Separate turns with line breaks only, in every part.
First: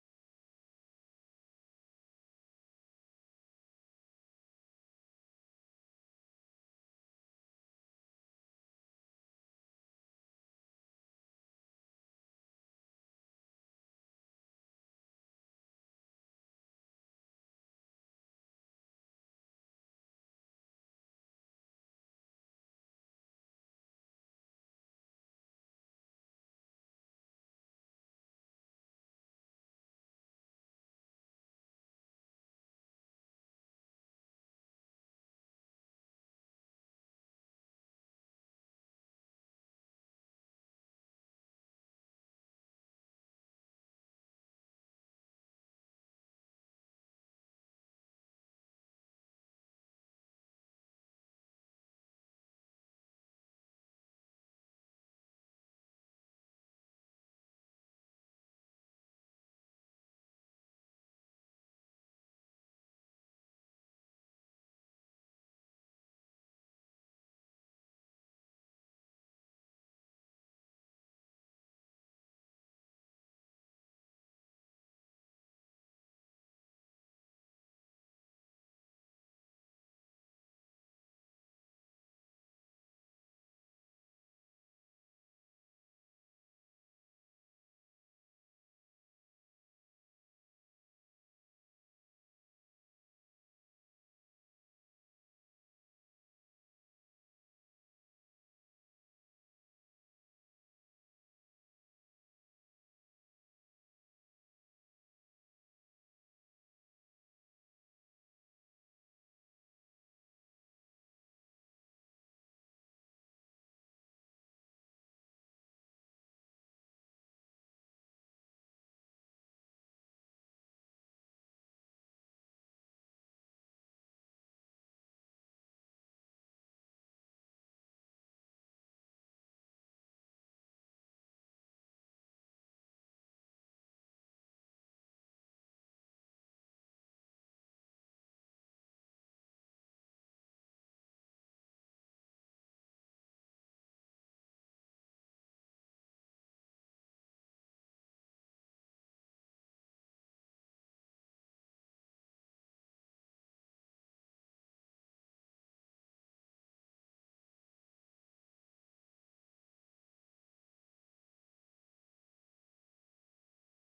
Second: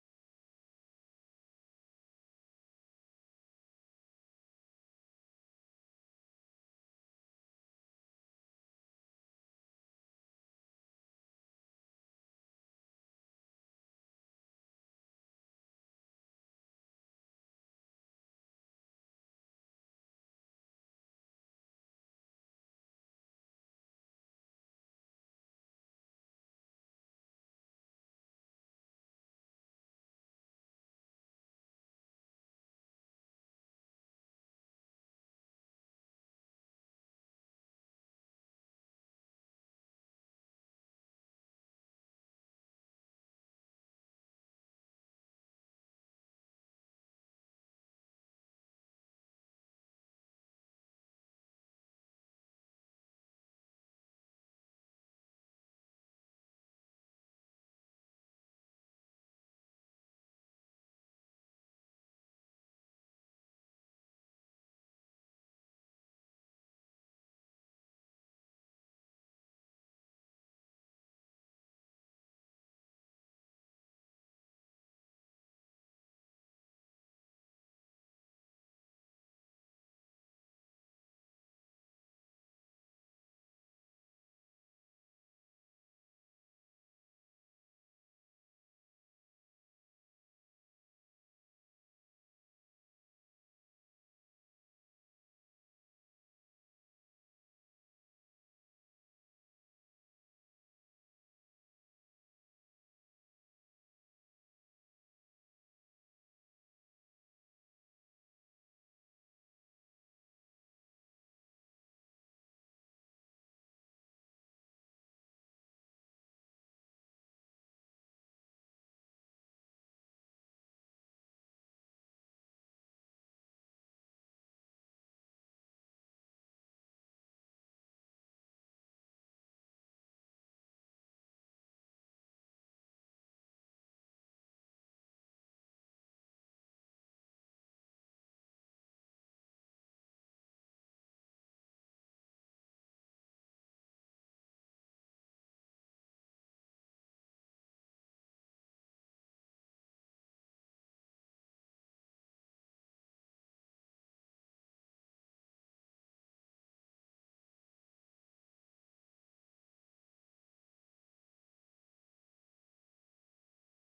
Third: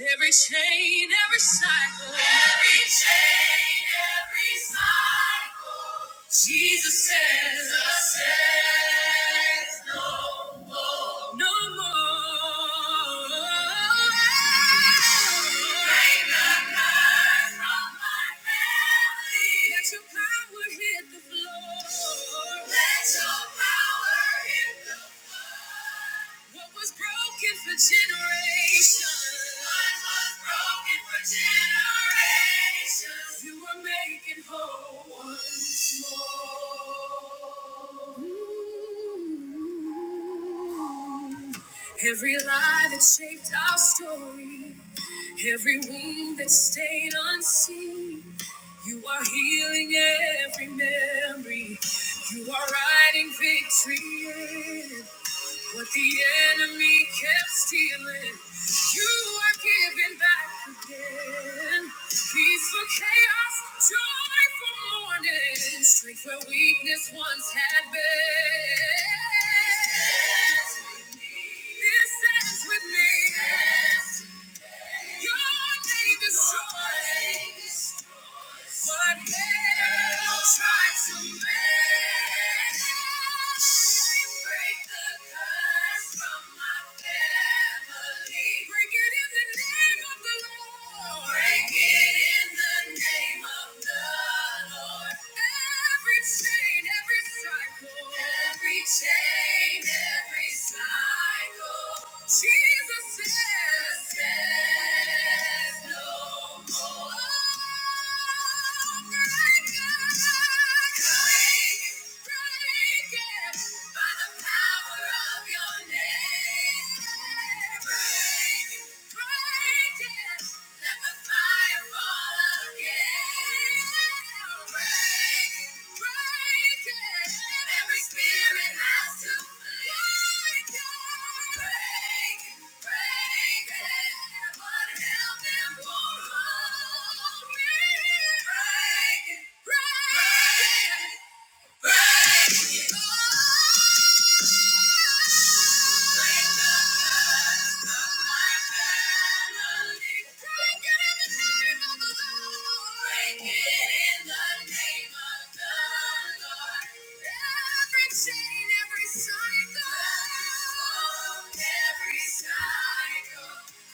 Every chain, every cycle. Every chain, every cycle. Jesus says, Jesus says no more. No more. Break the curse from my family. Let your power hit the floor. Let your power hit the floor. What was broken for generations? What was broken for generations? You were making whole once more. Ooh. Every lie that shaped our story, every wound that stayed unseen. You are healing every memory. You are writing victory. in what the enemy kept stealing, you are giving back again. Peace for chaos, joy for mourning, strength where weakness once had been. This ends with me. Your name is joy. What hell tried to make? me Break the curse from my family. Break it in the name of the Lord. Break it in the name of the Lord. Every chain, every cycle, every chain. Break it, break it.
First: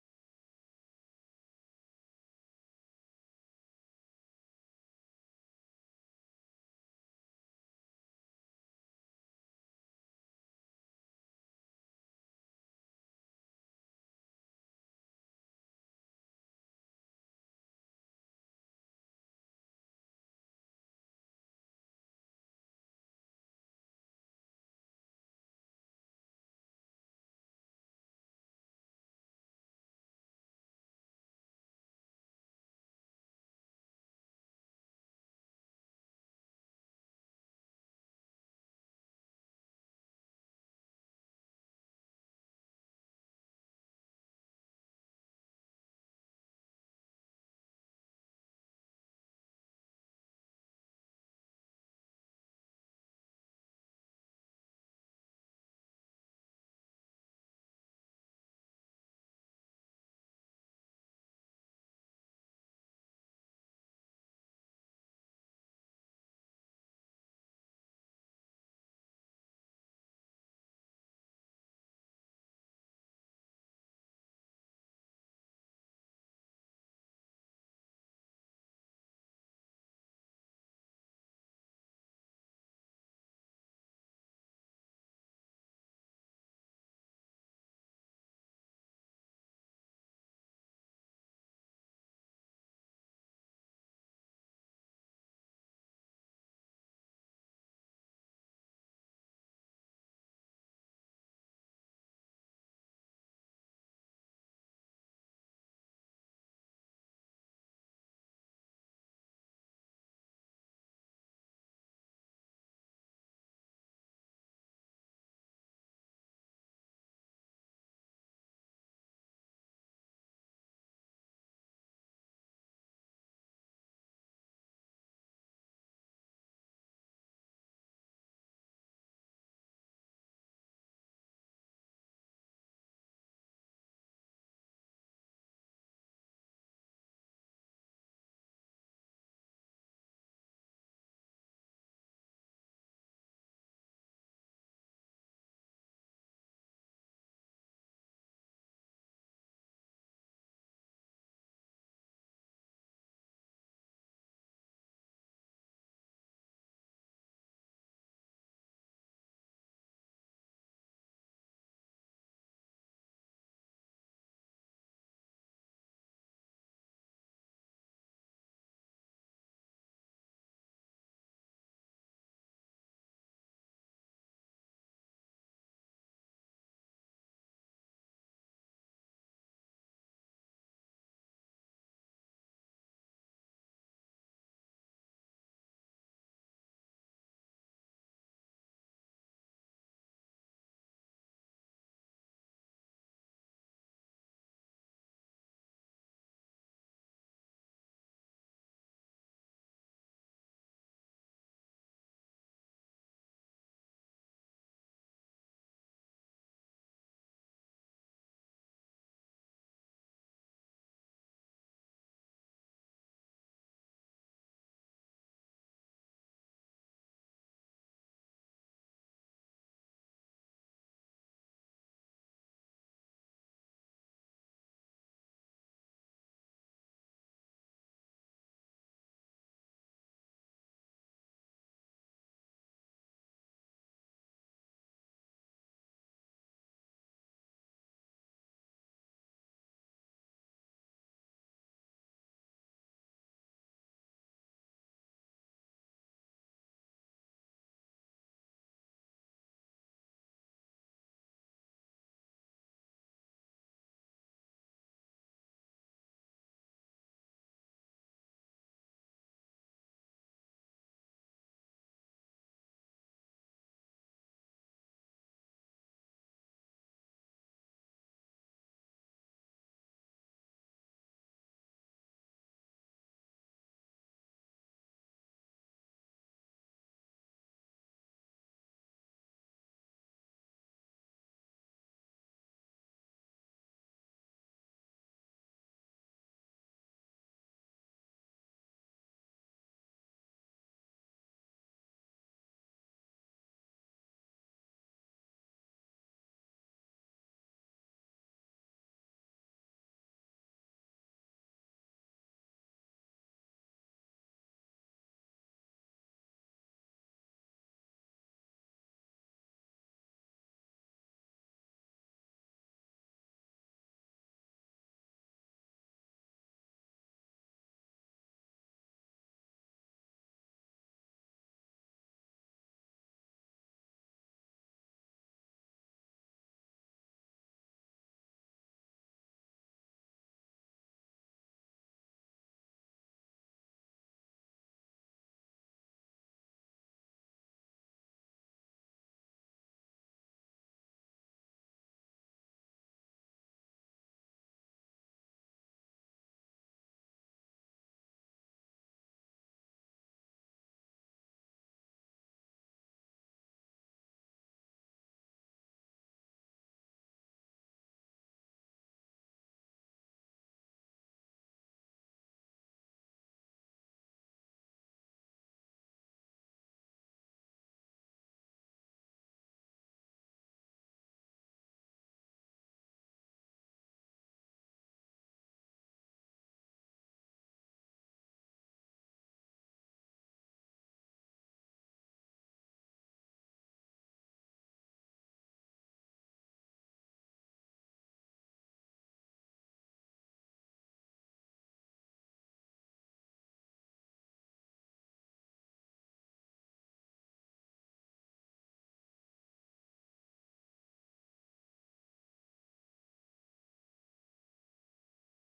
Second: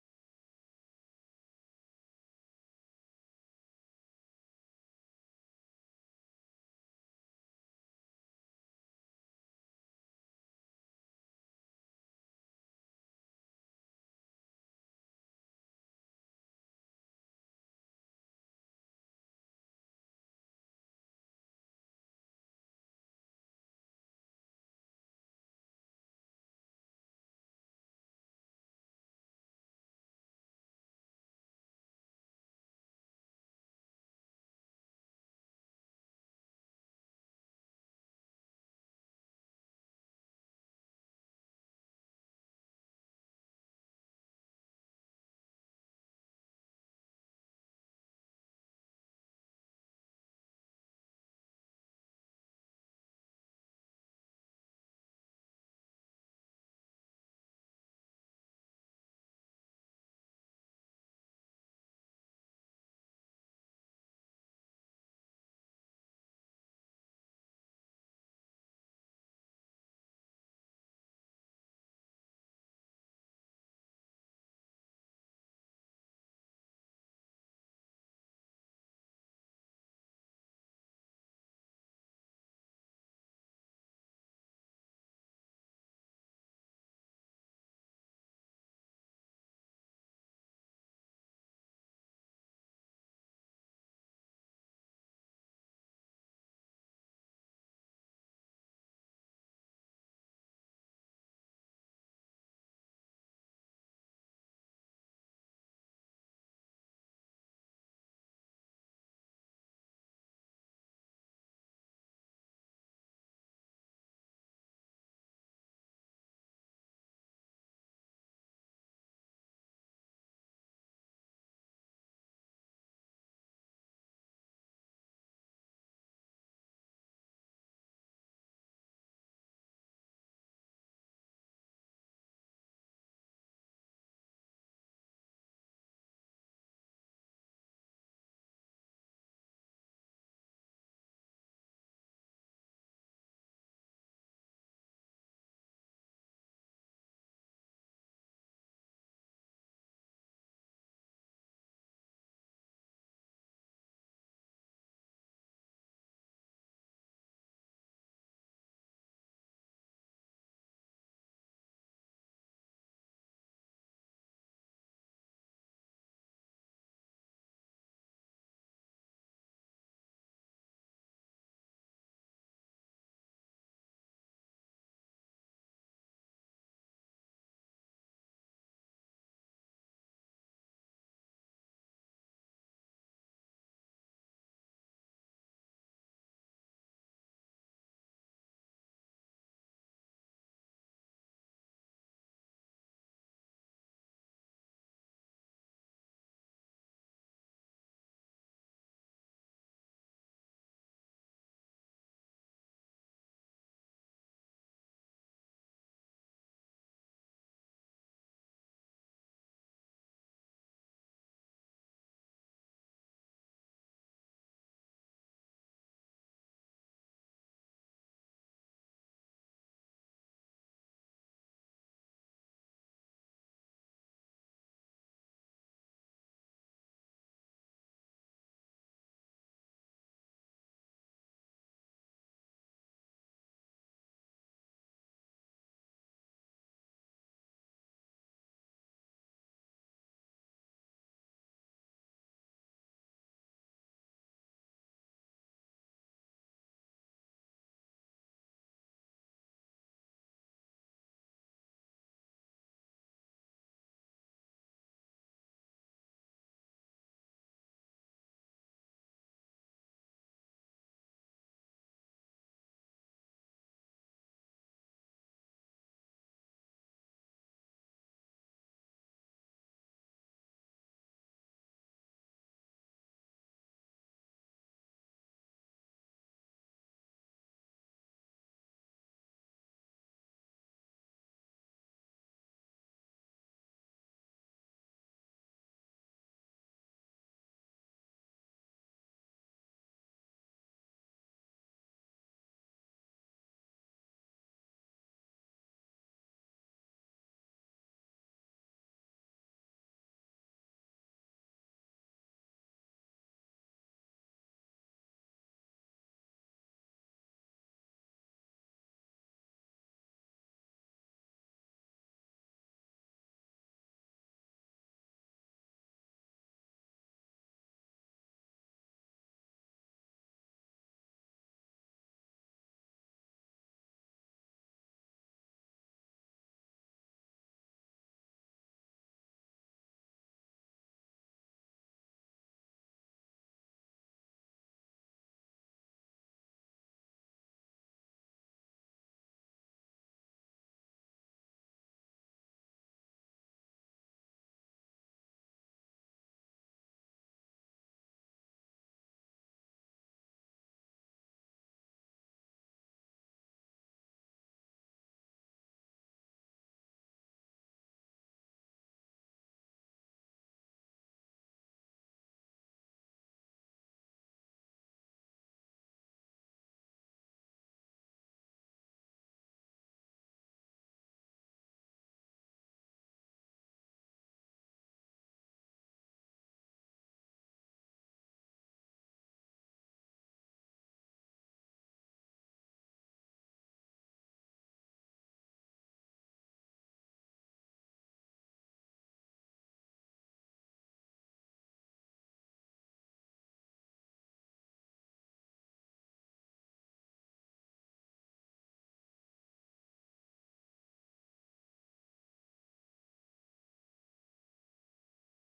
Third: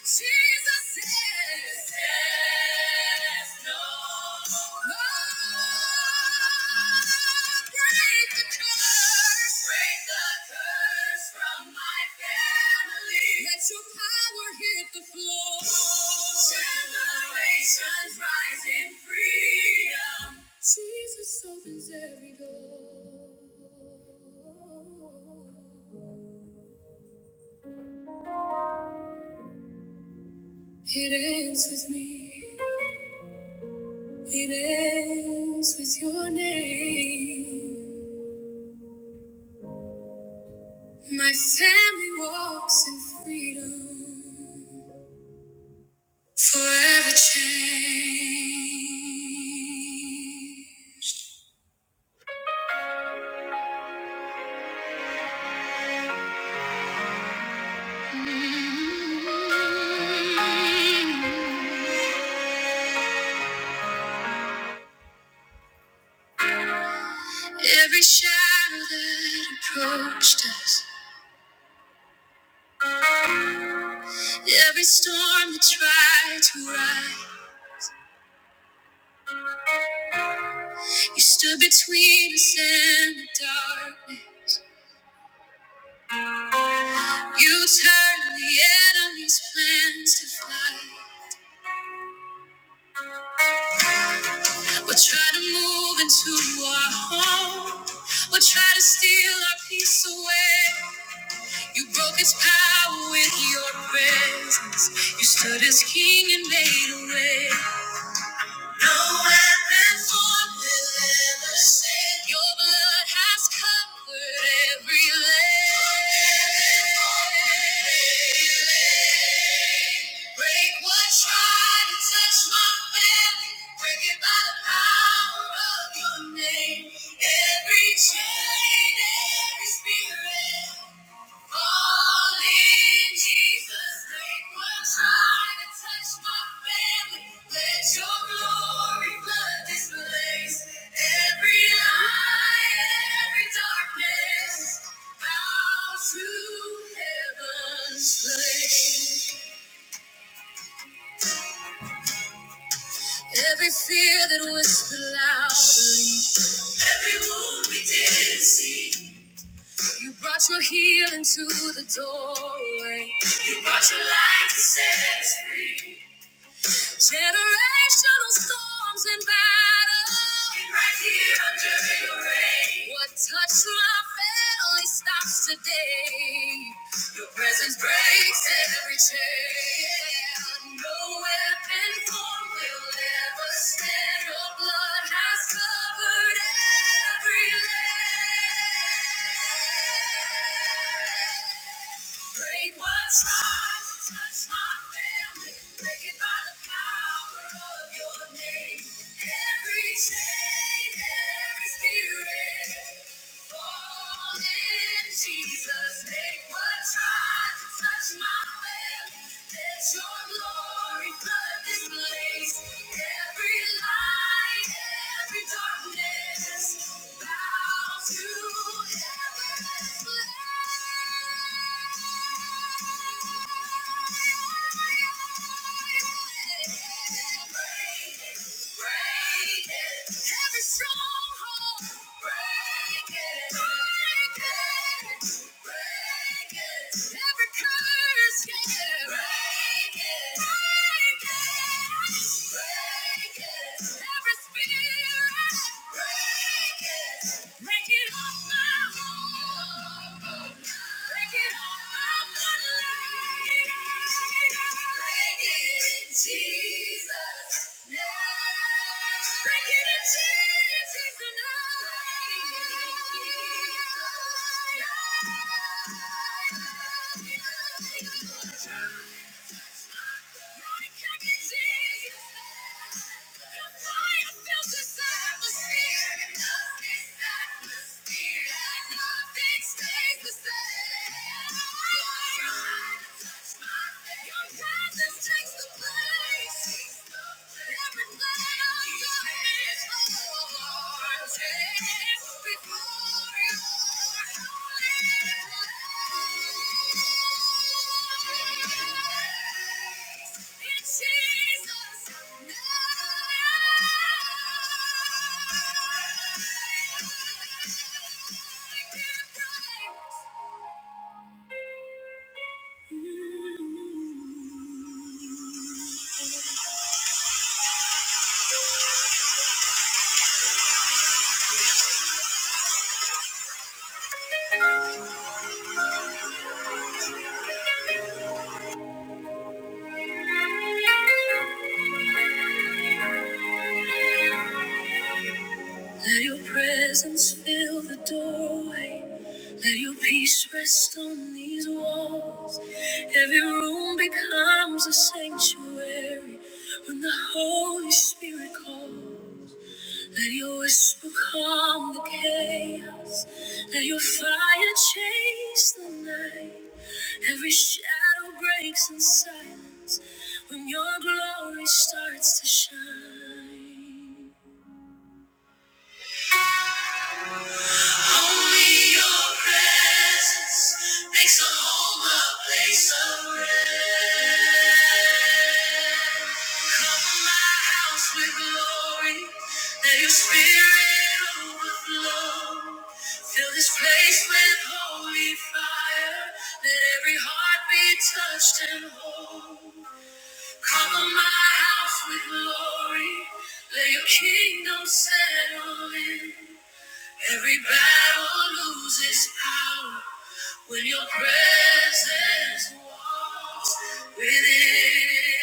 Jesus is, is. Jesus opens every door. It ends with me. It ends with your name. My family walks in freedom, forever changed. Every shadow that approached us, every storm that tried to rise, you stood between us and the darkness. You turned the enemy's plans to flight. We'll try to move into our home. We'll try to steal our peace away. You broke its power with your presence. You stood as king and made a way. No weapon formed will ever stand. Your blood has covered every leg. Break what tried to touch my family. Break it by the power of your name. Every chain, every spirit. Every fear that whispered loudly, every wound we didn't see. You brought your healing to the doorway. You brought your light to set us free. Generational storms and battles. right here under your rain. What touched my family stops today. Your presence breaks every chain. No weapon formed will ever stand. Your blood has covered every land. Break what's right, touch my family. Break it by the power of your name. Every chain, every spirit. Break it, break it. Every stronghold, break it, break it, break it. Every curse, yeah, break it, break it, break it. Every spirit, break it, break it off my home, break it off my bloodline, break it, Jesus. Breaking the chains tonight. I'm running out of time. I'm running out of time. Jesus. Ooh. Let your presence fill the doorway. Let your peace rest on these walls. Every room becomes a sanctuary when the Holy Spirit calls. Let your whisper calm the chaos. Let your fire chase the night. Every shadow breaks in silence when your glory starts to shine. Only your presence makes a home a place of rest. Cover my house with glory. Let your spirit overflow. Fill this place with holy fire. Let every heart be touched and whole. Cover my house with glory. Let your kingdom settle in. Every battle loses power. When your presence walks within,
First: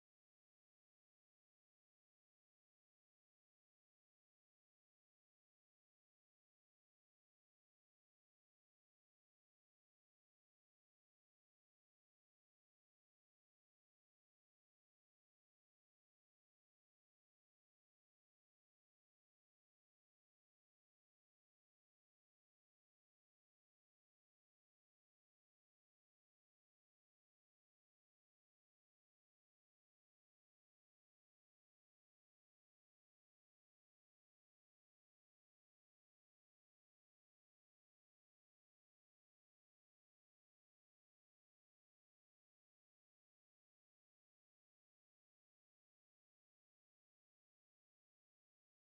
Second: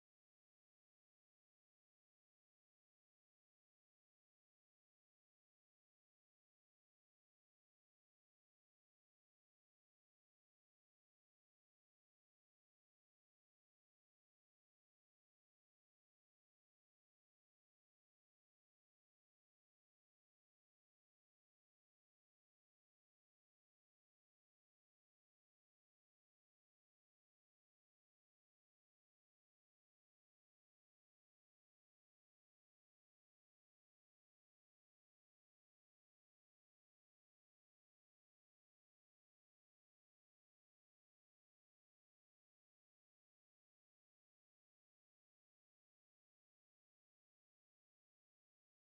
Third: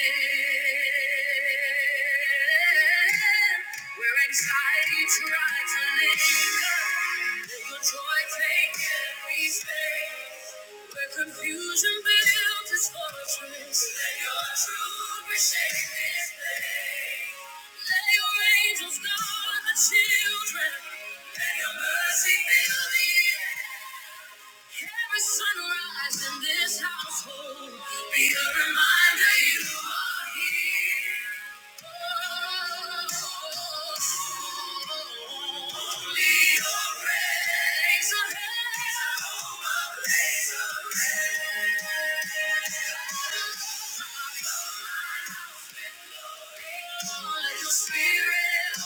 where anxiety tries to linger, let your joy take every space. Where confusion builds its fortress, let your truth reshape this place. Let your angels guard the children. Let your mercy fill the air. Every sunrise in this household, be a reminder you are here. Only your rays of heaven, oh, my rays of heaven. Let your spirit Power.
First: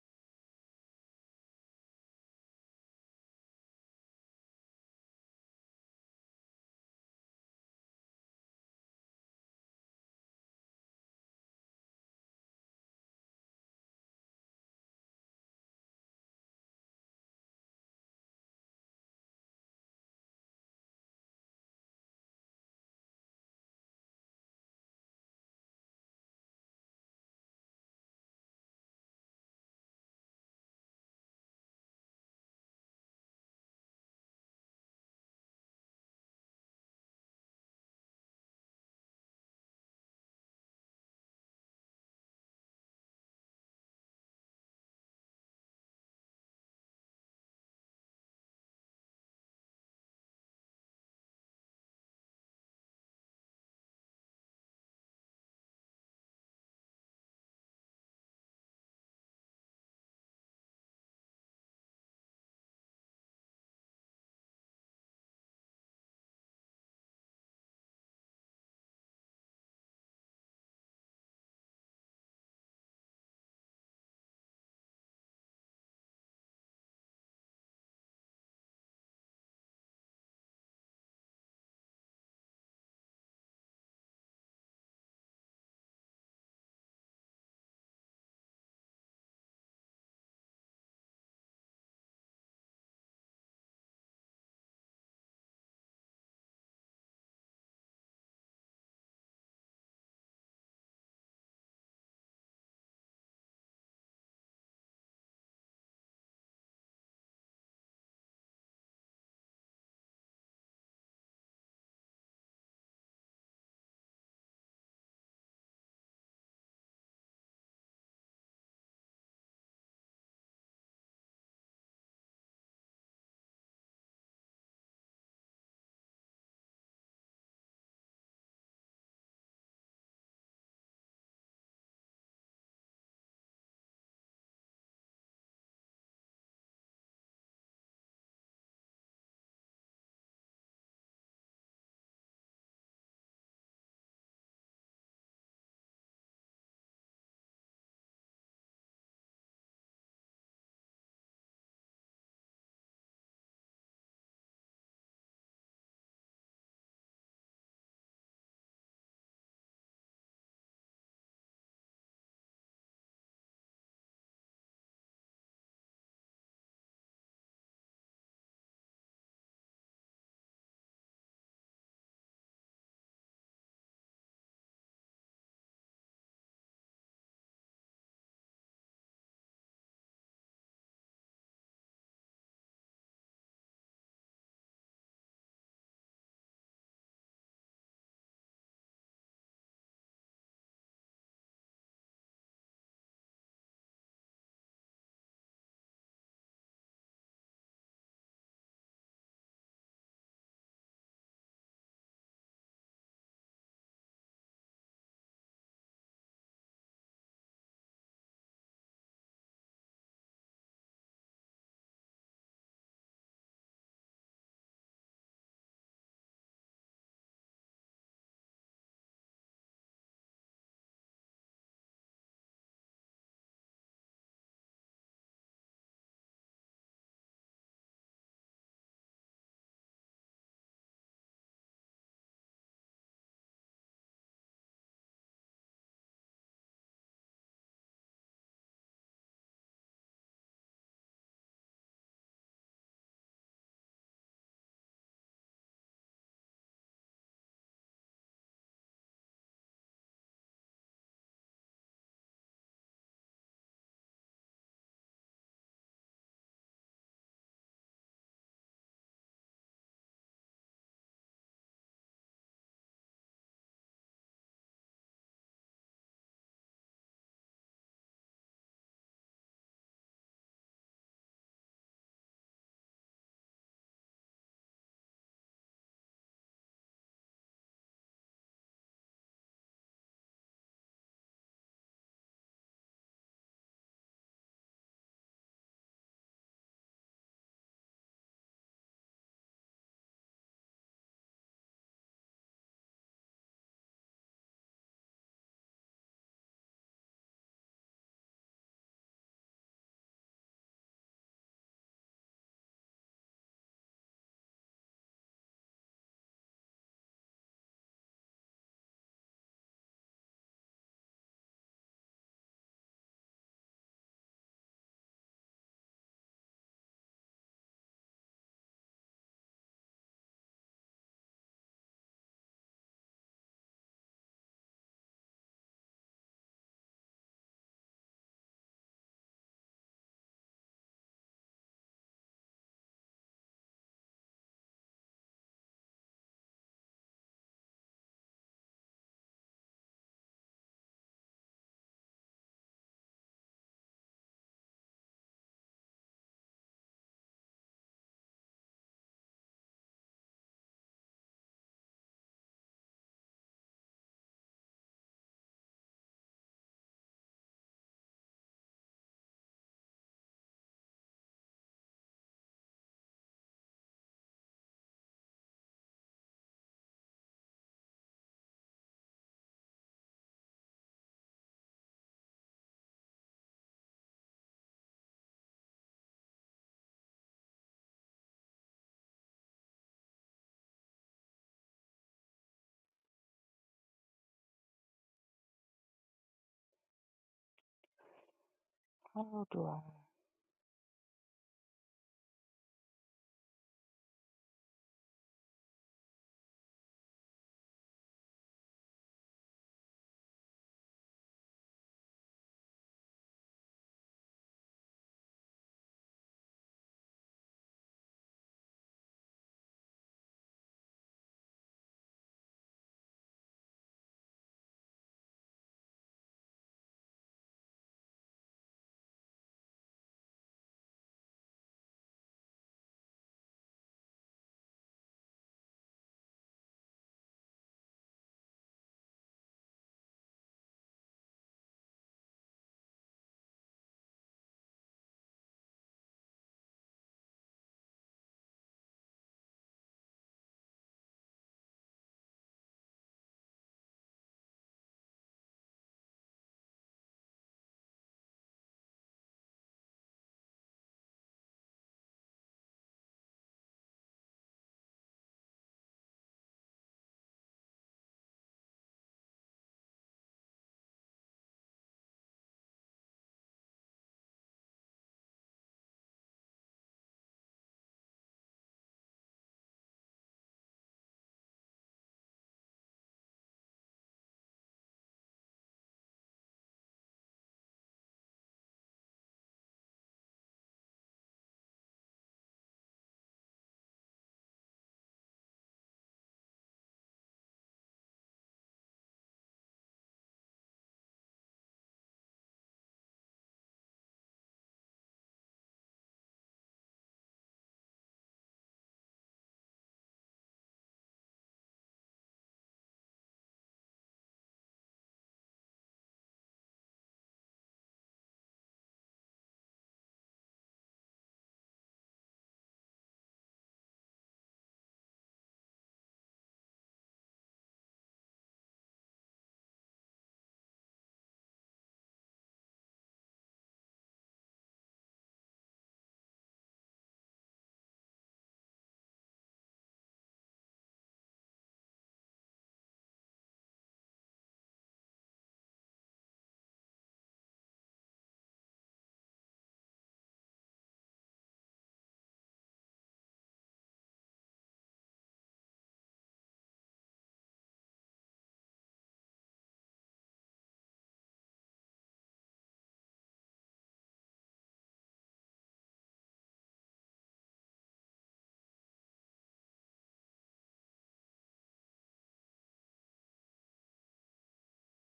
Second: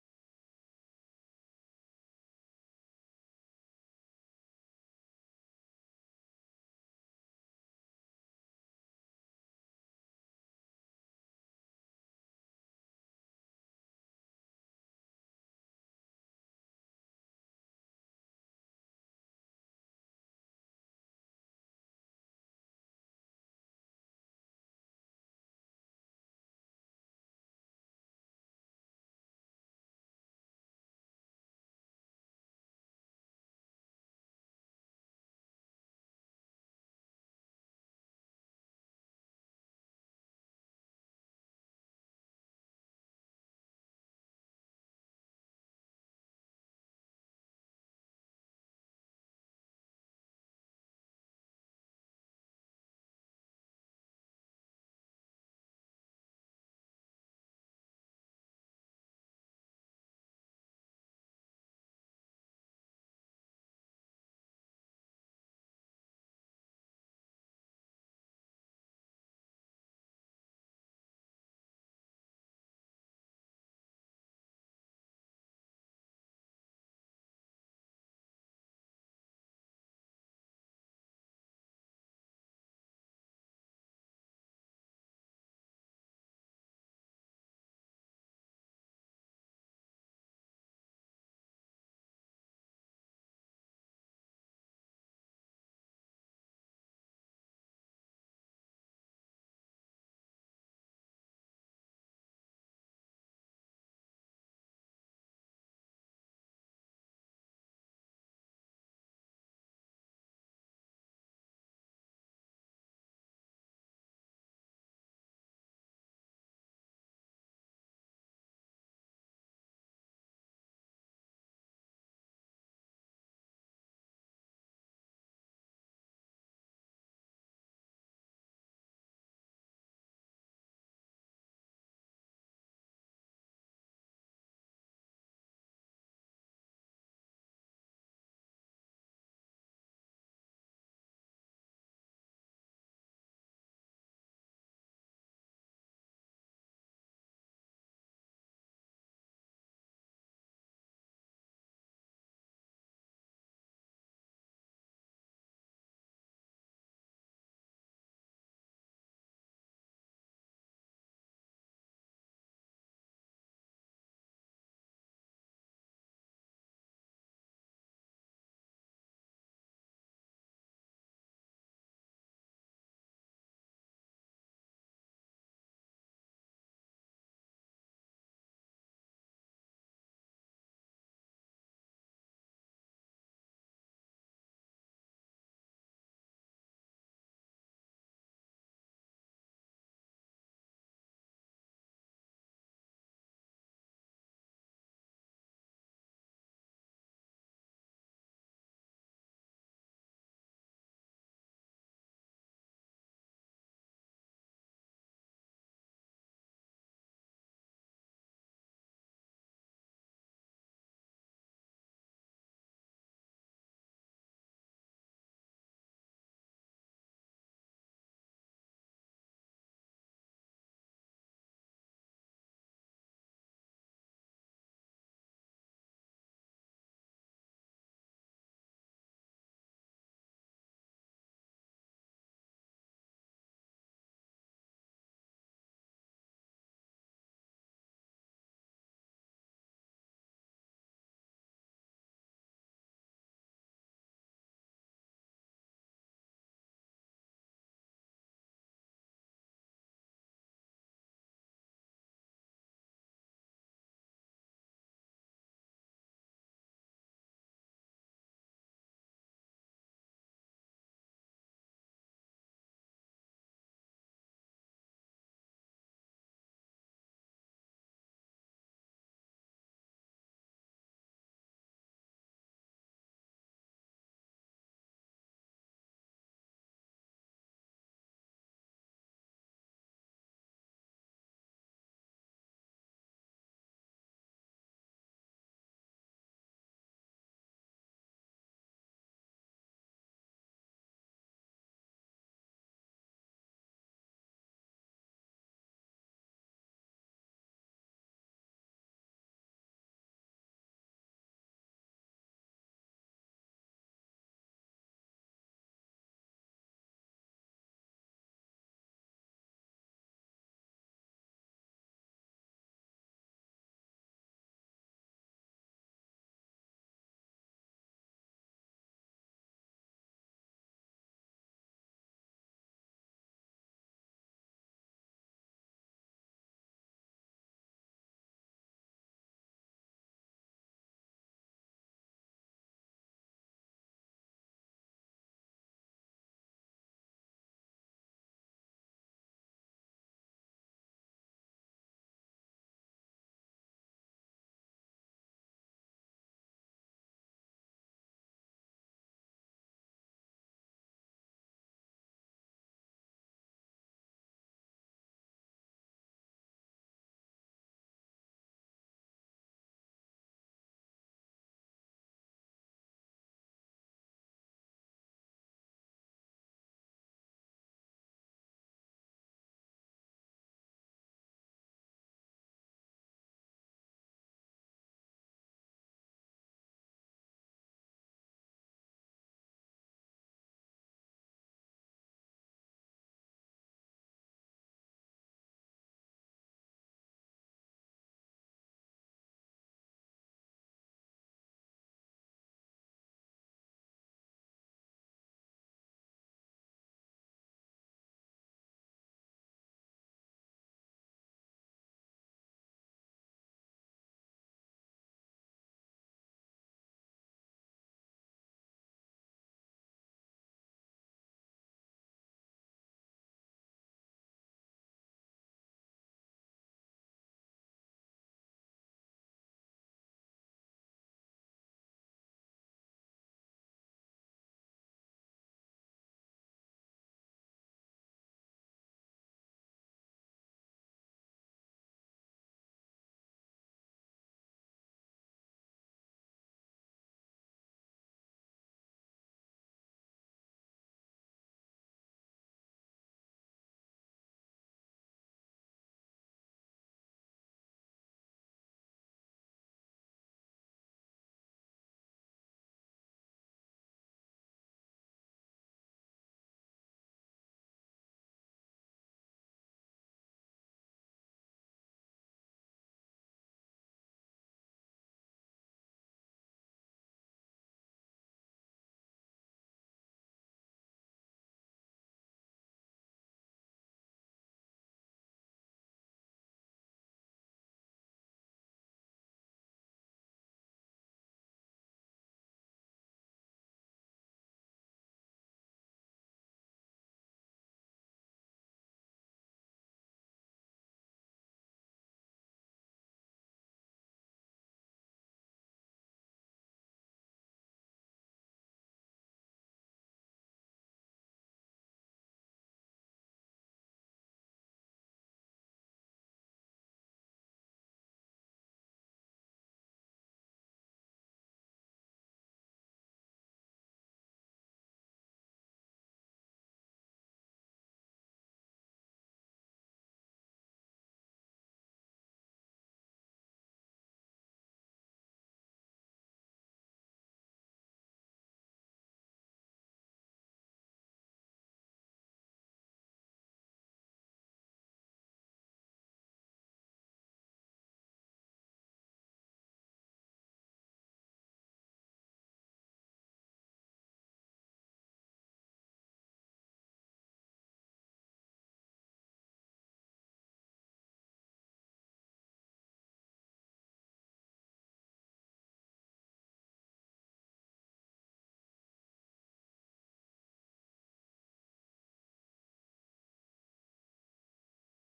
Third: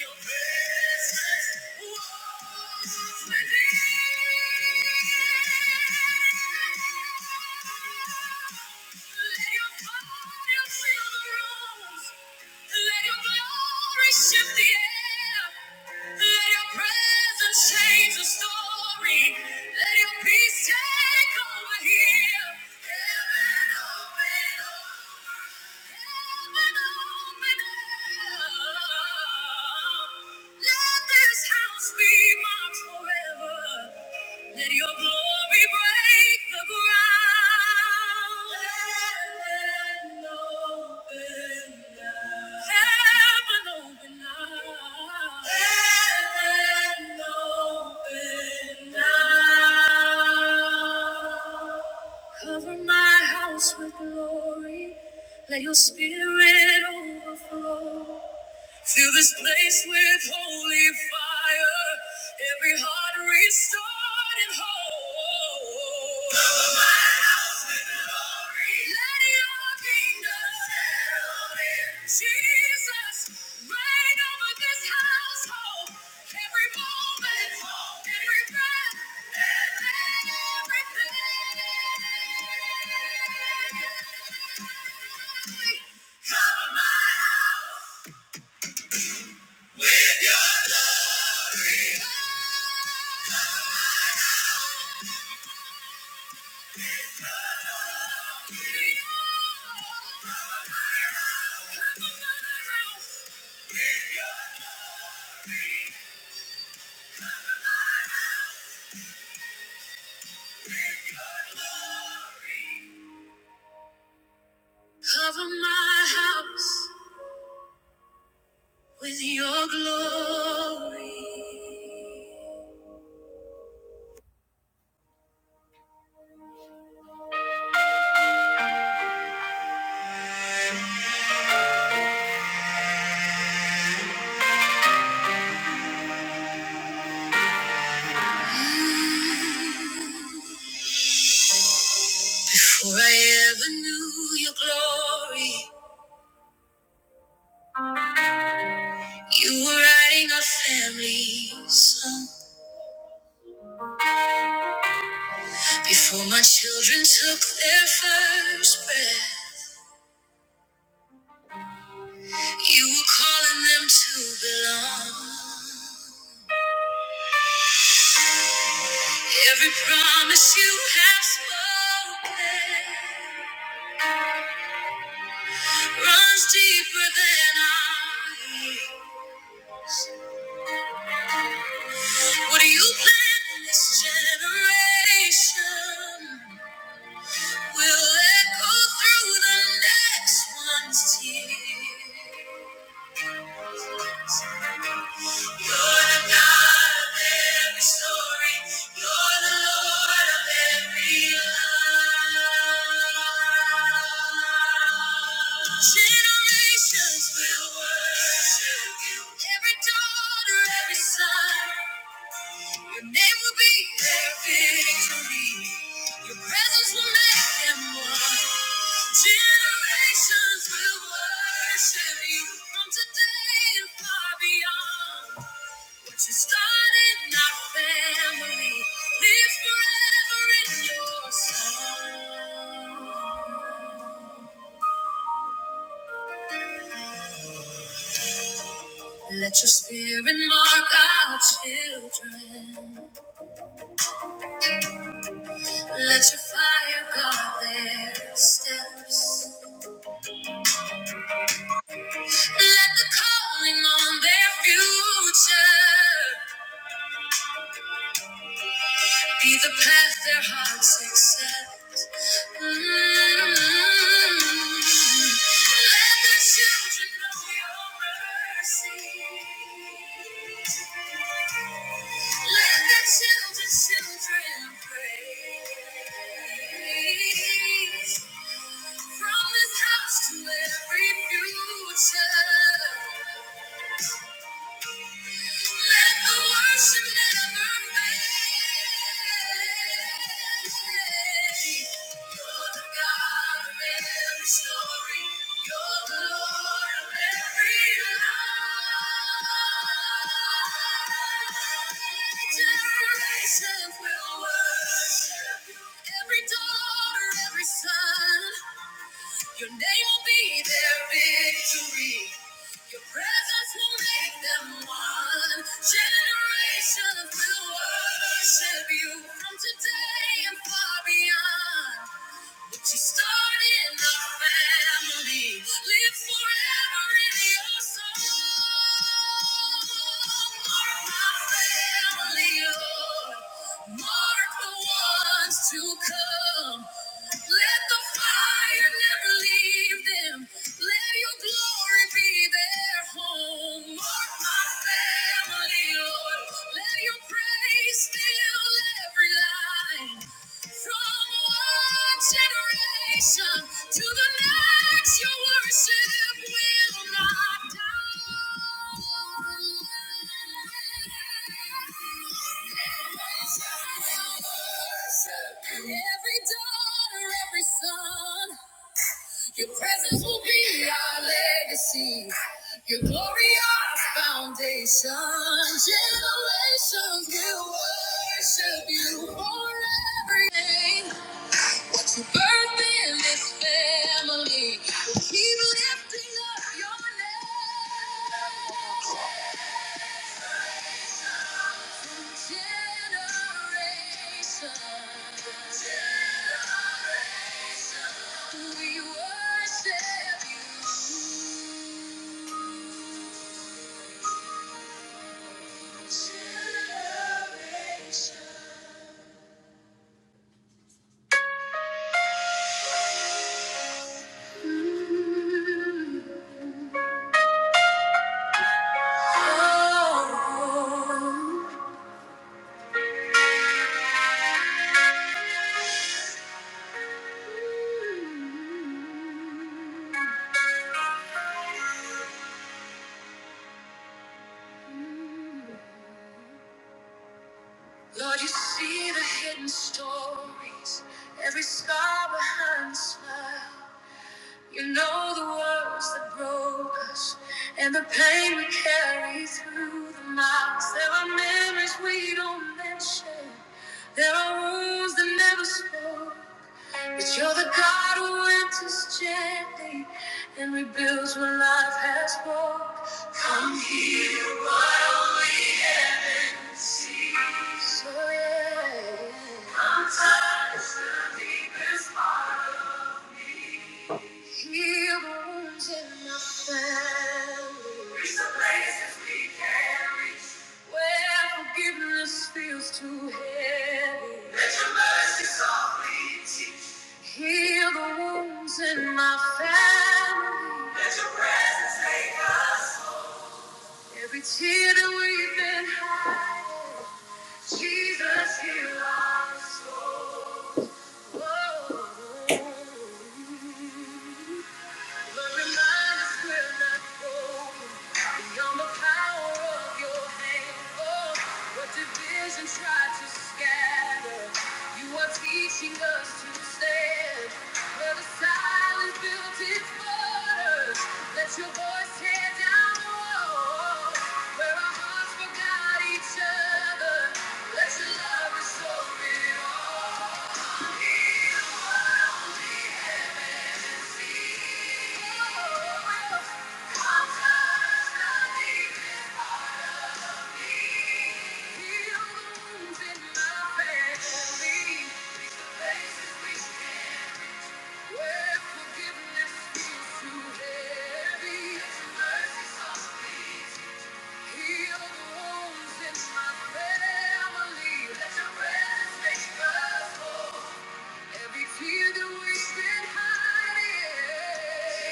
Your presence walks within. Heaven open, open, let this house be marked forever. Let your glory break the ground. Heaven open now. Heaven open now. Heaven open now. Cover my house with glory. Let your spirit overflow. Fill this place with holy fire. Every heart restored and whole. Fill my house with glory. Let your kingdom settle in. Jesus, reign over this household. Every moment, every breath, and everything. Cover my house. Cover my house with your glory. For I ever knew your glory. You were writing a family song before my children took their first breath. You were calling them to belong. Every promise you have spoken runs deeper than I. hear. What do you plan for this generation will echo through the next one's tears. You're the God of every story. You're the Lord of every lie. Generations will worship you. Every daughter, every son. Your name will be their victory. Your presence will make them one. Generations will worship you from today and far beyond. What you started in our family lives forever in your song. Let your spirit mark our children. Let your fire guard their steps. Let the calling on their future be the path their hearts accept. Mm. Let the children know your mercy. Let the children, children praise. From this house to every future. Let the worship never fade. You're the God of every story. You're the Lord of every lie. Generations will worship. You. Every daughter, every son. Your name will be their victory. Your presence will make them one. Generations will worship you from today and far beyond. What you started in the family live forever in your soul. Mark my family, Lord. Mark the ones to come. Let the fire never leave them. Let your glory be their home. Mark my family, Lord. Let your praise fill every line. From one generation to the next, your worship will not die. And every daughter, every son, your presence will be our legacy. Your glory, our foundation. Generations will worship you for everything to birth in this family. Keep lifting up your name.
How do I?
From Generation. to Generation. We worship you. Generation. Oh. Lord, you see the hidden stories, every scar behind the smile. You know the words that broke us and the pain we carry through the miles. There are memories we don't mention, there are wounds that never spoke. But you're the God who enters gently and rebuilds what life has broke. Come heal my only Heal wounds in my family. Reach the places we carry. Where forgiveness feels too heavy. Let your mercy softly teach. Heal the wounds in my family. Let your presence take us home. Every tear that we've been hiding. Jesus, heal us. Teaching us to stand where the silence built its borders. Let your voice tear down the walls where our hearts forgot each other. Let your love restore it all. Heal the wounds in my family. Let your presence make us whole. Every tear that we've been hiding,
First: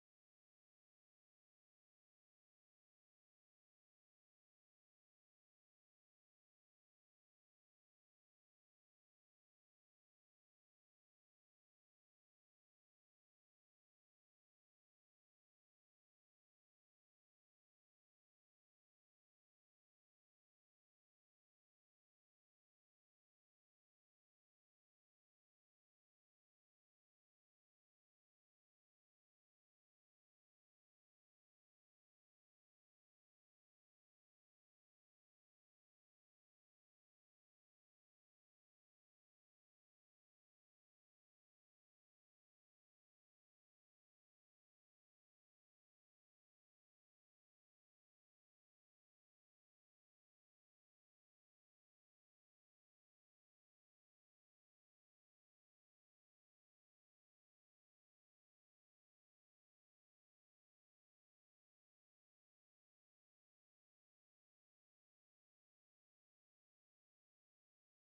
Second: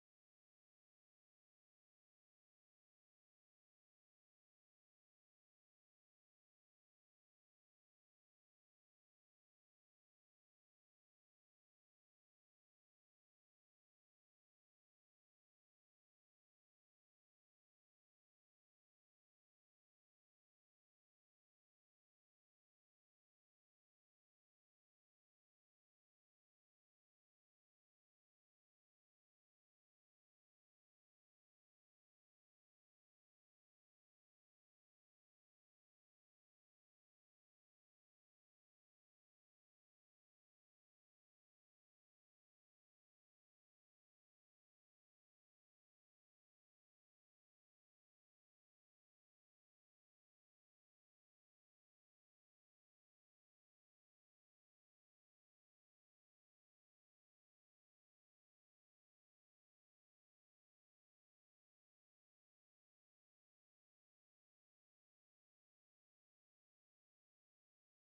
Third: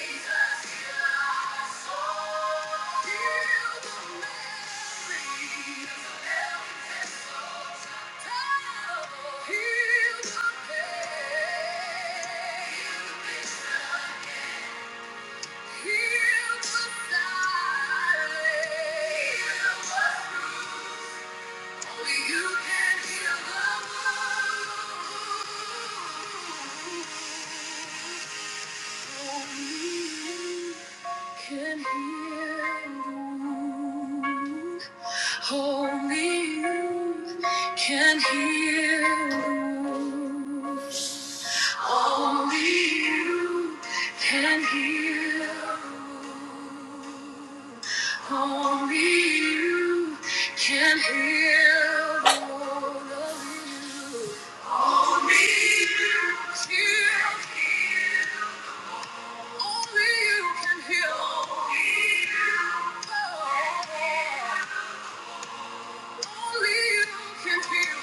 Jesus, heal our soul. Heal the memories of every time. Heal the pain. Heal the silence. Heal what's bruised. Only you can heal the wound. Only you can heal the Only you can heal the Only you can heal the Only you can heal the wound of you. Only you can heal. Only you can heal. Only you can heal.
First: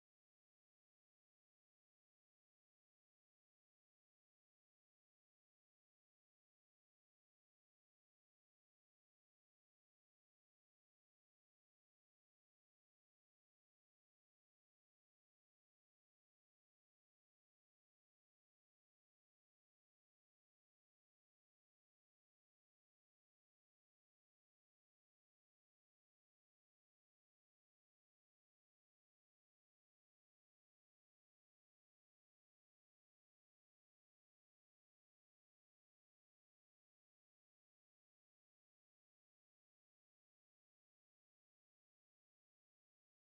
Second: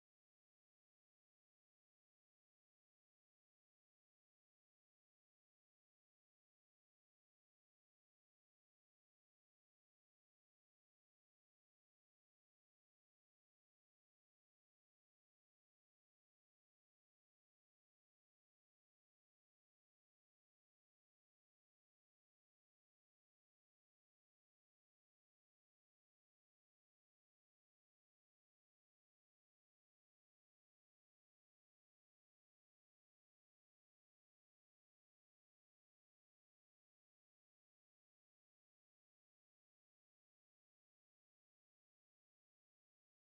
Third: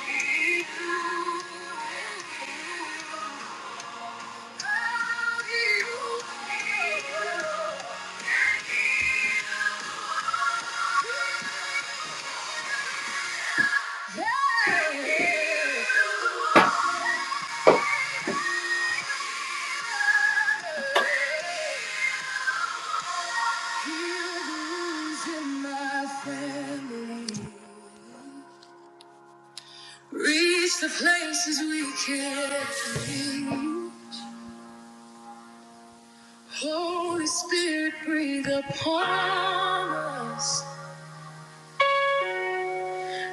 Reach the places we can't reach. Holy Spirit, breathe upon us.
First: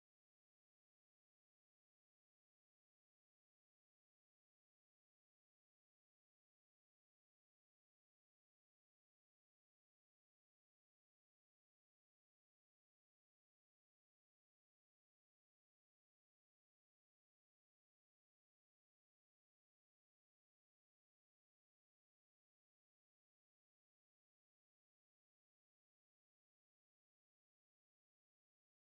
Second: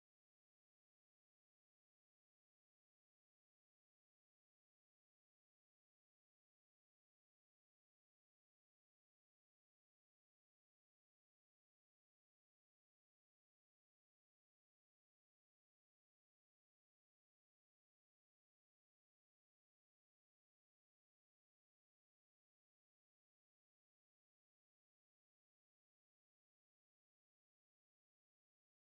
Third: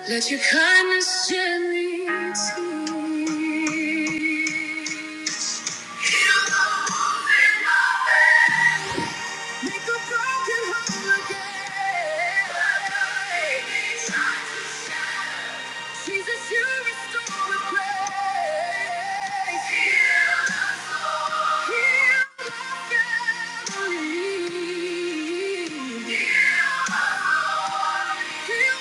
Let your kindness shed me tears. Heal the wounds in my bed. Make the broken whole again. My God, it needs time to. Jesus, you restore the praise. Heal us, Lord. Heal my family. Heal us, Lord. Heal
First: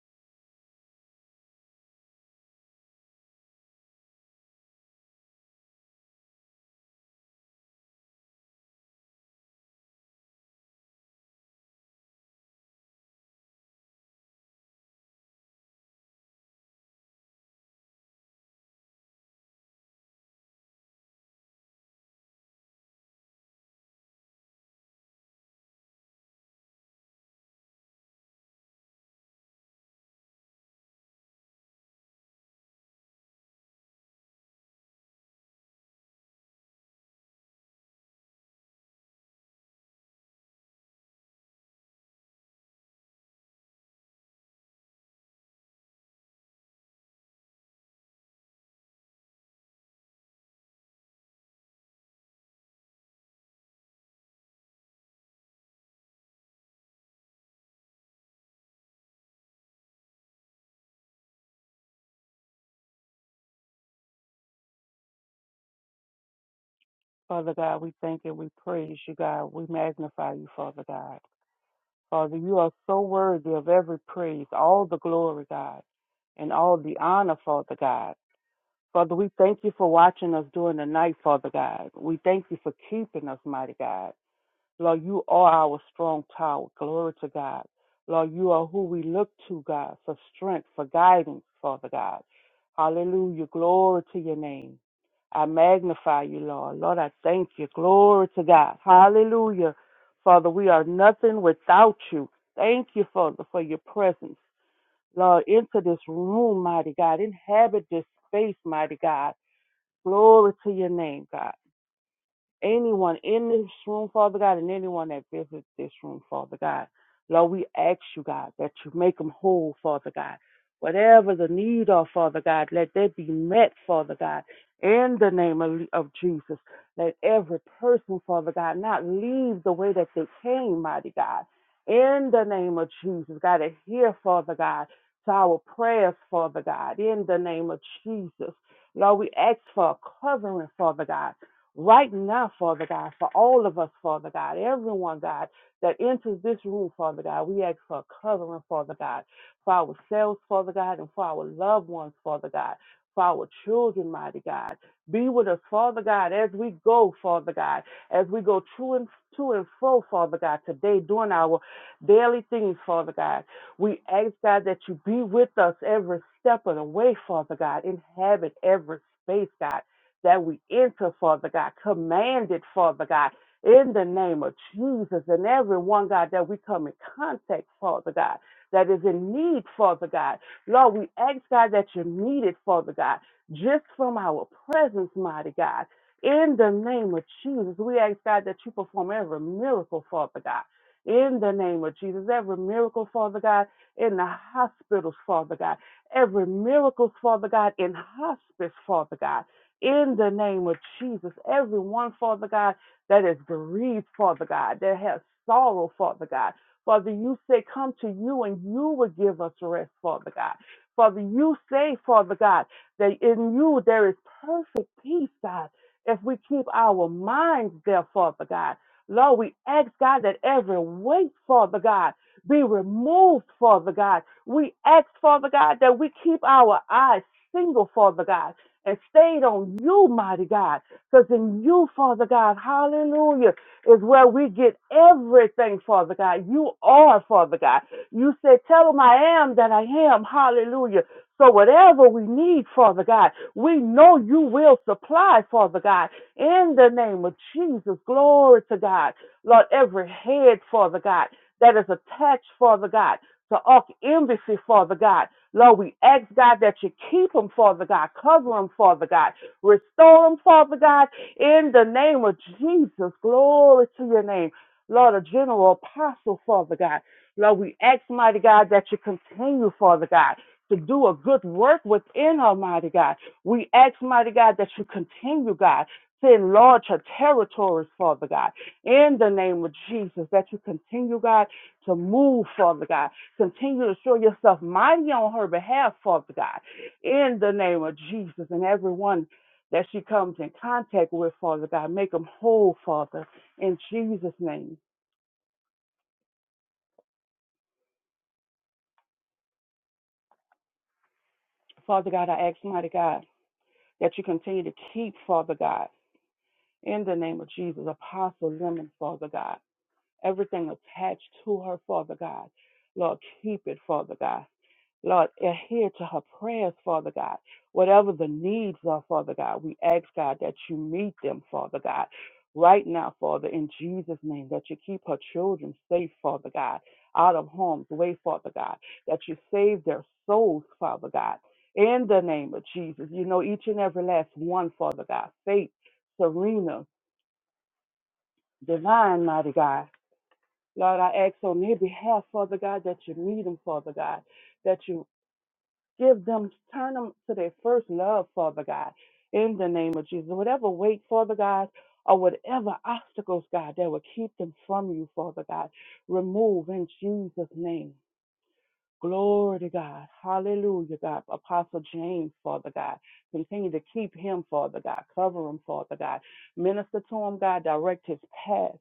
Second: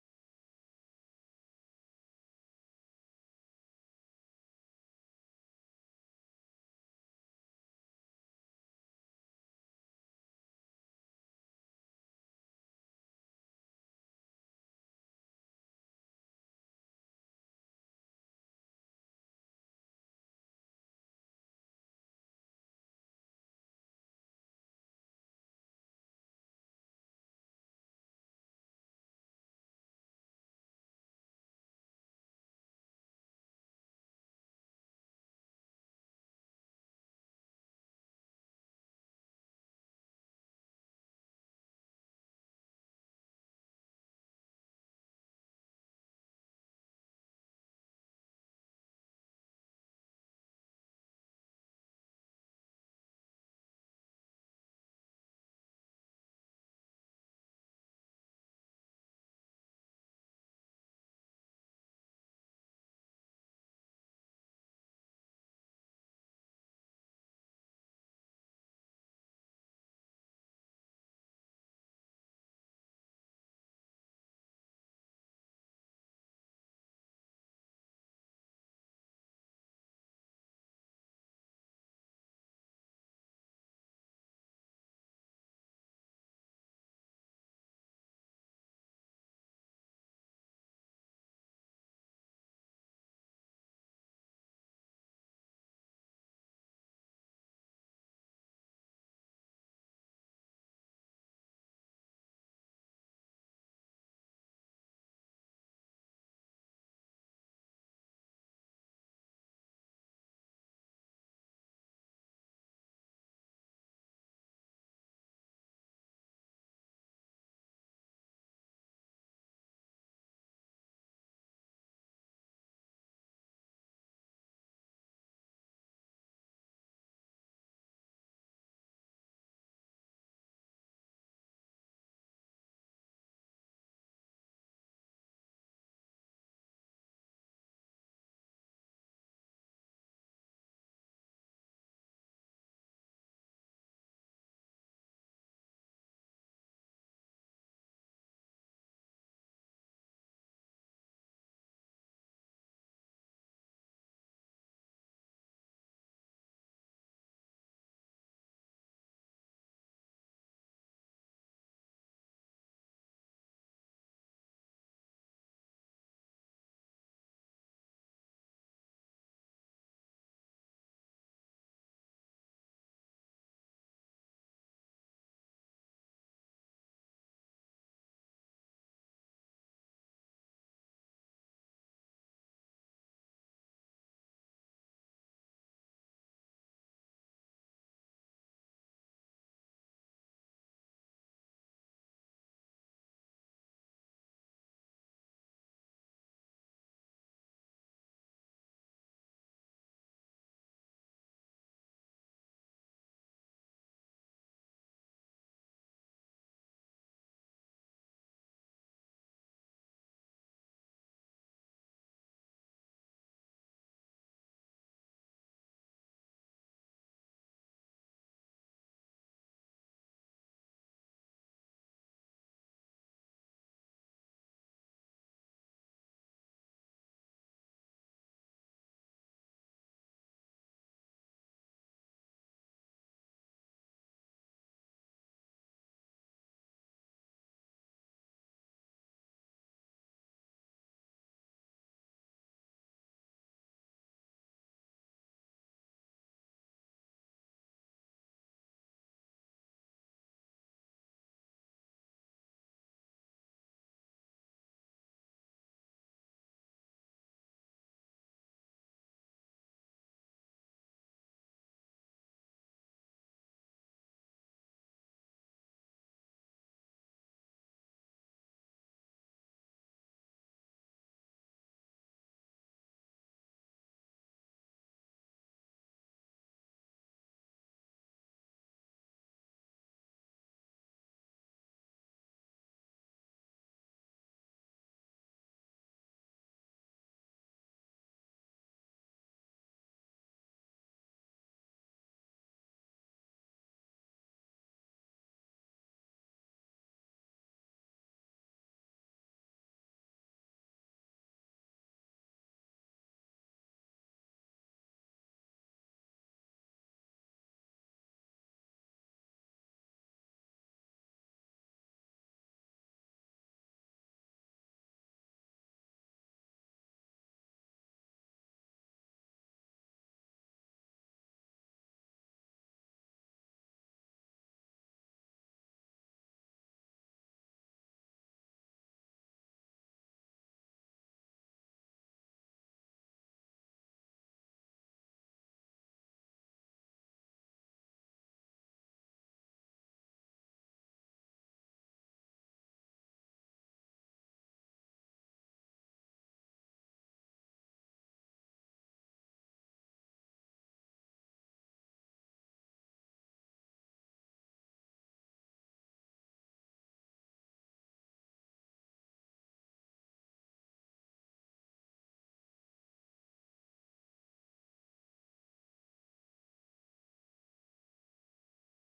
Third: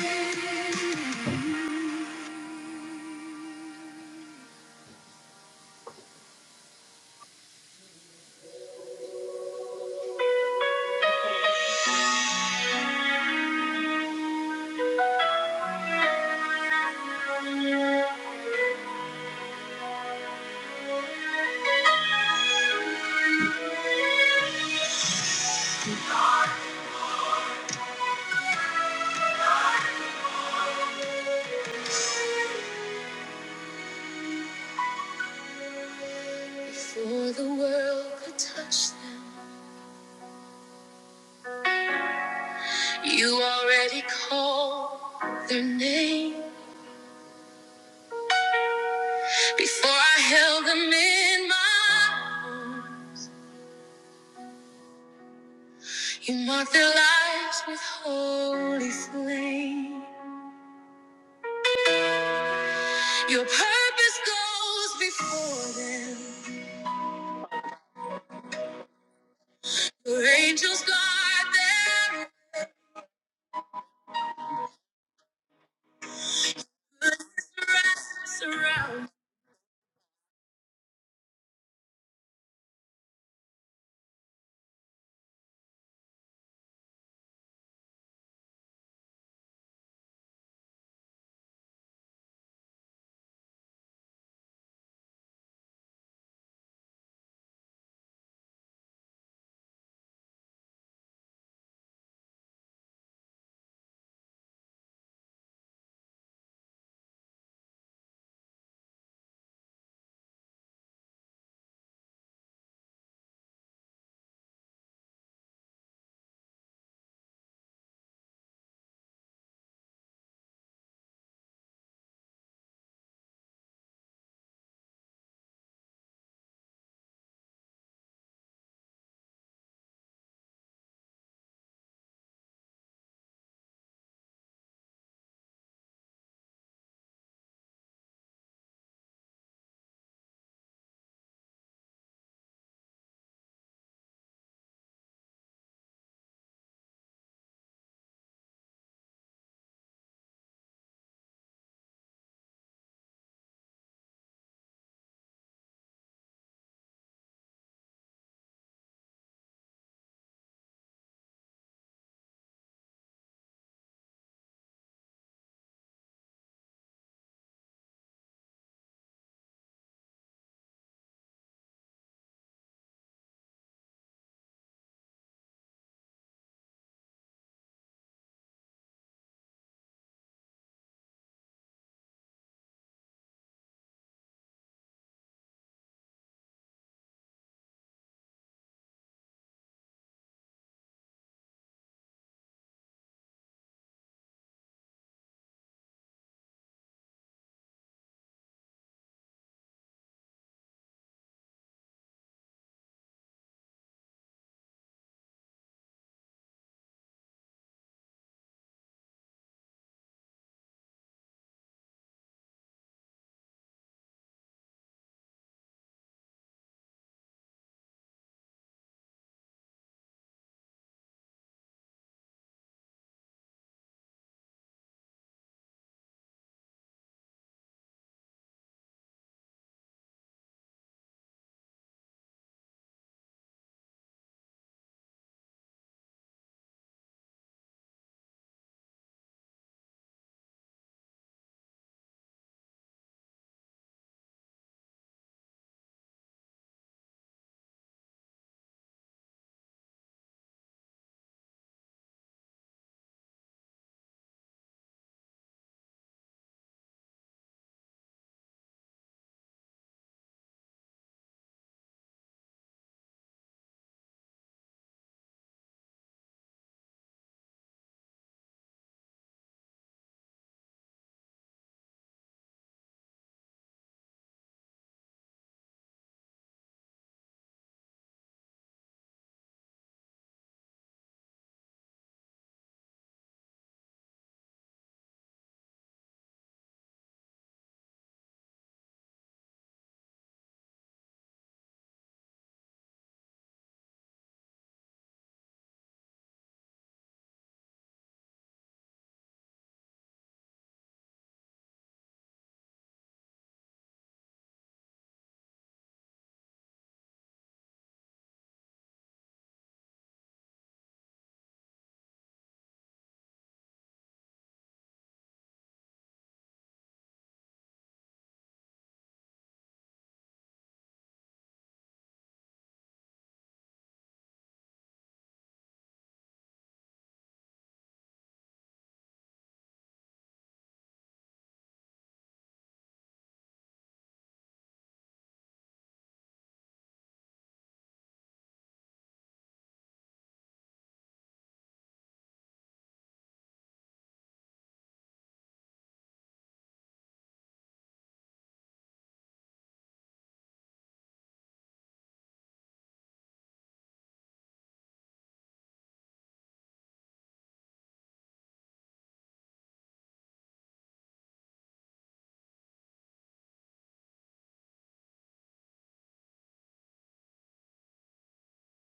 my family. Before the world could touch them, you already called their name. Before I held them in my arms, you marked their lives with holy flame. Your purpose goes before them.
Father God, we thank and we praise you, God. We
Your
magnify you,
angels
Father God.
guard their
Father, you are so worthy of every praise, all the glory, God, and all the honor, Father God.
rest surround
Father, we thank you for watching us during the night, Father God. We thank you for keeping us, mighty God. Lord, you are our strong tower. Glory to God. Lord, you are who we look to, God, for strength, for guidance, Father God. Hallelujah. Glory to your name. I magnify you, Lord. Lord, I thank you. Glory to God. Hallelujah. Father, we are nothing without you. Thank you, Father, for your presence. Lord, enter this room, mighty God. Inhabit this space, mighty God. Glory to your name, God anyone in this room, Father God, and anyone that visits this room, Father God. Lord, we ask you, God, that you make them whole, Father God. Whatever the need of, Father God, let that be met, Father God, in the name of, of Jesus. Let every person, Father God, not leave the way that they came, mighty God. In the name of Jesus, God, adhere, Father God, to our prayers, Father God, in the name of Jesus. Lord, we ask for a covering, Father God right now, Father God, for all of us, Father God, everyone, God, that enters this room, Father God. We ask for a covering, Father God, for ourselves, Father God, and for our loved ones, Father God, for our children, mighty God. Be with us, Father God, as we go, Father God, as we go to and to and fro, Father God, today doing our daily things, Father God. We ask, God, that you be with us every step of the way, Father God. Inhabit every space, God that we enter, Father God, commanded, Father God, in the name of Jesus and everyone, God, that we come in contact, Father God, that is in need, Father God. Lord, we ask, God, that you need it, Father God, just from our presence, mighty God. In the name of Jesus, we ask, God, that you perform every miracle, Father God. In the name of Jesus, every miracle, Father God, in the hospitals, Father God, every miracle, Father God, in hospice, Father God in the name of Jesus. Everyone, Father God, that is bereaved, Father God, that has sorrow, Father God. Father, you say, Come to you and you will give us rest, Father God. Father, you say, Father God, that in you there is perfect peace, God, if we keep our minds there, Father God. Lord, we ask, God, that every weight, Father God, be removed, Father God. We ask, Father God, that we keep our eyes single, Father God and stayed on you, mighty God. Because in you, Father God, hallelujah, is where we get everything, Father God. You are, Father God. You said, Tell them I am that I am, hallelujah. So whatever we need, Father God, we know you will supply, Father God, in the name of Jesus. Glory to God. Lord, every head, Father God, that is attached, Father God, to arch embassy, Father God. Lord, we ask, God, that you keep them, Father God. Cover them, Father God. Restore them, Father God, in the name of Jesus. Glory to your name. Lord, a general apostle, Father God. Lord, we ask, mighty God, that you continue, Father God, to do a good work within her, mighty God. We ask, mighty God, that you continue, God, to enlarge her territories, Father God. In the name of Jesus, that you continue, God, to move, Father God Continue to show yourself mighty on her behalf, Father God, in the name of Jesus and everyone that she comes in contact with, Father God. Make them whole, Father, in Jesus' name. Father God, I ask, mighty God, that you continue to keep, Father God, in the name of Jesus, Apostle Lemon, Father God, everything attached to her, Father God. Lord, keep it, Father God. Lord, adhere to her prayers, Father God. Whatever the needs are, Father God, we ask, God, that you meet them, Father God. Right now, Father, in Jesus' name, that you keep her children safe, Father God, out of harm's way, Father God, that you save their souls, Father God, in the name of Jesus. You know each and every last one, Father God. Faith, Serena, Divine, Mighty God. Lord, I ask on their behalf, Father God, that you meet them, Father God, that you Give them, turn them to their first love, Father God, in the name of Jesus. Whatever weight, Father God, or whatever obstacles, God, that will keep them from you, Father God, remove in Jesus' name. Glory to God. Hallelujah, God. Apostle James, Father God. Continue to keep him, Father God. Cover him, Father God. Minister to him, God. Direct his path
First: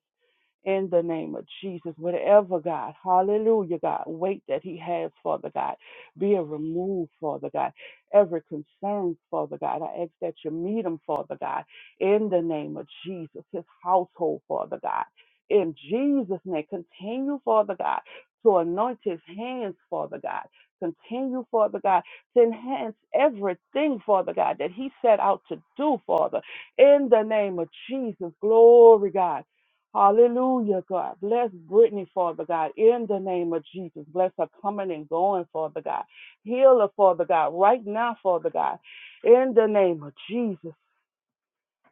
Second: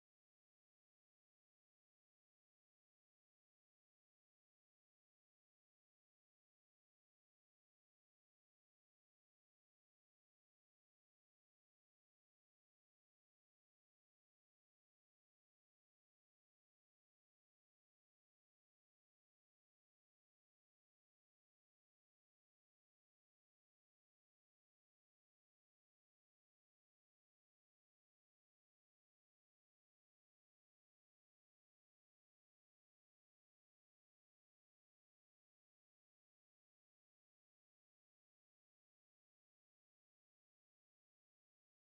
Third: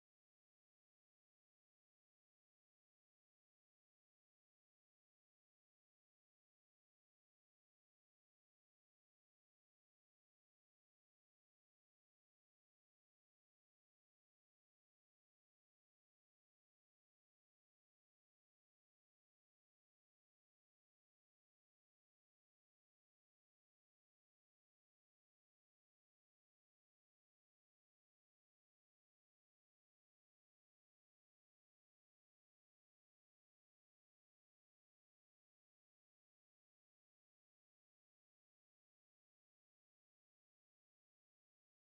in the name of Jesus. Whatever, God, hallelujah, God, weight that he has, Father God, be it removed, Father God. Every concern, Father God, I ask that you meet him, Father God, in the name of Jesus, his household, Father God. In Jesus' name, continue, Father God, to anoint his hands, Father God. Continue, Father God, to enhance everything, Father God, that he set out to do, Father. In the name of Jesus, glory, God. Hallelujah, God. Bless Brittany, Father God, in the name of Jesus. Bless her coming and going, Father God. Heal her, Father God, right now, Father God, in the name of Jesus.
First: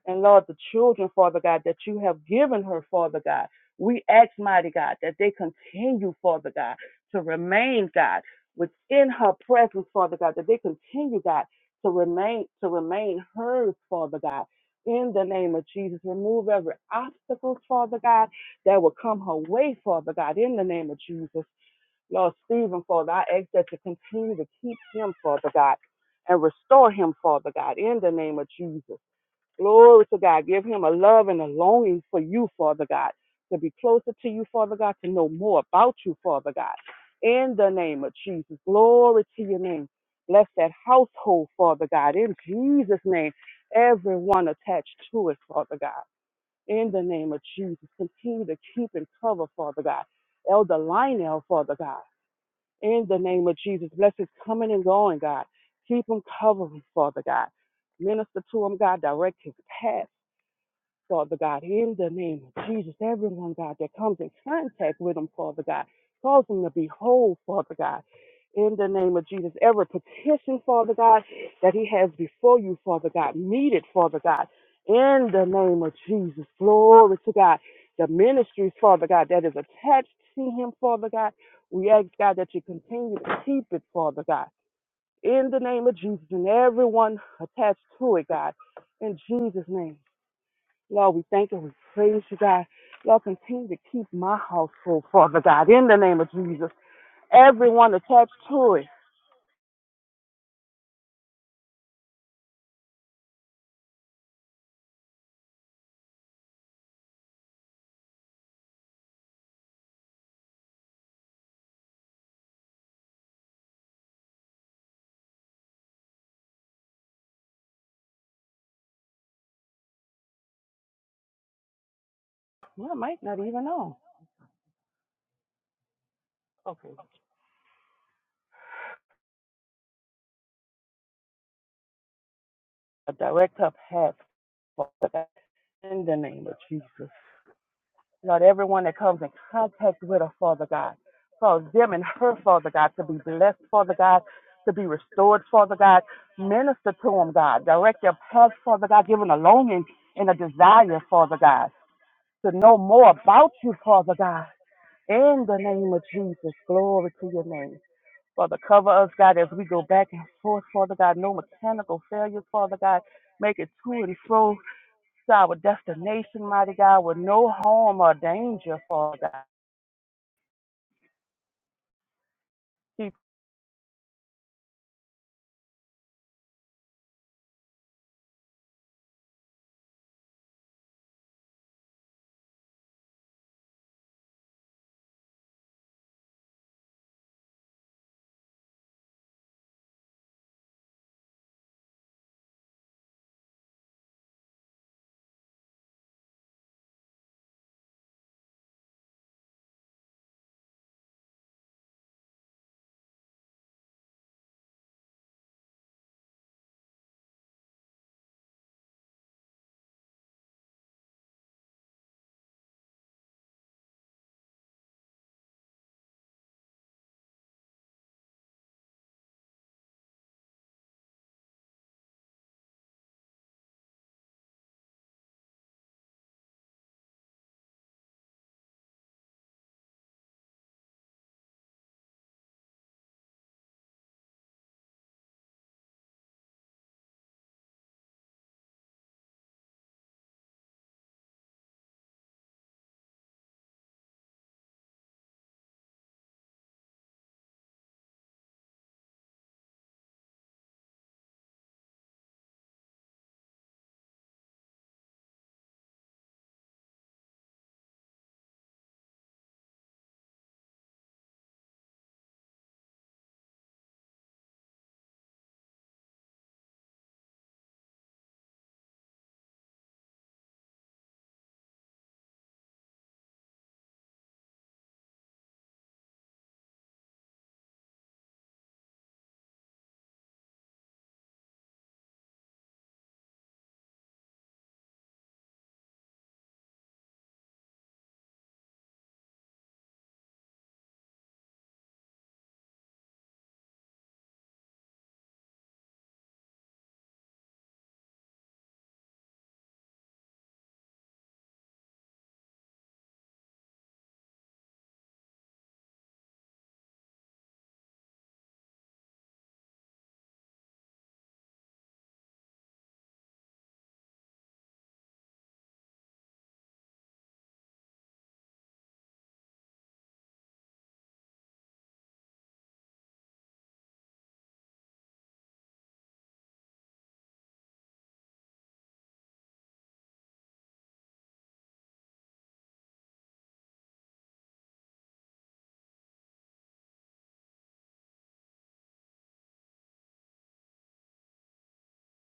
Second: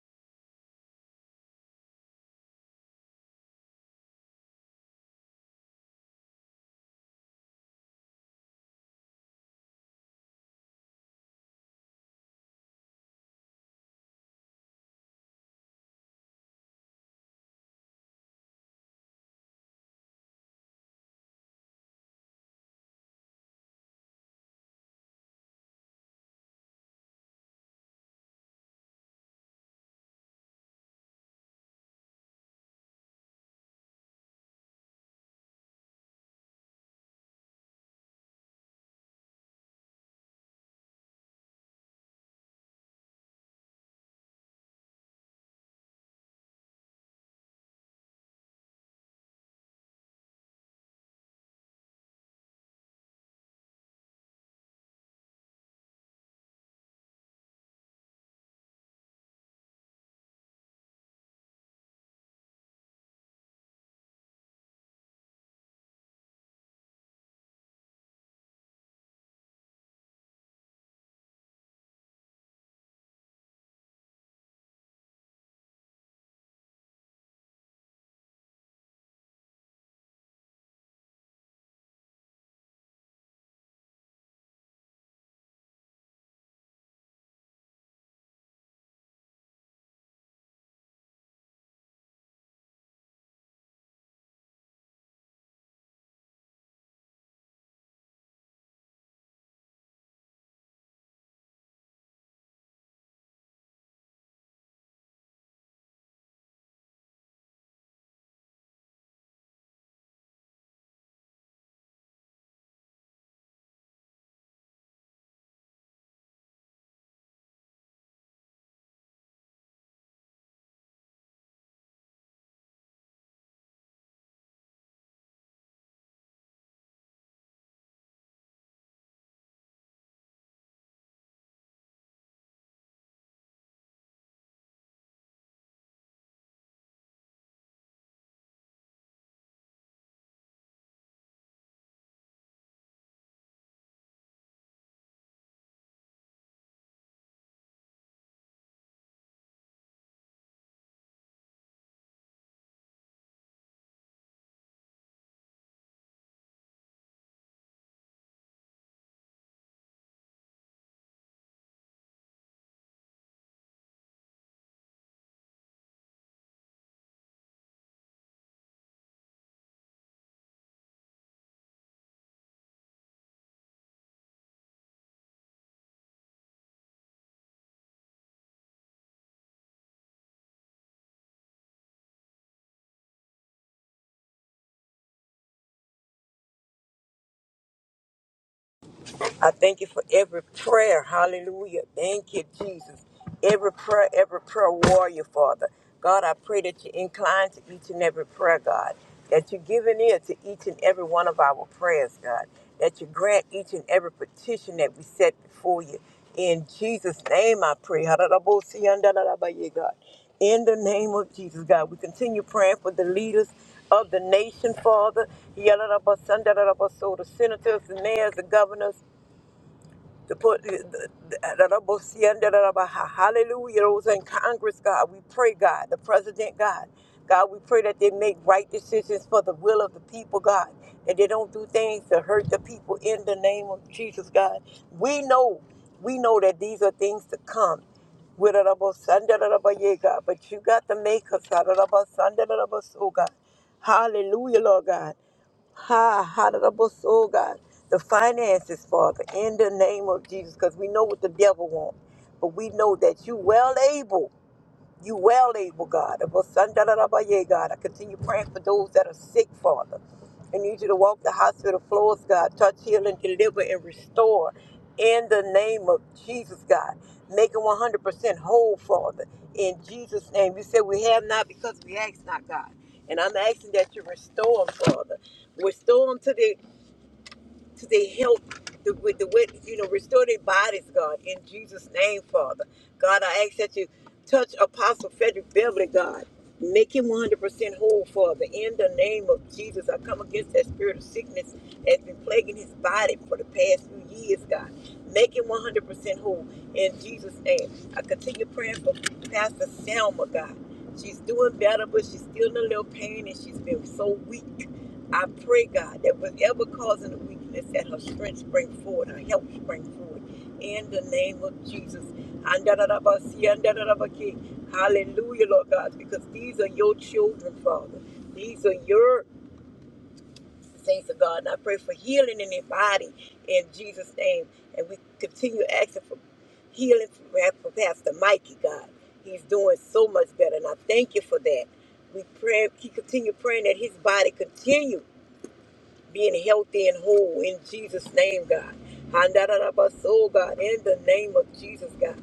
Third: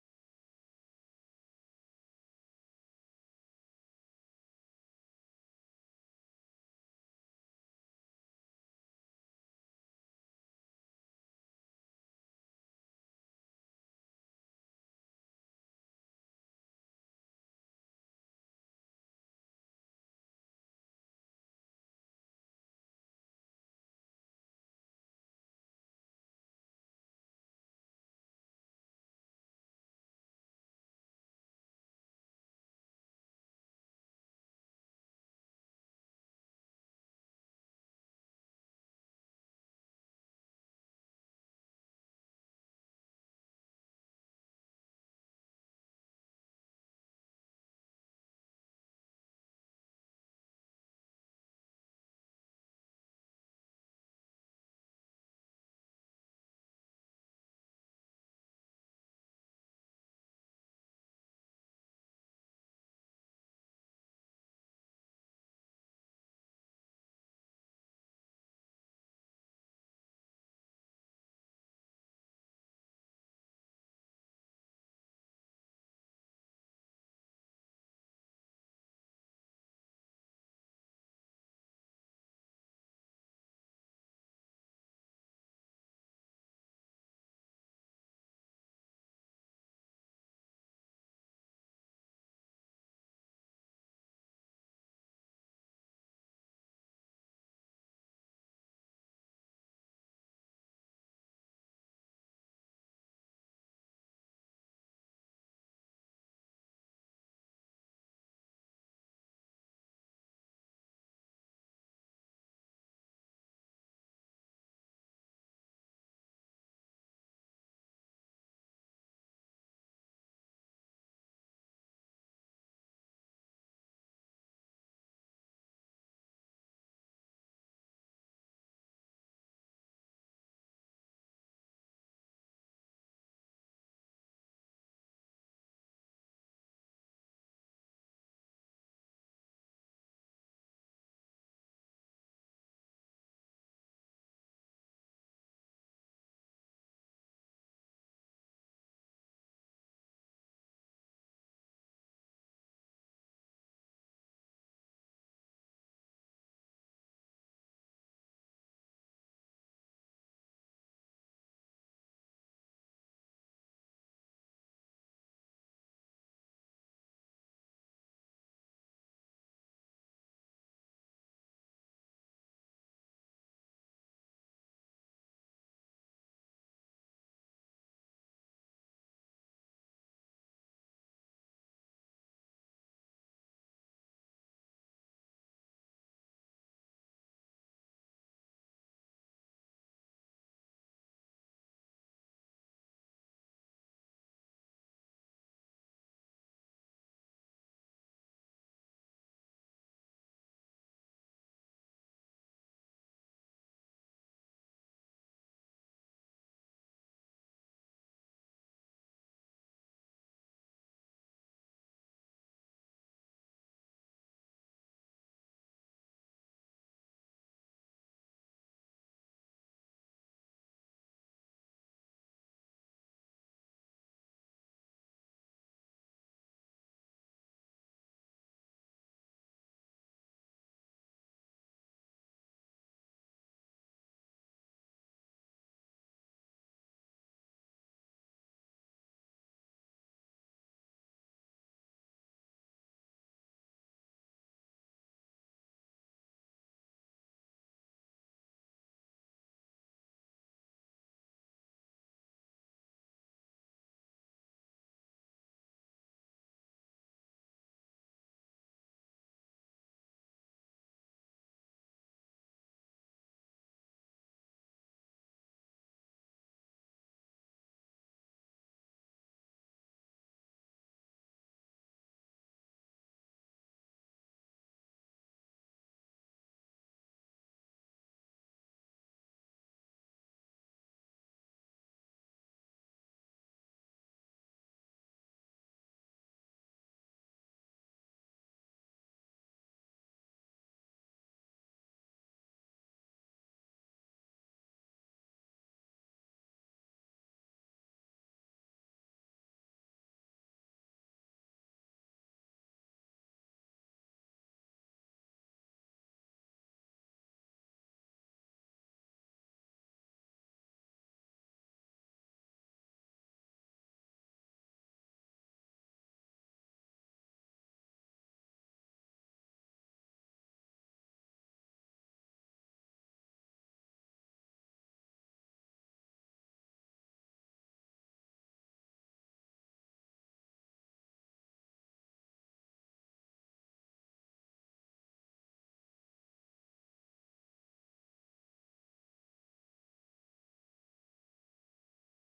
And Lord, the children, Father God, that you have given her, Father God, we ask, mighty God, that they continue, Father God, to remain, God, within her presence, Father God, that they continue, God, to remain, to remain hers, Father God. In the name of Jesus, remove every obstacle, Father God, that will come her way, Father God, in the name of Jesus. Lord Stephen, Father, I ask that you continue to keep him, Father God, and restore him, Father God, in the name of Jesus. Glory to God. Give him a love and a longing for you, Father God, to be closer to you, Father God, to know more about you, Father God. In the name of Jesus. Glory to your name. Bless that household, Father God. In Jesus' name, everyone attached to it, Father God. In the name of Jesus. Continue to keep and cover, Father God. Elder Lionel, Father God. In the name of Jesus. Bless his coming and going, God. Keep him covered, Father God. Minister to him, God. Direct his path Father God, in the name of Jesus, everyone, God, that comes in contact with them, Father God, cause them to be whole, Father God. In the name of Jesus, every petition, Father God, that he has before you, Father God, meet it, Father God. In the name of Jesus, glory to God. The ministries, Father God, that is attached to him, Father God, we ask, God, that you continue to keep it, Father God. In the name of Jesus, and everyone attached to it, God. In Jesus' name. Lord, we thank you. We praise you, God. Lord, continue to keep my household, Father God, in the name of Jesus. Everyone attached to it. Well, I might not even know. Okay. A direct up path, Father God, in the name of Jesus. Lord, everyone that comes in contact with her, Father God, cause them and her, Father God, to be blessed, Father God, to be restored, Father God. Minister to them, God. Direct their path, Father God. Give them a longing and a desire, Father God. to know more about you, Father God. In the name of Jesus, glory to your name. Father, cover us, God, as we go back and forth, Father God. No mechanical failures, Father God. Make it to and fro to our destination, mighty God, with no harm or danger, Father God. Keep
I thank you for every prayer. Hallelujah. Thank you, Jesus. Every prayer, every prayer warrior, Father. God, I pray that you incline to each and every prayer, God. That you give an ear to each and every one of our prayers, God. That you grant each and every petition that we set before you. In Jesus' name I pray. Ha-da-da-bo-si-yan-da-da-da-ba-ye, God. In the name of Jesus, God, we continue praying for the leaders of the nation, Father. Ya-da-da-ba-sun-da-da-da-ba-so, The senators, the mayors, the governors, to put hallelujah those in congress god we pray god the president god god we pray that they make right decisions for the will of the people god that they don't do things to hurt the people in the name of jesus god we know we know that these are things to come with a double son, da, da, da, ba, yeah, God, but you got to make us out of the sun, da, da, da, ba, so God. Hallelujah, Lord God. Ha, ha, da, da, bo, so, God. The finances, Father, in the name of Jesus, because we know what the devil wants, but we know that you well able. You well able, God. Abasandarabaye, God. I continue praying for those that are sick, Father. I need you to walk the hospital floors, God. Touch, heal, and deliver and restore in the name of Jesus, God. Make them 100% whole, Father. In Jesus' name. You said we have not because we ask not, God. And I'm asking that you restore them, Father. Restore them to the because they help the, with the wet, you know, restore their bodies, God, in Jesus' name, Father. God, I ask that you touch Apostle Frederick Beverly, God. Make him 100% whole, Father. In the name of Jesus, I come against that spirit of sickness that's been plaguing his body for the past few years, God. Make him 100% whole in Jesus' name. I continue praying for Pastor Selma, God. She's doing better, but she's still in a little pain and she's been so weak. I pray, God, that whatever causing the weakness, that her strength spring forward, her help spring forward. In the name of Jesus. Hallelujah, Lord God, because these are your children, Father. These are your saints of God. And I pray for healing in their body in Jesus' name. And we continue asking for healing for for Pastor Mikey, God. He's doing so much better, and I thank you for that. We pray, keep continue praying that his body continue being healthy and whole in Jesus' name, God. Handarabasol, God, in the name of Jesus, God.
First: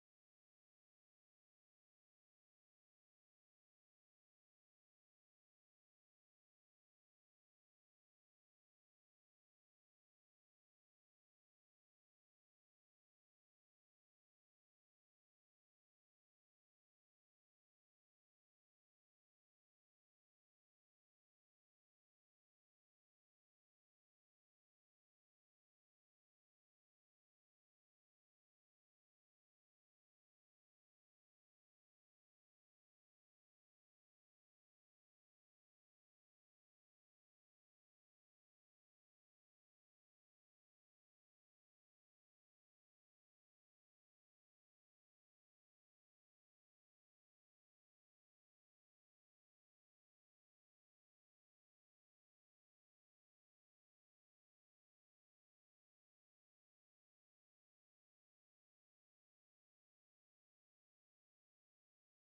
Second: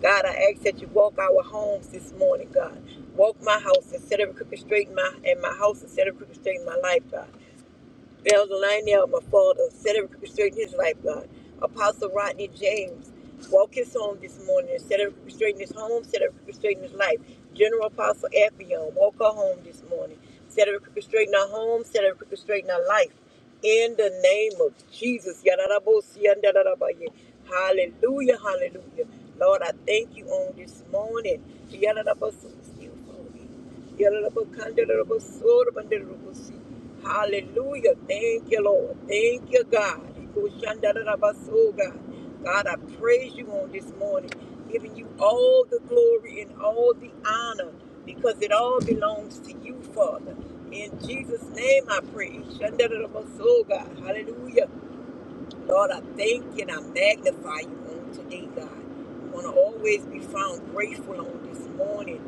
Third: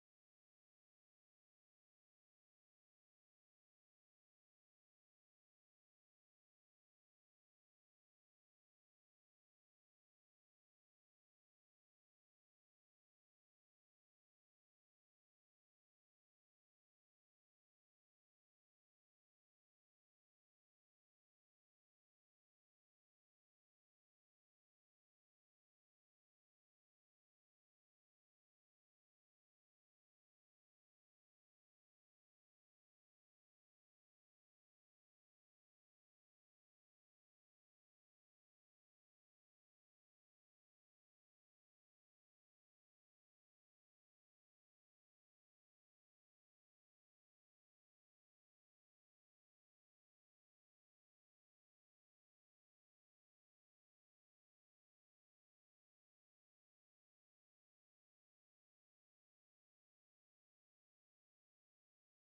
God, I ask that you walk our homes this morning, God. Walk my house and set every crooked straight in my and my house and set every crooked straight in my life, God. Elder Lionel Mafalda, set up restraining his life, God. Apostle Rodney James, walk his home this morning, set up restraining his home, set up restraining his life. General Apostle Ephion, walk her home this morning, set up restraining her home, set up restraining her life. In the name of Jesus. Yadadabosi, yadadadabaye. Hallelujah, hallelujah. Lord, I thank you on this morning. Yadadabosi, excuse me. Hallelujah. Thank you, Lord. Thank you, God. God, I praise you on this morning, giving you all the glory and all the honor because it all belongs to you, Father. In Jesus' name I pray. Shandarabaso, God. Hallelujah. Lord, I thank you and I magnify you on today, God. I want to always be found grateful on this morning.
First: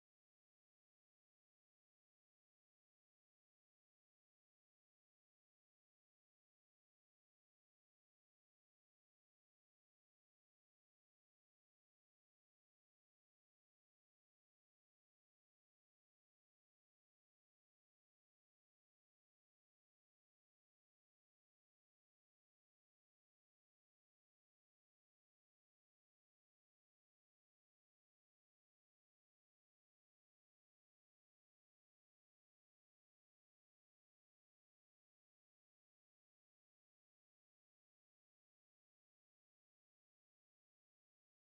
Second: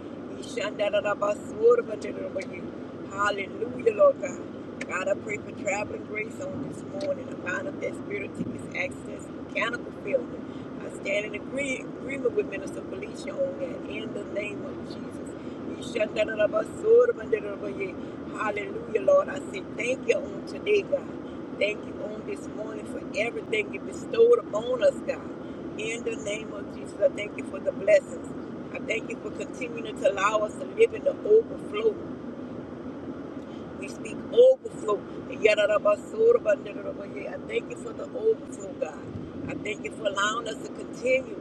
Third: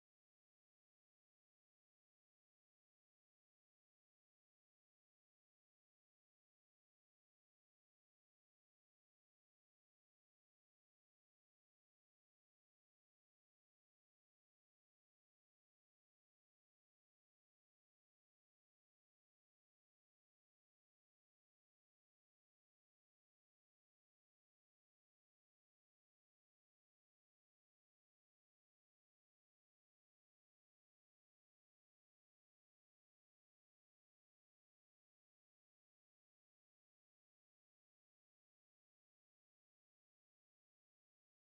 Hallelujah, Lord God. God, I pray for traveling grace on this morning. I bind up that spirit of tickets, access, mechanical failure. I stand in agree- agreement with Minister Felicia on that in the name of Jesus. Hallelujah, Lord. I say thank you on today, God. Thank you on this morning for everything you bestowed upon us, God. In the name of Jesus, I thank you for the blessings. I thank you for continuing to allow us to live in the overflow. We speak overflow. Yadadabasodabanadadabaye. I thank you for the overflow, God. I thank you for allowing us to continue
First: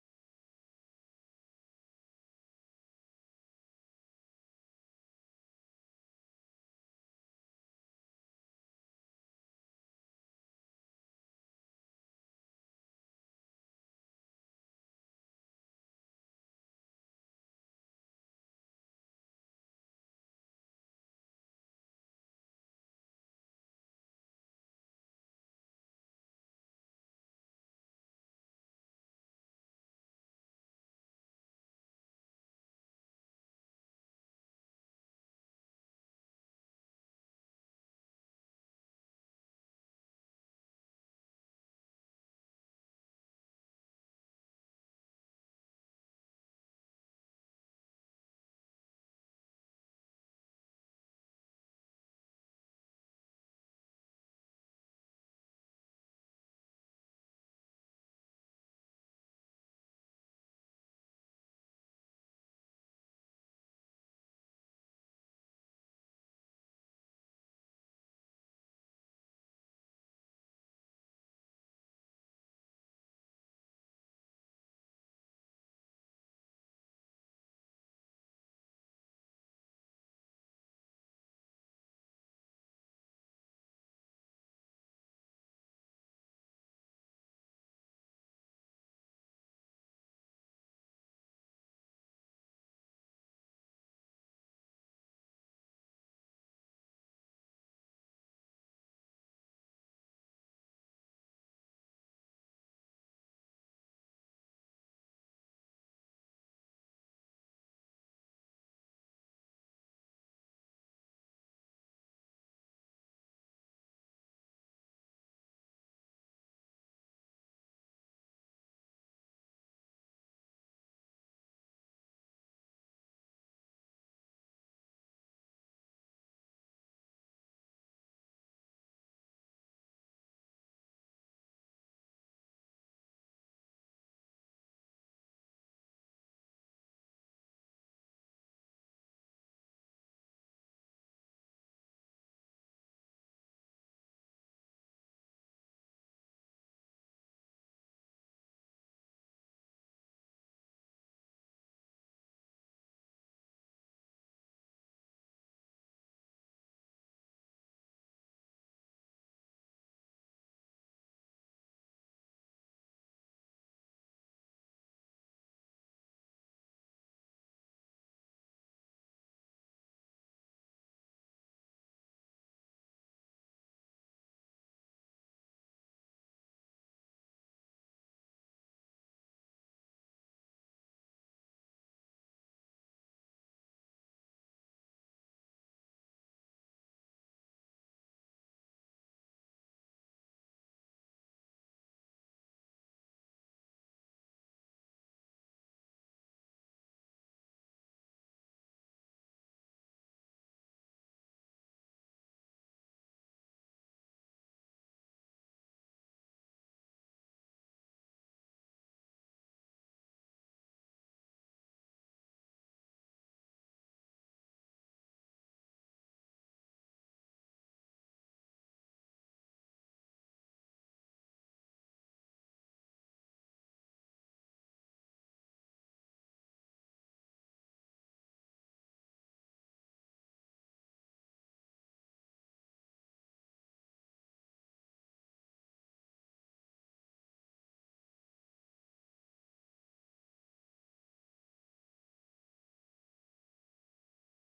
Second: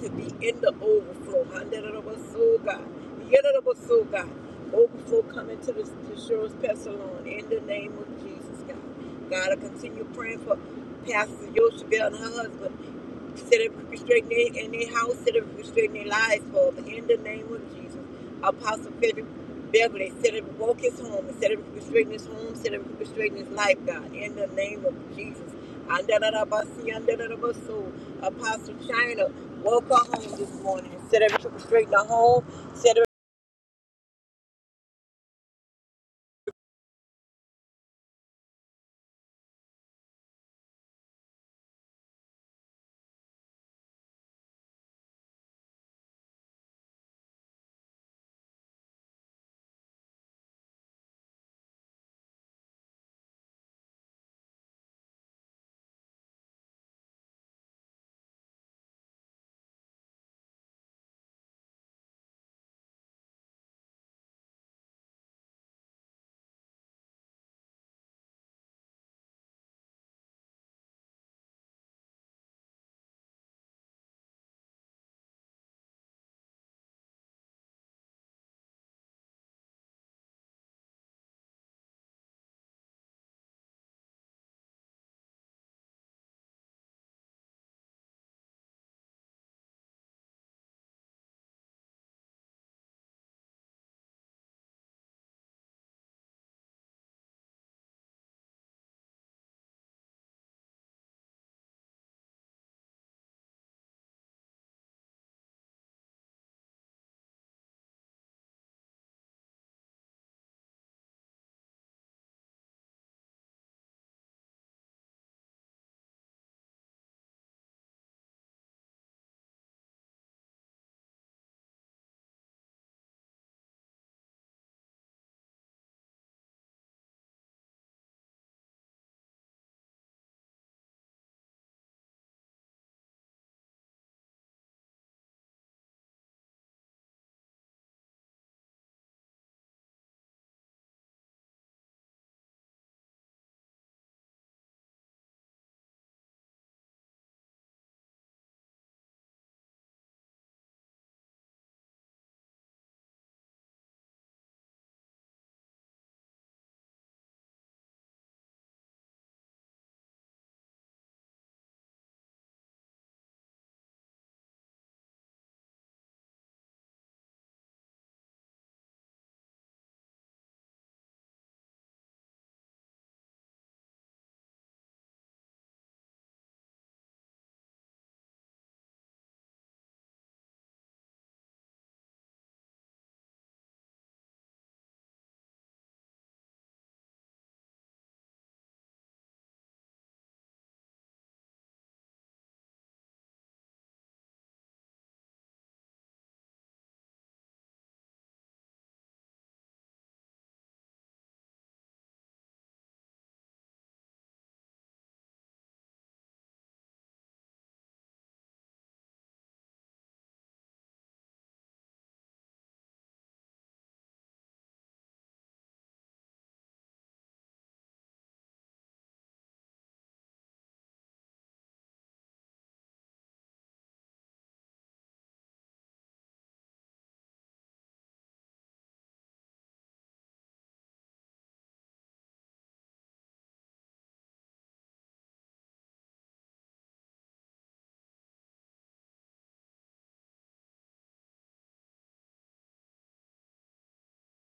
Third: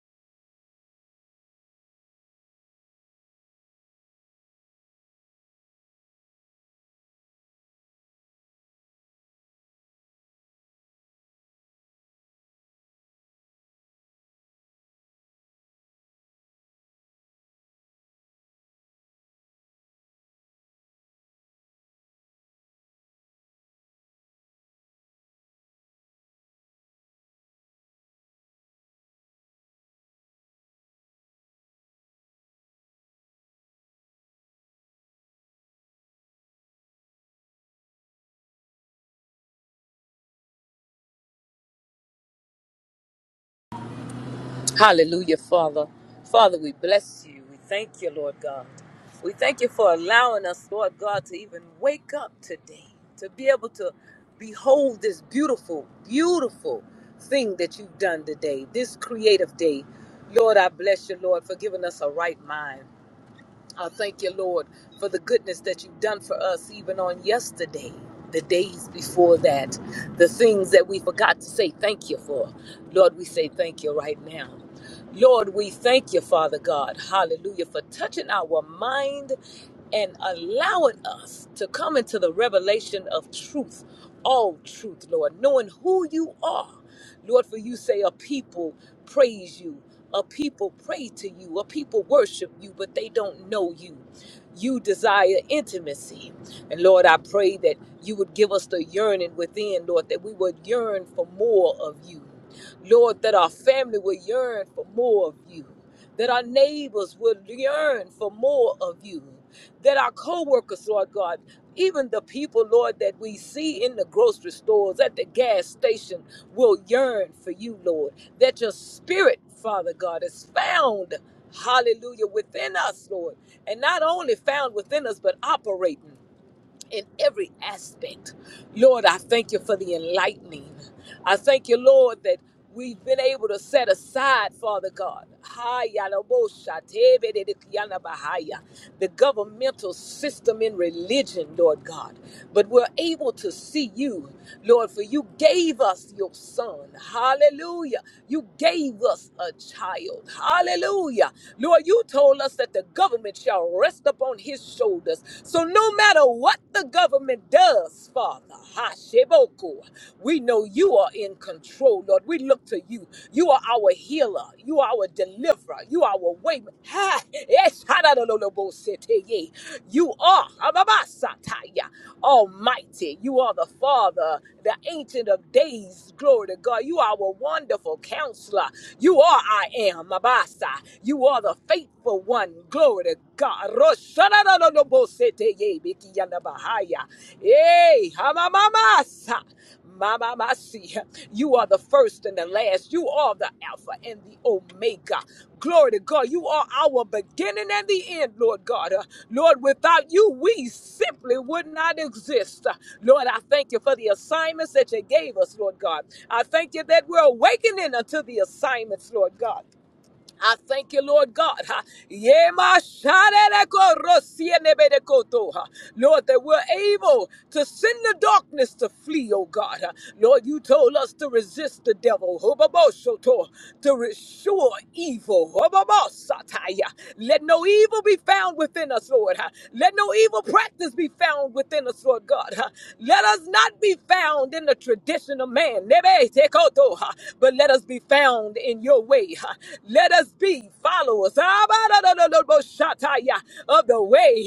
to be in the overflow. Handadabaso, God. God. Overflow coming to the to Cheryl's Pastor in the name of Jesus, God. God, I continue praying for Pastor Yoshibel and her husband. Instead of restricting their, in their house, instead of restricting their lives, Father, in the name of Jesus. Apostle Frederick Beverly, instead of walk his home, instead of restricting his home, instead of restricting his life, God, in the name of Jesus. Andalabasi, andalabaso. Apostle China, walk her home this morning. Instead of restricting her home, instead of
Hallelujah, Father. Father, we bless you. We thank you, Lord God. We thank you for allowing us, Lord God, to even wake up today, to be able to behold this beautiful, beautiful thing that you've done today, this creative day. Lord, I bless you, Lord, for giving us a right mind. I thank you, Lord, for the goodness that you've done for us even on yesterday, the days before that, the things that we forgot to say thank you for. Lord, we say thank you right now. Lord, we thank you, Father God, hallelujah, for touching our mind and allowing us to come into the revelation of truth, all truth, Lord, knowing who you are. Lord, for you say a people praise you, a people pray to you, a people worship you, but they don't know you. You desire intimacy. And Lord, I pray that you would give us the yearning within, Lord, that we would yearn for more of you. Lord, that our family would yearn for more of you, that our neighbors would yearn for more of you that our co-workers, Lord God, even the people, Lord, that we see in the grocery stores, at the gas station, will yearn for you, Lord. That your spirit, Father God, is found, hallelujah, within us, Lord. And not only found within us, but operating in every aspect. Lord, I thank you for the enlightening. I thank you, Lord, that we've been able to set aside, Father God, the governmental system in religion, Lord God. But we're able to see you, Lord, for you gave us your son. Hallelujah. You gave us a child. Hallelujah. Lord, you told us that the government shall rest upon his shoulders. So no matter what the government woman does, Father. Hashiboko. We know you are in control, Lord. We look to you. You are our healer. You are our deliverer. You are our way. Ha! Yes, hadadololobosete. You are Ababasataya, Almighty. You are the Father, the Ancient of Days. Glory to God. You are our wonderful counselor. You are I am Abasa. You are the faithful one. Glory to God. Roshana na na no bo ye biki yana bahaya. Hey, hamamamasa. Mama Masi, you are the first and the last. You are the Alpha and the Omega. Glory to God. You are our beginning and the end, Lord God. Uh, Lord, without you, we simply would not exist. Uh, Lord, I thank you for the assignments that you gave us, Lord God. I thank you that we're awakening unto the assignments, Lord God. I thank you, Lord God. ha. Yema sharereko rosienebedekoto, ha. Lord, that we're able to send the darkness to flee, oh God. ha. Lord, you told us to resist the devil, hobaboshoto, to restore evil. hobabosataya. Let no evil be found within us within us, Lord. huh? Let no evil practice be found within us, Lord God. huh? Let us not be found in the tradition of man, huh? but let us be found in your way. huh? Let us be followers of the way.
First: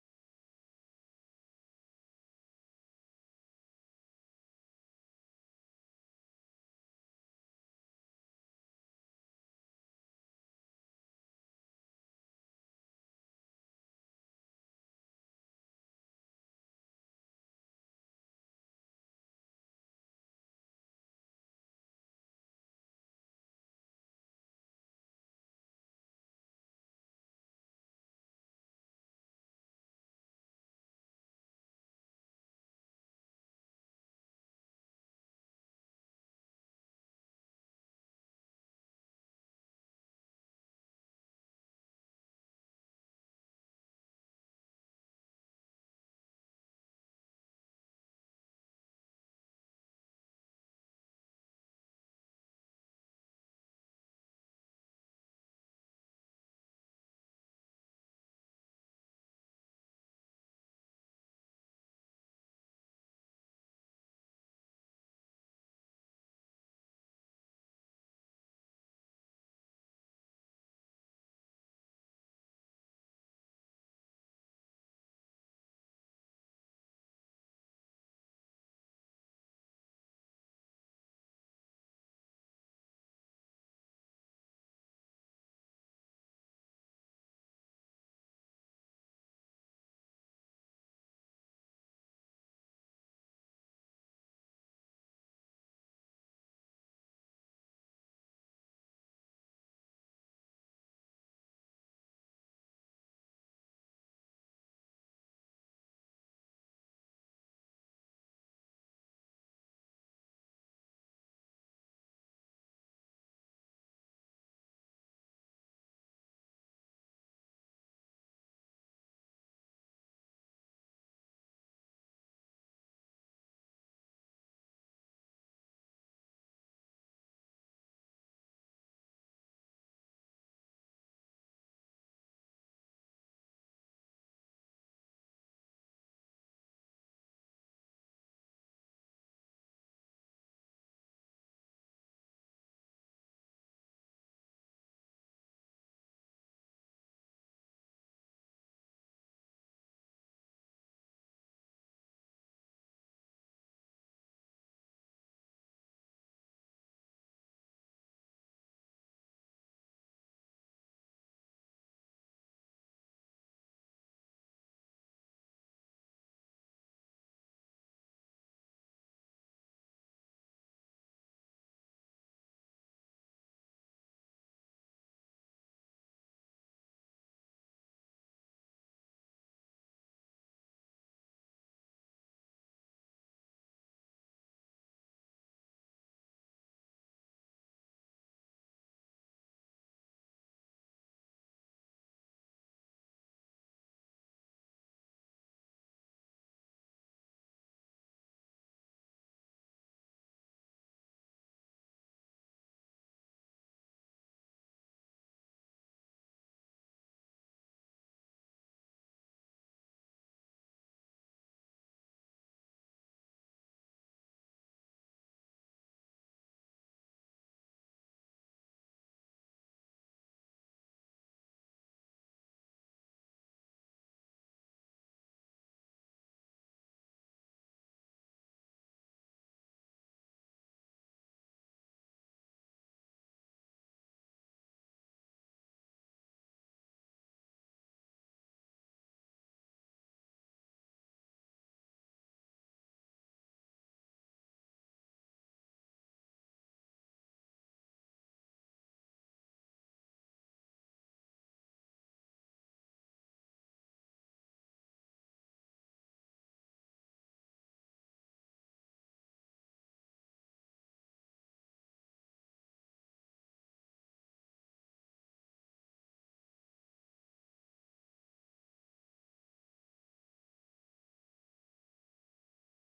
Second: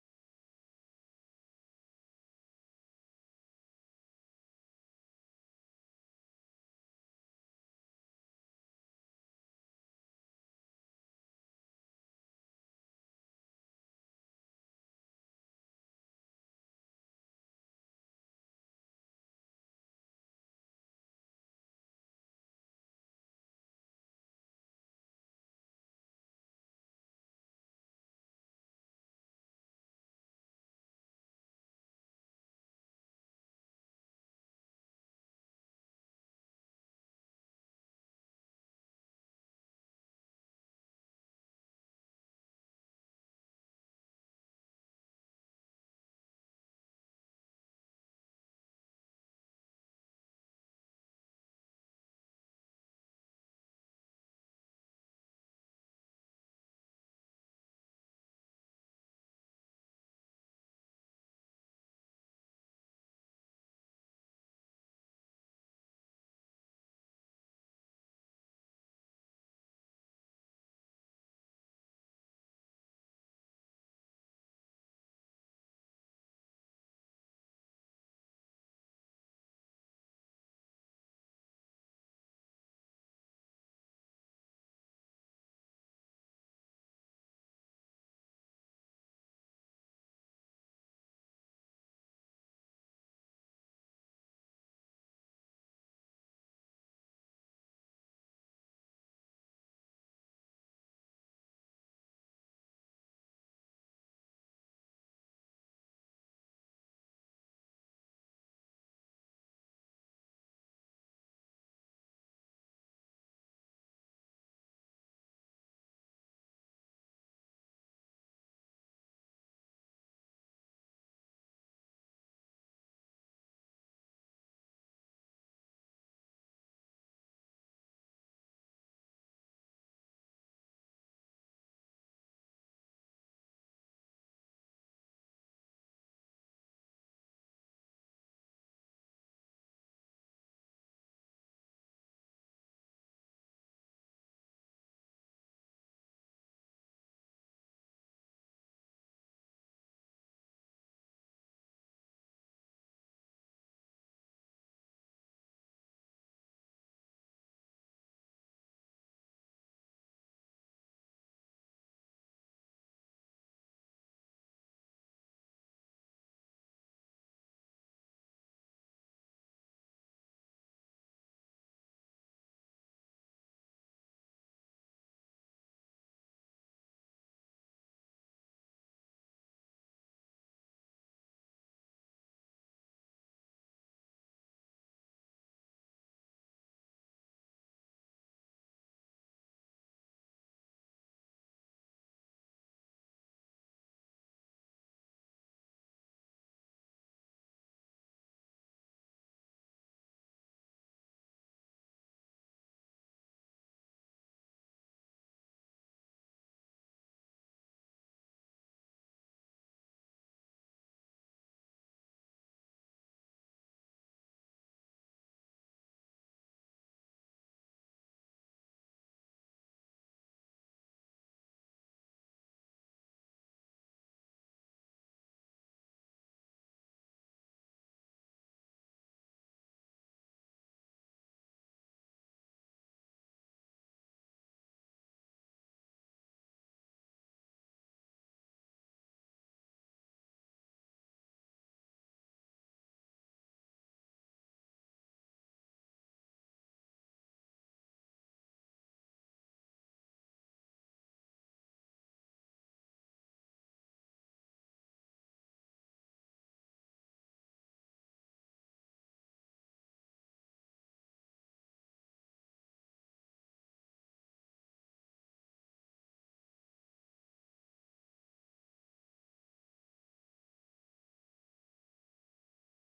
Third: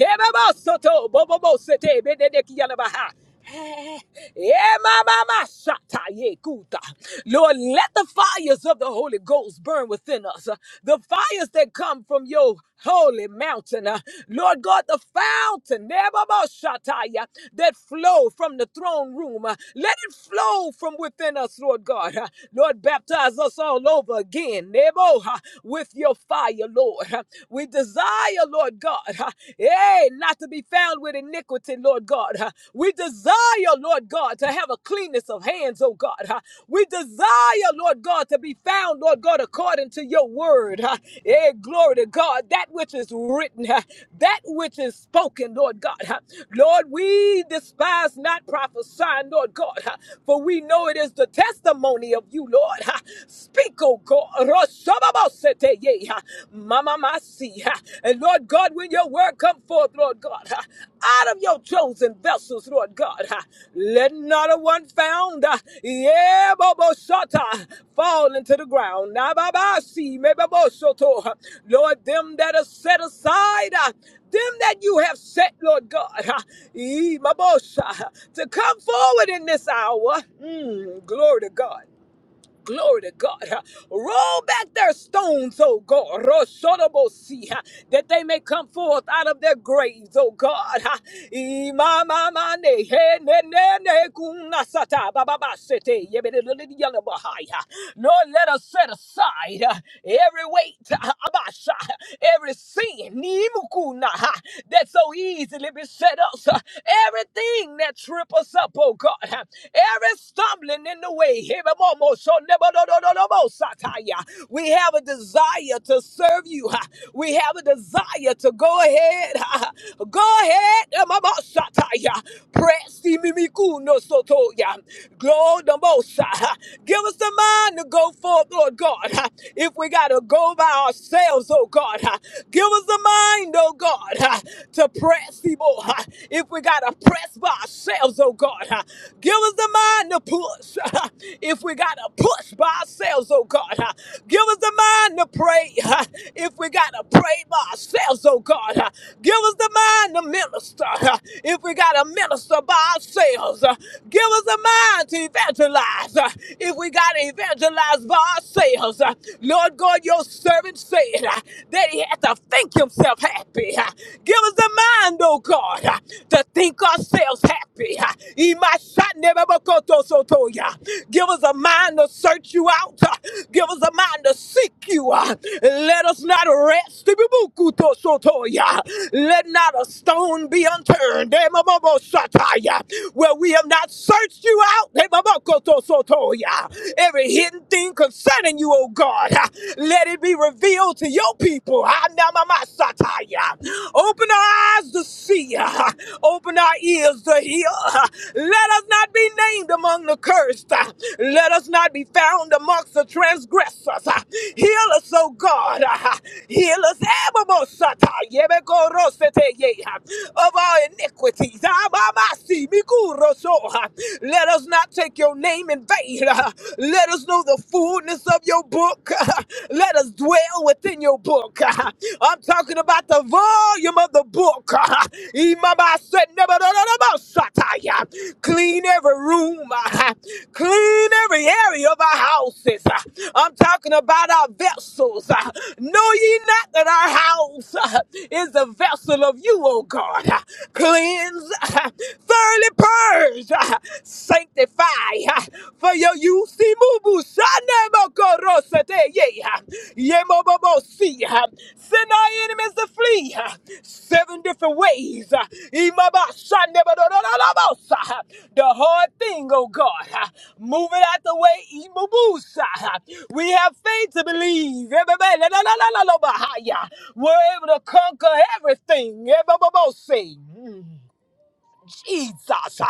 Yeah, my, my, my, shata, yeah, kuta. Lord, let the fires of the Holy Ghost burn within us. uh, The fires that come from your holy mountain. uh, Lord God, the fountain, never more, shata, yeah, that flow from the throne room. uh, Let it flow from within us, Lord God. uh, Lord, baptize us all over again, Nebo, uh, with your fire, Lord. uh, We desire, Lord God, uh, eh, not to be found with iniquity, Lord God. Uh, We desire, Lord God, to have a cleanness of hands, oh God. Uh, We desire, Lord God, to be found, Lord God, according to your word. Uh, Eh, glory to God. That which is written, uh, that which is spoken, Lord God. Uh, Lord, we despise not prophesying, Lord God, uh, for we know it is the testimony of you, Lord. Uh, Speak, oh God day. ah, Mama Masi. ah. And Lord God, when your word come forth, Lord God, ah, out of your chosen vessels, Lord God, ah, let not a one found, ah, yeah, Bobo Shata, fall into the ground. Ah, Baba Si, me Shoto. Lord, them that are set aside, ah, them that you have set, Lord God, ah, eh, Mabosha, to come forward in this hour. Mm, glory to God. Glory to God. Roll back their stones, oh God. Roshodobosi, That they may come forth out of their graves, oh God. Imamamane, he, ne, ne, ne, kunasata, bababasete, yebededededeyalabahaya. Lord, let us set aside uh, every weight, uh, abasha, every sin, nimukuna, ha, that so easily beset us, uh, everything that trip us up, oh God. Every stumbling in the way. We have a desire to serve you. We have a desire to go ahead. Go ahead. Press. Glow Give us the mind to go forth, Lord God. If we got to go by ourselves, oh God, give us the mind, oh God, to press, If if we got to press by ourselves, oh God, uh, give us the mind to push. if we got to push by ourselves, oh God, uh, give us the mind to pray. if we got to pray by ourselves, oh God, uh, give us the mind to minister. if we got to minister by ourselves, uh, give us the mind to evangelize. uh, if we got to evangelize by ourselves, uh, Lord God, your servant said uh, that he had to think himself. hey, happy. Give us the mind, oh God, to think ourselves happy. Imashanibabakotosotoya. Give us a mind to search you out. Give us a mind to seek you. Let us not rest. Ibibukutosotoya. Let not a stone be unturned. Emabobosataya. Where we have not searched you out. Imabokotosotoya. Every hidden thing concerning you, oh God, let it be be revealed to your people. Hanamamasataya. Open our eyes to see. Open our ears to hear. Let us not be named among the cursed. Let us not be found amongst the transgressors. Heal us, O God. Heal us Ebabosata. Yebekorosete ye. of our iniquities. Abamasi mikuroso. Let us not take your name in vain. Let us know the fullness of your book. Let us dwell within your book. I'm talking about the volume of the book. Imama said, "Nebuchadnezzar, Clean every room, clean every area of our houses. I'm talking about our vessels. Know ye not that our house uh, is the vessel of you, O God? Uh, Cleanse, uh, thoroughly purge. uh, sanctify ha, for your use. Imubu shane mokorose te ye, ha, ye mo mo mo si, ha. Send our enemies to flee ha, seven different ways. ha. Imaba shane mo ha. The hard thing, oh God, ha, move it out the way. Imubu sa, ha. We have faith to believe. Ebe la la la la la lo ba ha ya. We're able to conquer everything. Ebe mo si. Jesus.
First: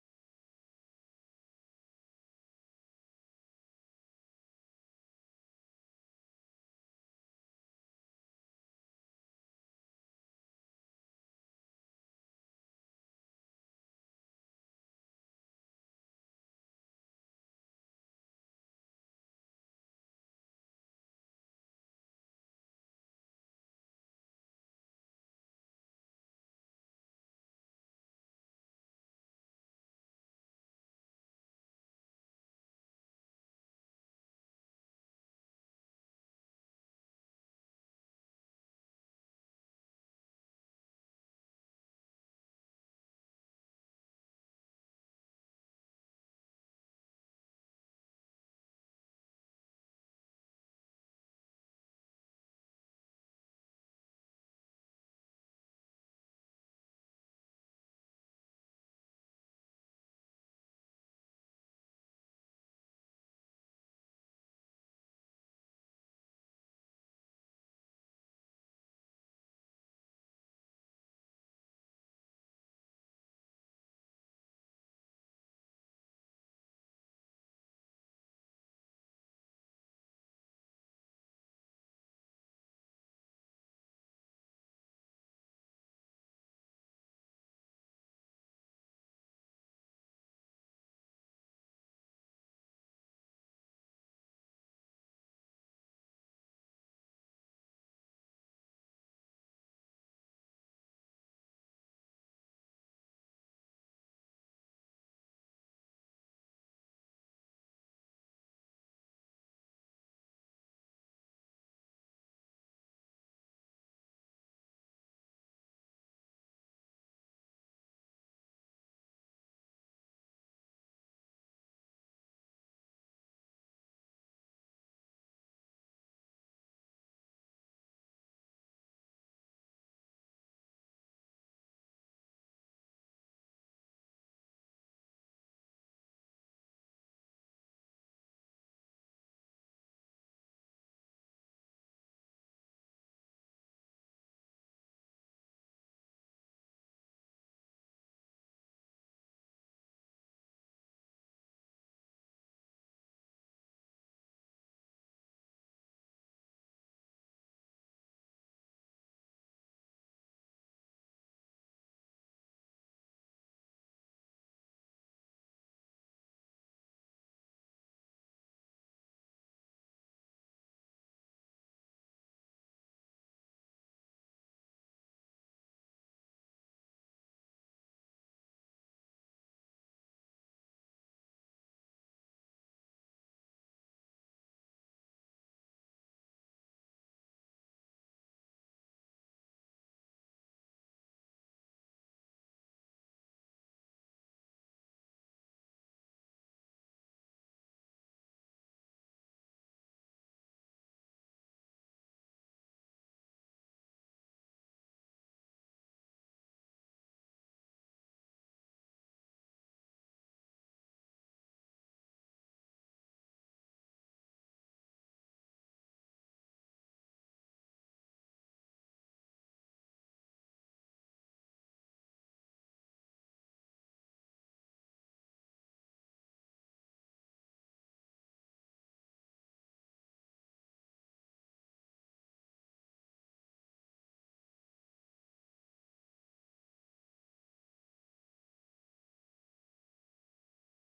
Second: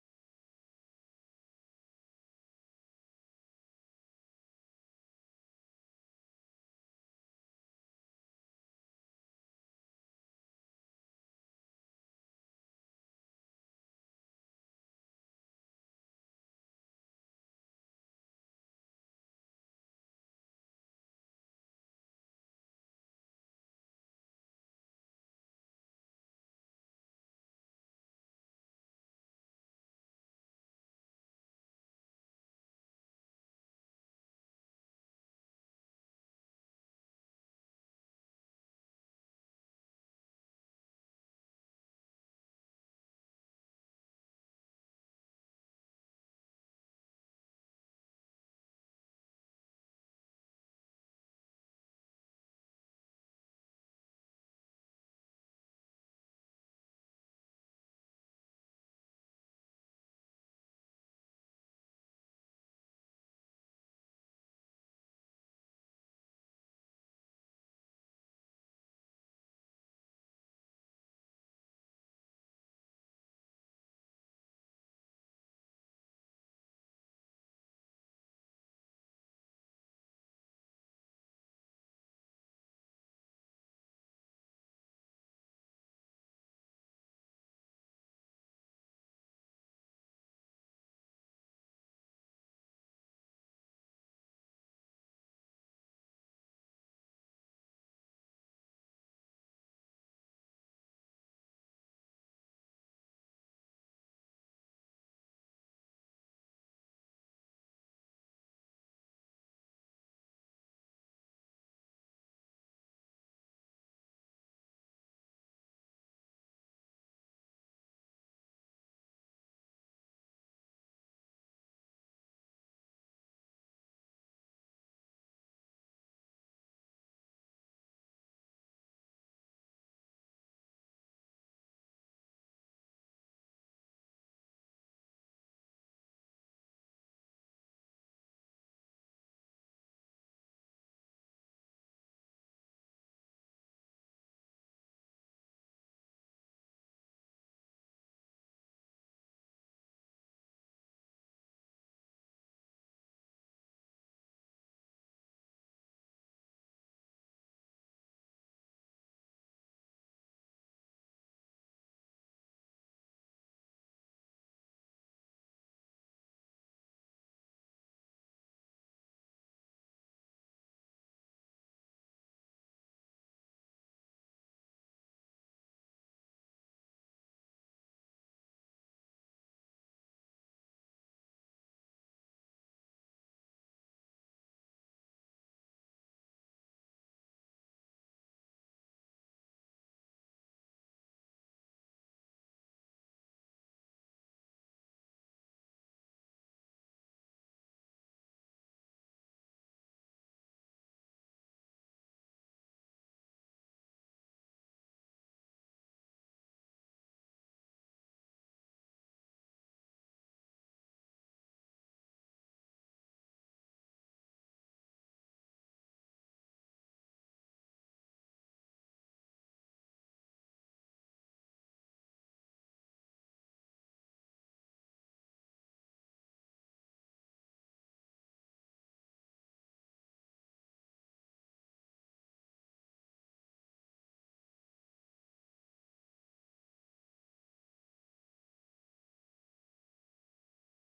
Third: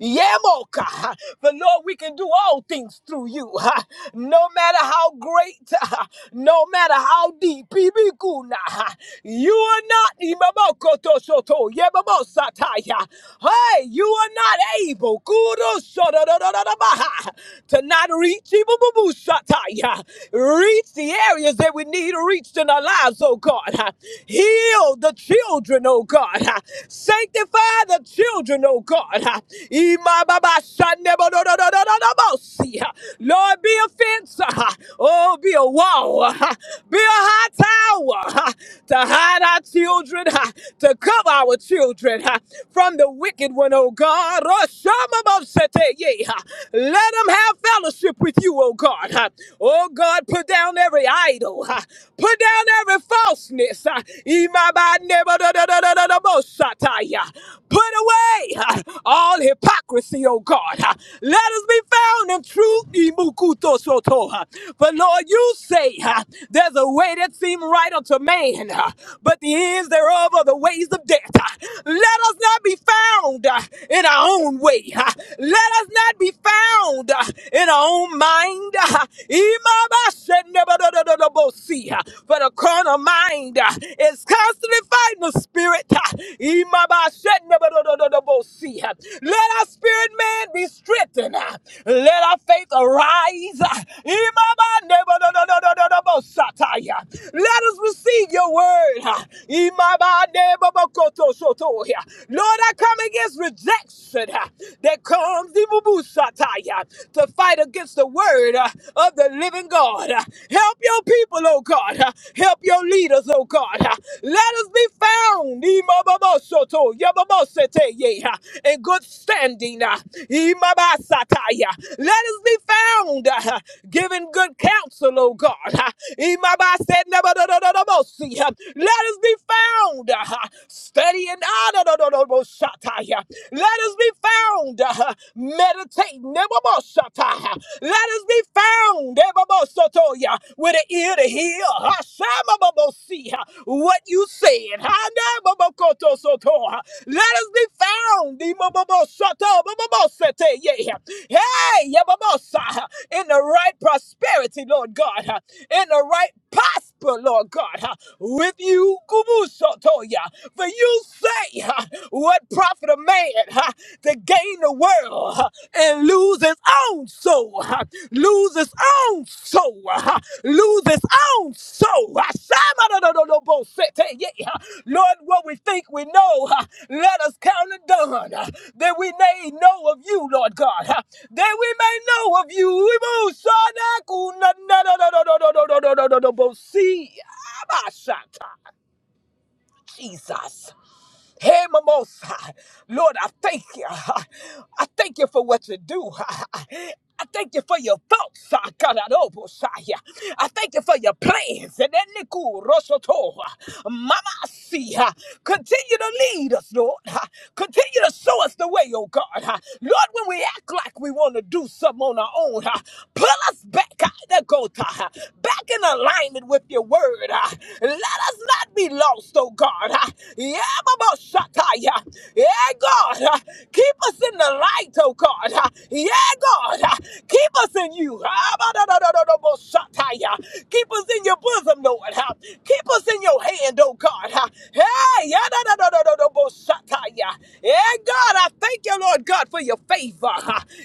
Yemoka. But Lord, we can do all things through you. ha. No matter how great, ha, no matter how deep, Ibikuna. ha, you are not Imamokoto Soto. Yemamosataya. Hey, you are not able Kudo Sodododododaba, to not reach Ibububusataya. Reach the areas that we need reached in our lives, oh God. ha. Heal the children children, oh God. ah. Sanctify the children, oh God. ah. Imababashanebodododododobos, ah. Lord, be a fence. ah. Oh, be a wall. ah. Be a high tower ah, to hide our children, ah, to cover our children ah, from the wicked one, oh God. Roshamabosete, yeah, ah. Let them have fellowship with you, oh God. ah. Oh God, put down every idol. ah. Put down every every falseness. uh, Imabanebadodododododobosatai, uh, Put away uh, all hypocrisy, O God. uh, Let us be found in truth. Imukutosoto, uh, For Lord, you say uh, there's a way that seems right unto man, uh, but the ends thereof are the ways of death. uh, Let us not be found uh, in our own way. uh, Let us not be found uh, in our own mind. uh, but a carnal mind uh, is constantly fighting the spirit. uh, Imabashenebodododobose. Let our spirit man be strengthened. uh, Let our faith arise. uh, Imabanebododododobosataya. Let us receive your word. uh, Imabanebobokotosotoya. Lord, I come against rejection uh, that comes Imubusataya, to to fight against the word uh, of the living God. Uh, Help your people, oh God. Uh, Help your leaders, oh God. Uh, Let us be found Imababasoto, yababaseteye, uh, in good standing. uh, Imabasataya. Let us be found uh, giving good counsel, oh God. Uh, Imabasenabadodododobosi, uh, Let us be found uh, studying. ah, dodododobosi, Shataya. Let us be found. uh, Meditate. Nebabosata. Let us be found. Ebabosotoya. With an ear to hear. Hashamababosi, uh, What you said. Hanababokotosoto, uh, Let us be found. Imababosoto, bababosete, yeah. yeah. Hey, yababosa, uh, in the right prosperity, Lord God. uh, In the right posture prosper, Lord God, huh, with you, Kubusotoya. For you say, huh, What profit a man huh, to gain the world huh, and lose his own soul? huh? Lose his own soul. huh? Lose his own soul. Lord, what we think we know, uh, let us count it done, uh, that we may know of you, Lord God, uh, that we may know of you. We will shanaku na- na- na- na- na- na- na- na- na- na- na- na- bo- see. Abashata. Jesus. Hey, Mimosa. Lord, I thank you. I thank you for what you do. I thank you for your thoughts. ah, Karadobosaya. I thank you for your plans. And then Niku Rosoto. Mama see. ah, Continue to lead us, Lord. ah. Continue to show us the way, oh God. ah. Lord, when we act like we want to do something on our own, ah, pull us back out of the gota, back in alignment with your word. Let us not be lost, oh God. Yeah, Baba Shataya. Yeah, God. Keep us in the light, oh God. Yeah, God. Keep us in you. Ah, da, da, da, da, da, bo, Shataya. Keep us in your bosom, Lord. Keep us in your hand, oh God. Hey, yeah, da, da, da, da, da, da, bo, Shataya. Yeah, God, I thank you, Lord God, for your favor.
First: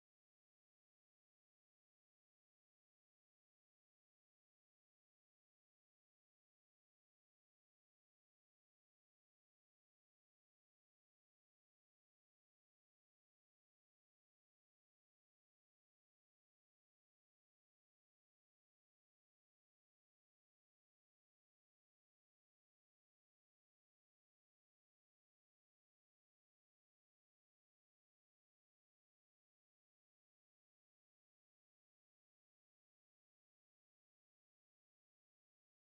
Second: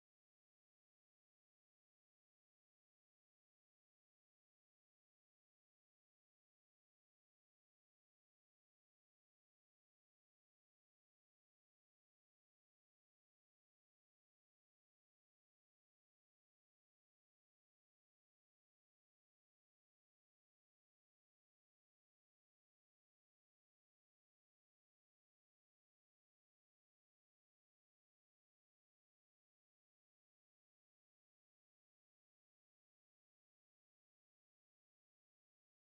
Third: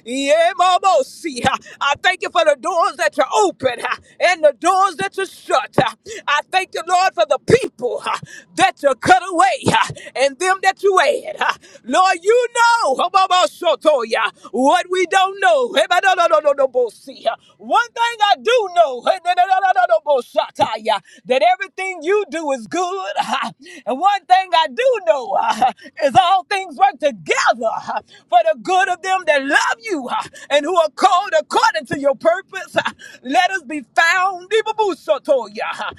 Yeah, Mama, see. I thank you for the doors doors that you open uh, and the doors that you shut. uh. I thank you, Lord, for the people uh, that you cut away uh, and them that you add. uh. Lord, you know Habamashotoya, what we don't know. Hebadadadadadabosi, uh. One thing I do know Hebadadadadadaboshataya, that everything you do is good. uh. And one thing I do know uh, is all things work together uh, for the good of them that love you uh, and who are called according according to your purpose. Let us be found, Ibabusotoya,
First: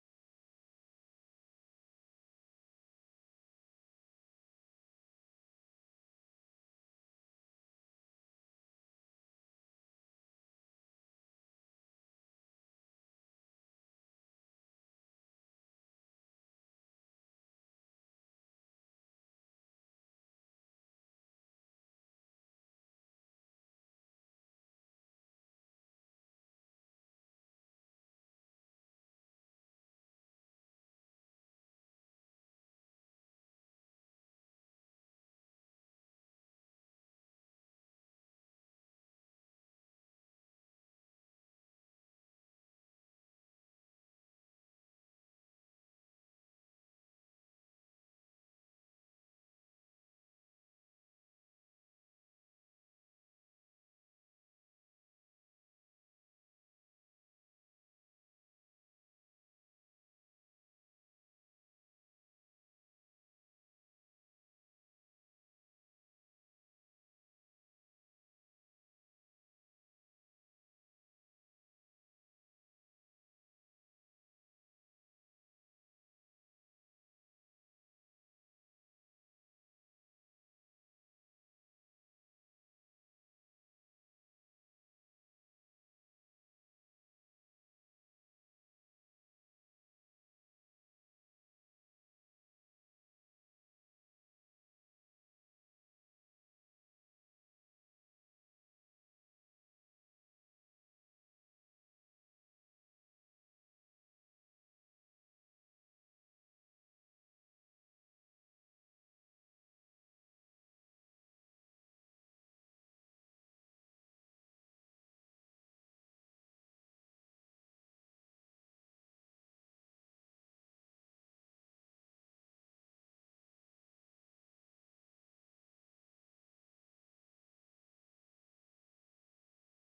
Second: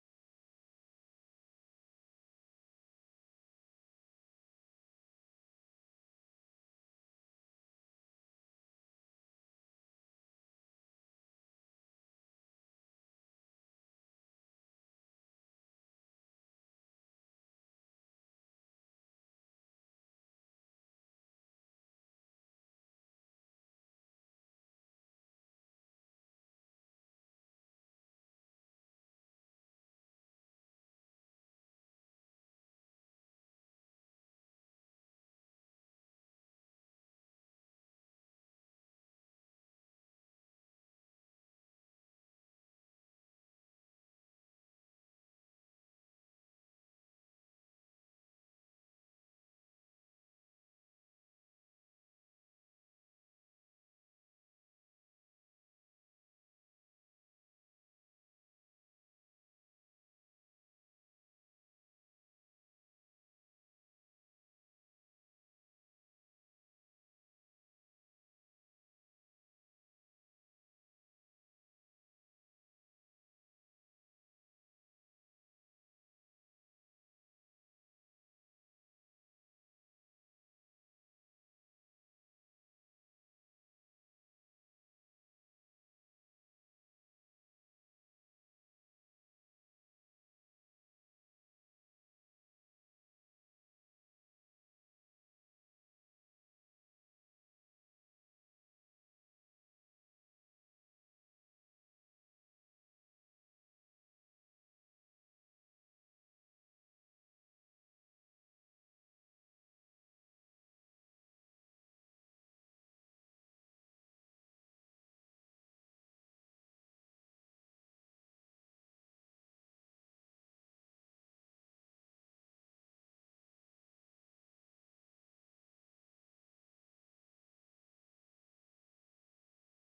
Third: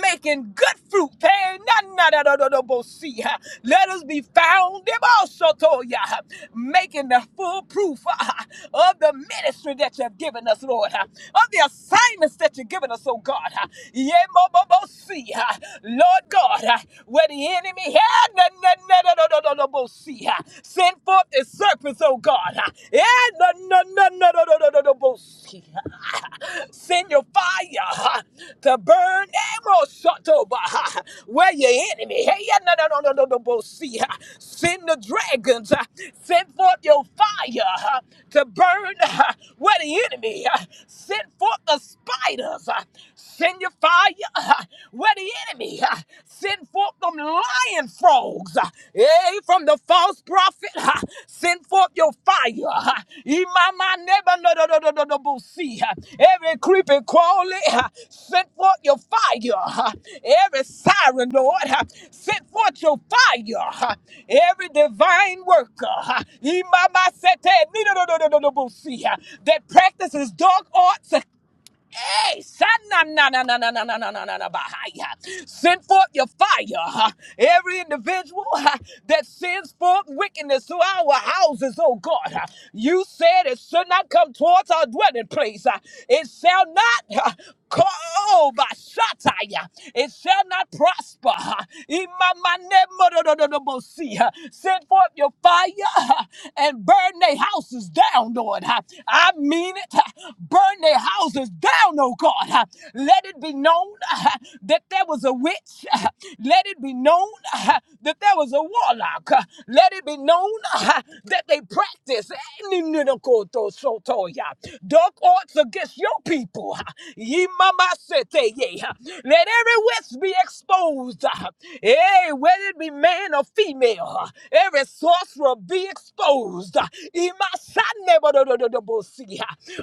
making good fruit. Hey, na- na- na- na- na- na- bo- Let us be found, Ibabusotoya, making the full proof ah, of the ministry that you have given us, Lord, ah, of the assignments that you've given us, oh God. ah. Yeah, mo- mo- mo- see, ah, Lord God, ah, where the enemy had, na- na- na- na- na- na- na- na- ah, Send forth the serpents, oh God. Yeah, no, no, no, no, no, no, no, no, no, Send your fire to burn emerald shotoba where your enemy. Hey, yeah, no, no, no, no, no, no, bo- Send the dragons. Send forth your fire to burn where the enemy. Send forth the spiders. Send your fire where the enemy uh, send forth them lion frogs, uh, eh, from the false prophet. uh, Send forth your fire. uh, Imama neba no no no no no no no, see, uh, Every creepy crawly, uh, send forth your fire. uh, Every siren, Lord, uh, send forth your fire. uh, Every divine worker, uh, Imama sete ni no no no no no no no, see, uh, that practices dark arts. uh, Hey, sananananananananananabahaya. Send forth your fire. huh? Every individual huh, that sends forth wickedness to our houses, oh God. huh, You said it should not come towards our dwelling place. huh. It shall not. huh, Oh, Bashataya, it shall not prosper. Imamanemododododobosi. Send forth your fire and burn their houses down, Lord. I mean it. Burn their houses down, oh God. Let it be known that there was a witch. Let it be known that there was a warlock. Let it be known that they practice Dark arts against your people. Ye mama sete ye. Let every witch be exposed. Hey, whether it be man or female, every sorcerer be exposed. Imasanebododododobosi.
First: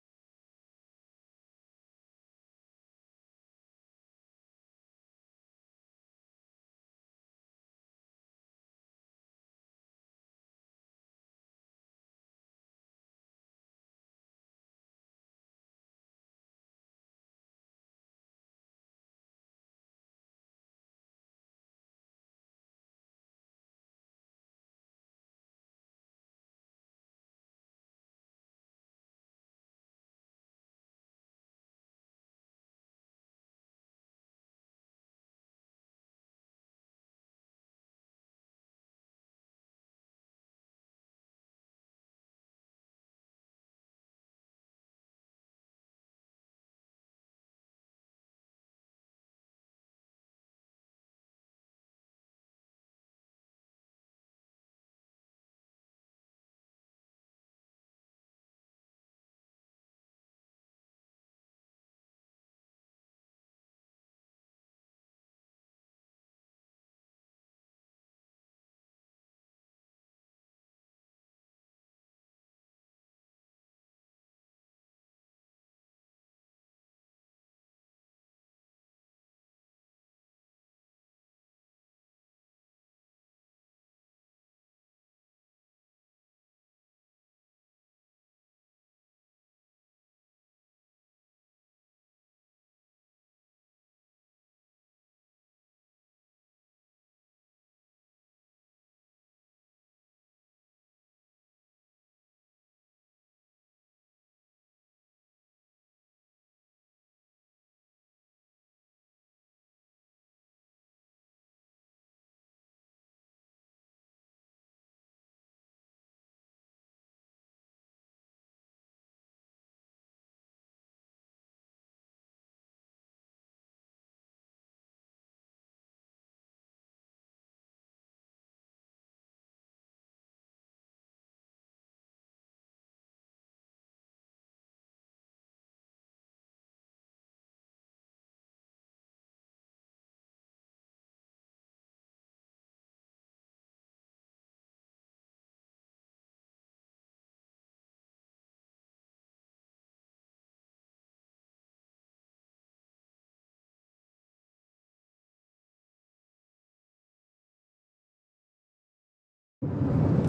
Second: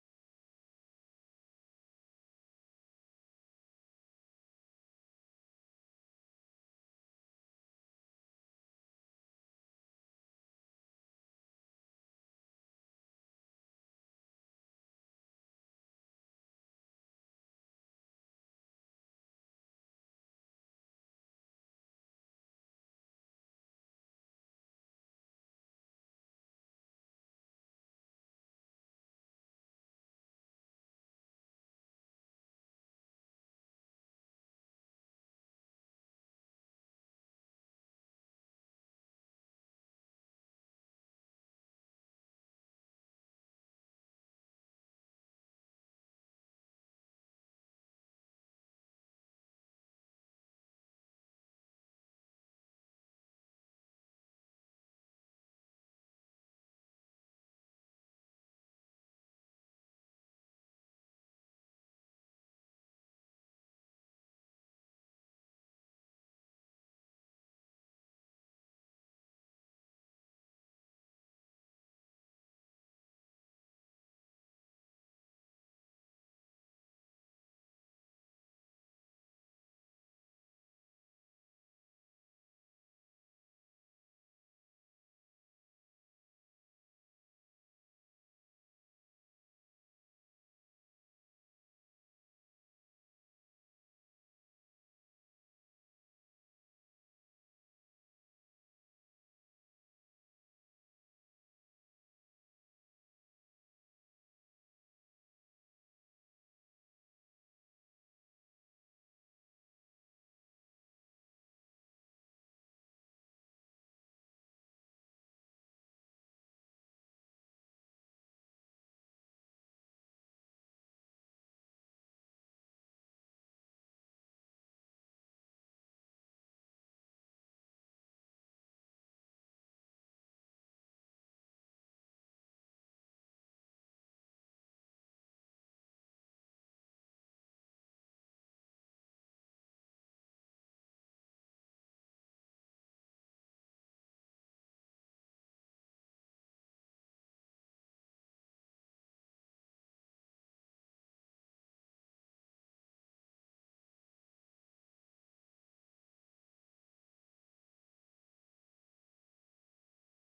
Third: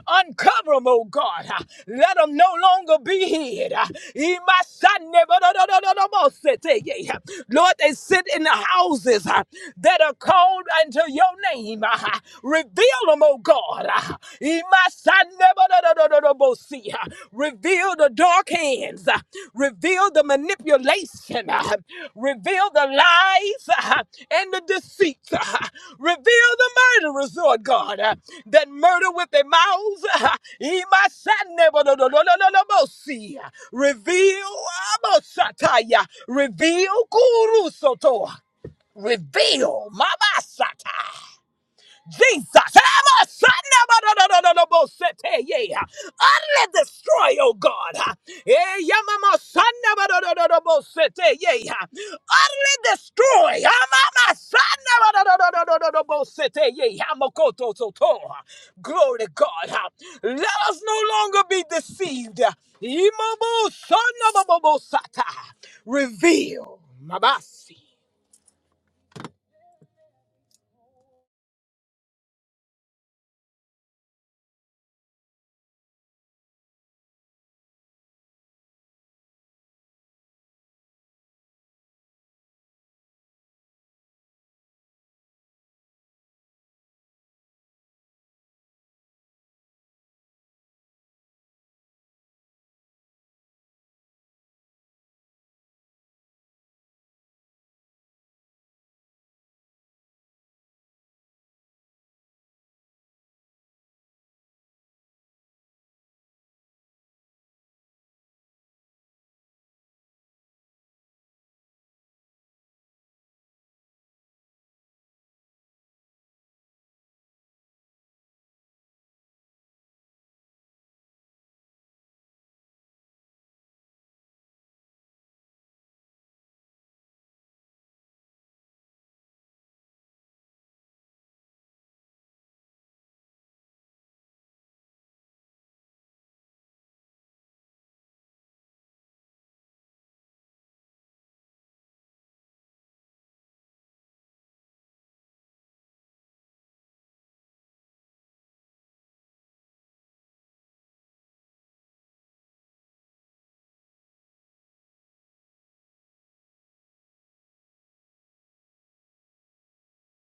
Uncover them, oh God. Let them no longer be hid. Imasanebodododododobosi. Lord, they sit in the houses that are called unto your name name. ah, Reveal them, oh God. ah. Imasanebarabarabosi, ah. Reveal the dark hands. ah. Reveal the manipulation. ah. Reveal the lies ah, and the deceit. ah. Reveal the murderers, Lord God, ah, that murder with their mouths. ah. Imasanebarabarabosi, ah. Reveal, abosataya. reveal, kurusoto. Reveal, mama Jesus. Utterly destroy, oh God. Utterly destroy. Glory to God. Let us no longer be deceived. Reveal. Mabasi.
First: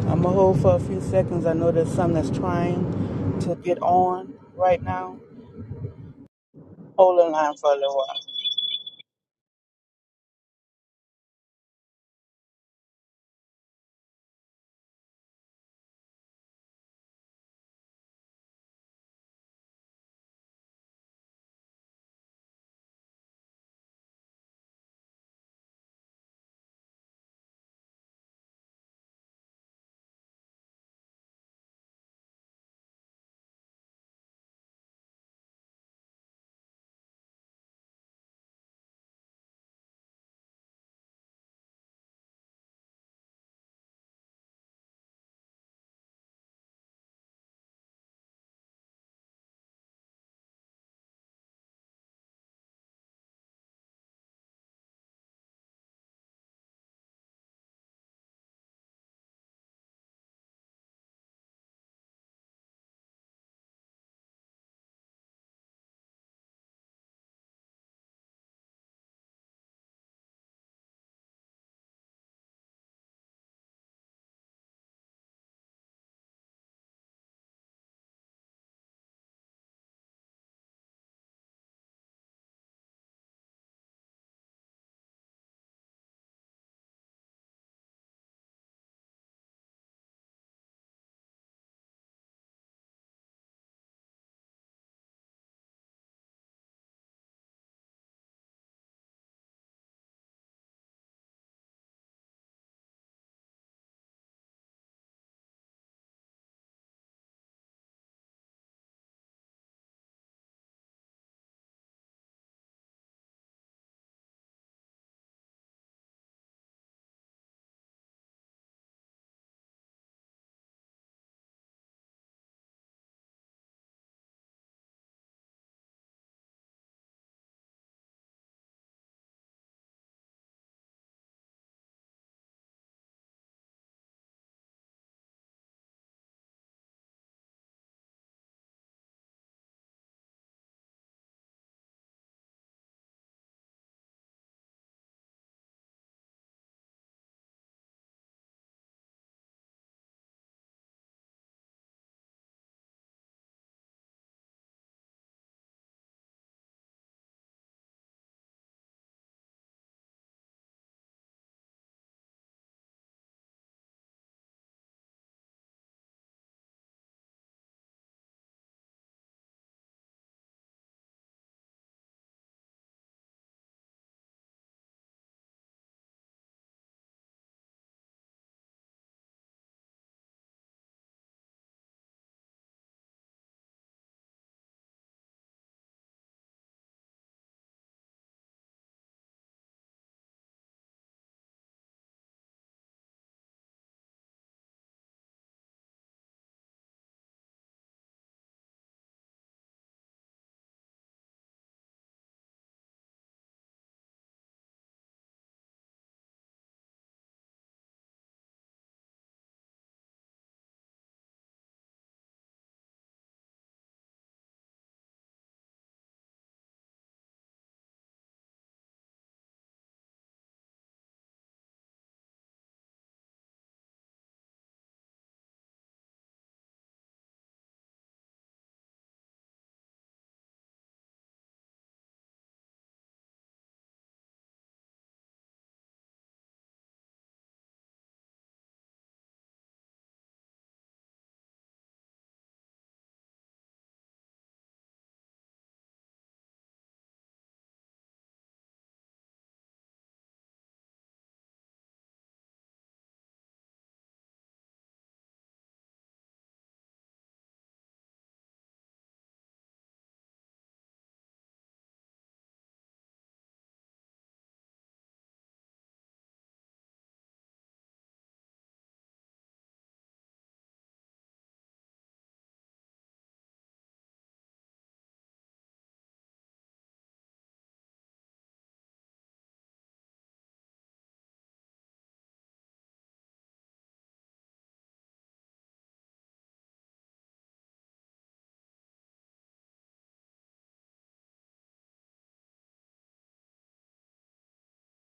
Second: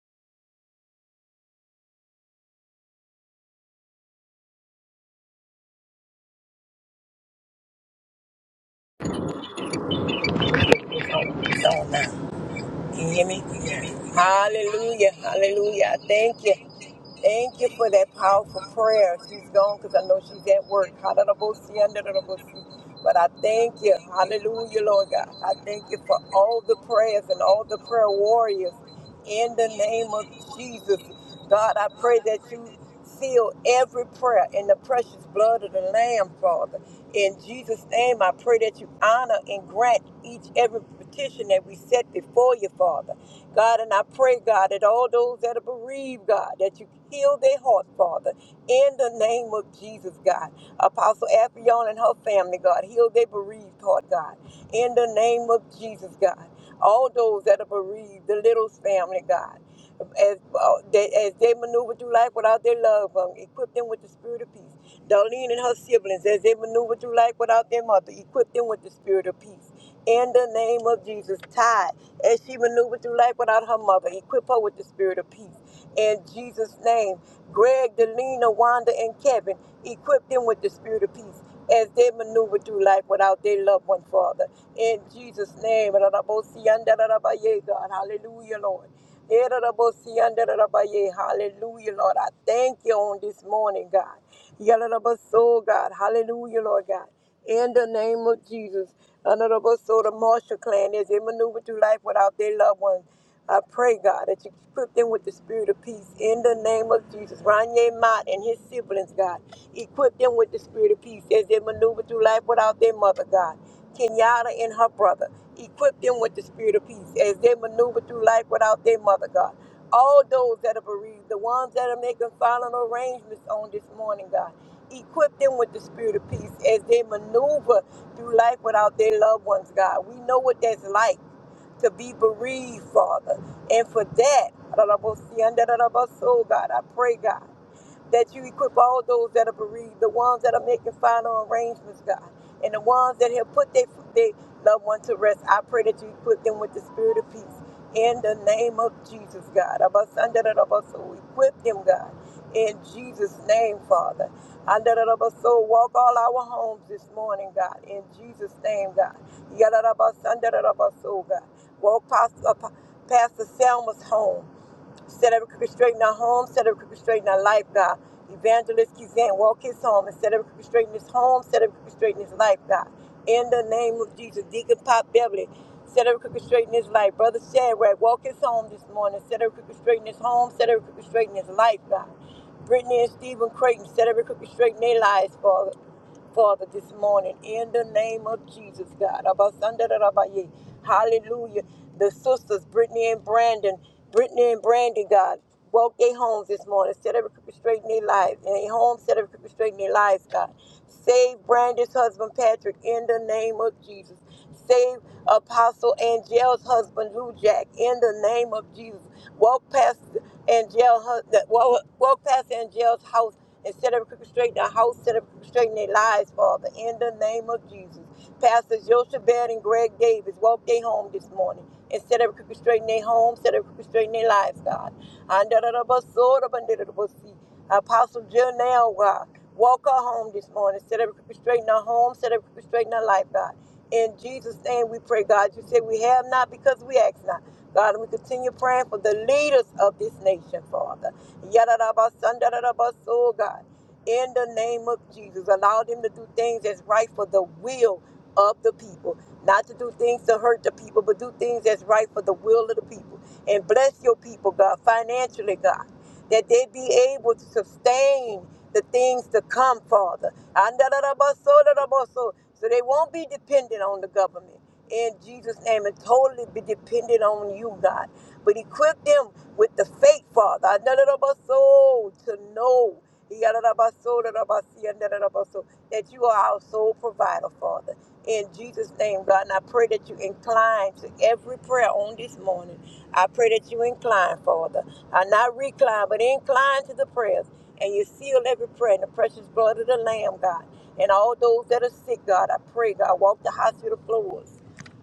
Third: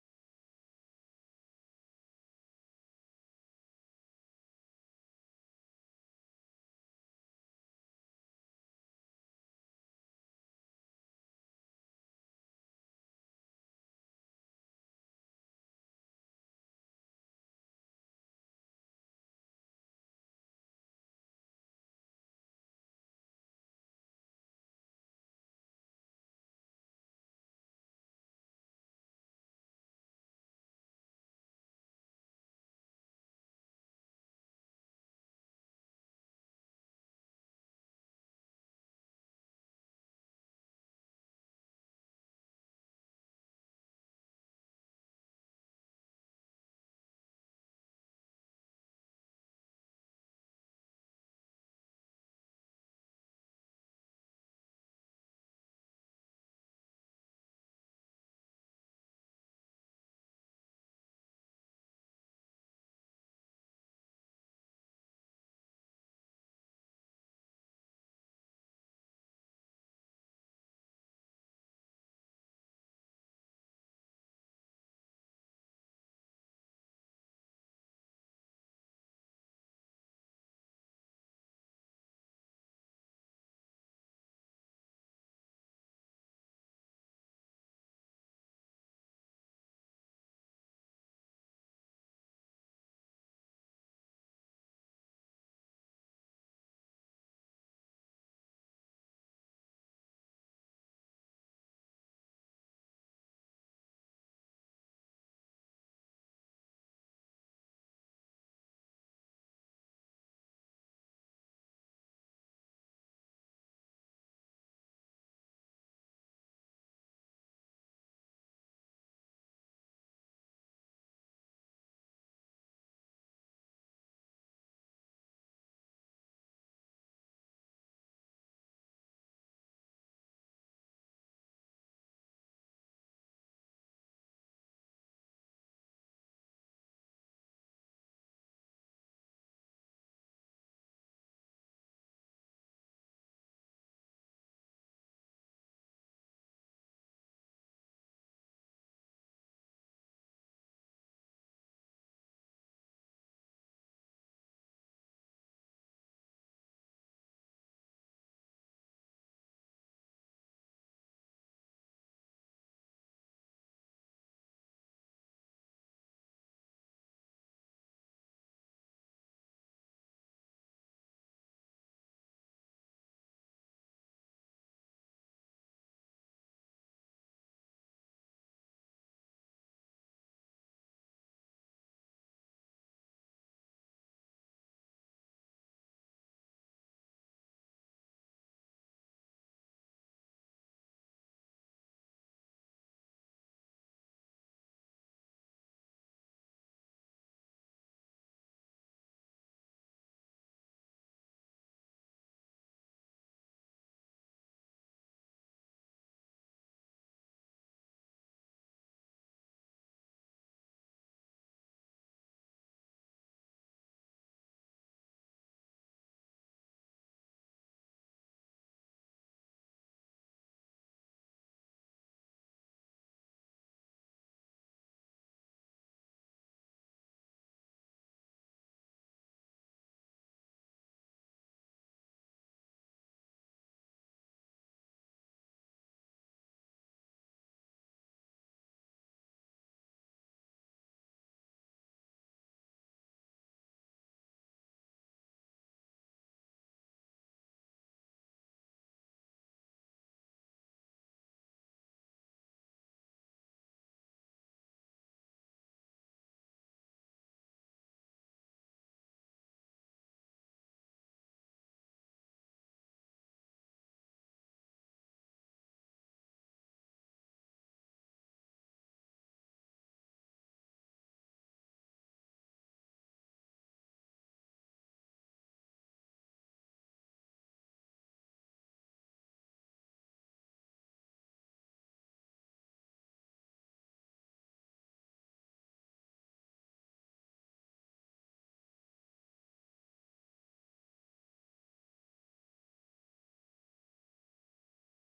I'm going to hold for a few seconds. I know there's some that's trying to get on right now. Hold the line for a little while.
restricting his home, Can you hear me? Hallelujah. Hallelujah. I Thank you. Thank you for that powerful prayer. She's gone because I know she's at work. Hallelujah. But I thank you. Hallelujah, Lord God. I thank you for all the prayers and all the prayer warriors in the name of Jesus. God, I pray that you seal every prayer in the precious blood of the Lamb, Father. In Jesus' name, I pray that you honor and grant each every petition that we set before you, Father. God, and I pray, God, that all those that are bereaved, God, that you heal their heart, Father, in the name of Jesus, God. Apostle Afion and her family, God, heal their bereaved heart, God, in the name of Jesus, God. All those that are bereaved, the Littles family, God as, uh, they, as they maneuver through life without their loved one, equip them with the spirit of peace. Darlene and her siblings, as they maneuver through life without their mother, equip them with the spirit of peace. In the name of Jesus, Ty, as she maneuvered through life without her mother, equip her with the spirit of peace in Jesus' name. Greg, Delina, Wanda, and Kevin, equip them with the spirit of peace as they maneuver through life without their loved one, Father. In Jesus' name. God. Hallelujah, Lord. Eh, Hallelujah, Lord. I thank you on this morning, God. Yalalaba soul, God. Hallelujah, Lord God. In the name of Jesus. Honorable soul, the Marshall clan, as they maneuver through life without their loved ones. I pray, God, that you equip them with the spirit of peace in the name of Jesus. Ranye Mott and his siblings, God. Equip them with the spirit of peace as they maneuver through life without their mother, God. Kenyatta and her brother. Equip them with the spirit of peace as they maneuver through life without their mother, God all those that are bereaved, the ones that are making final arrangements on this morning, God. Equip them with the spirit of peace as they maneuver through life without their loved ones, God. We know what that's like to be bereaved, Father. And for that, so God, I pray, God that you equip all those that are bereaved, the ones that are making final arrangements, God, and the ones that have put their, their loved one to rest. I pray that you equip them with the spirit of peace. In the name of Jesus, God. Abasandarabaso, Equip them, God. In Jesus' name, Father. Andarabaso, Walk all our homes this morning, God. In Jesus' name, God. Yadarabasandarabaso, God. Walk past, uh, past the Selma's home. Set every crooked straight in our home. Set every crooked straight in our life, God. Evangelist Kizan, walk his home and set every crooked straight in his home. Set every crooked straight in his life, God. In the name of Jesus, Deacon Pop Beverly, set every crooked straight in his life. Brother Shadrach, walk his home this morning. Set every crooked straight in his home. Set every crooked straight in his life, God. Brittany and Stephen Creighton, set every crooked straight in their lives, Father. Father, this morning in the name of Jesus, God. Abasandarabaye. Hallelujah. The sisters, Brittany and Brandon, Brittany and Brandy, God, woke their homes this morning, set every crooked straight in their lives, In their homes set every crooked straight in their lives, God. Save Brandy's husband, Patrick, in the name of Jesus. Save Apostle Angel's husband, Lou Jack, in the name of Jesus. Walk past Angel, walk past Angel's house and set up crooked straight in our house, set up crooked straight in their lives, Father, in the name of Jesus. pastors Joseph Baird and Greg Davis walked their home this morning and set up crooked straight in their home, set up crooked straight in their lives, God. Under the bus, sort Apostle Jill now, God. Walk her home this morning. Set up crooked straight in our home, set up crooked straight in our life, God. In Jesus' name we pray, God. You said we have not because we ask not. God, and we continue praying for the leaders of this nation, Father. Yadadabasandaradabasoo, God. In the name of Jesus, allow them to do things that's right for the will of the people, not to do things to hurt the people, but do things that's right for the will of the people. And bless your people, God, financially, God, that they be able to sustain the things to come, Father. Andadadabasodabaso, So they won't be dependent on the government in Jesus' name and totally be dependent on you, God. But equip them with the faith, Father. I know that about soul to know. He got it about soul, that about see, and that about soul, That you are our sole provider, Father. In Jesus' name, God. And I pray that you incline to every prayer on this morning. I pray that you incline, Father. I not recline, but incline to the prayers. And you seal every prayer in the precious blood of the Lamb, God. And all those that are sick, God, I pray, God, walk the hospital floors